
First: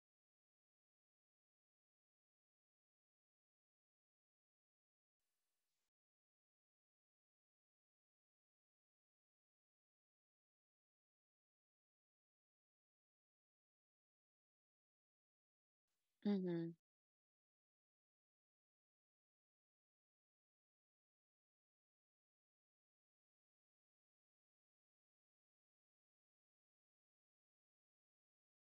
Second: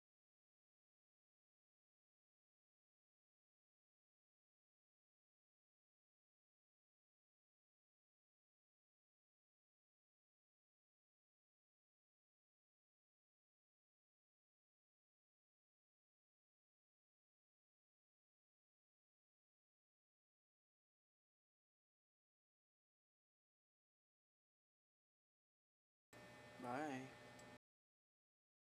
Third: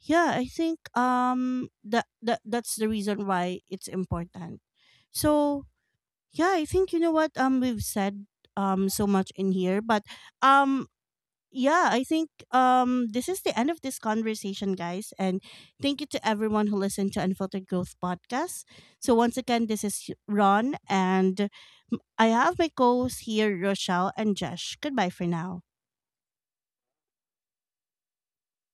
yeah, I think, um, that's the reason why it's important. So yeah, I think, you know what, we've said so much in here, but um yeah, I think this is the end of this conversation, guys, and thank you to everyone
mhm.
who listened to Unfiltered Growth podcast. So once again, this is Ron, and I have my co-hosts here, Rochelle and Josh. Goodbye for now.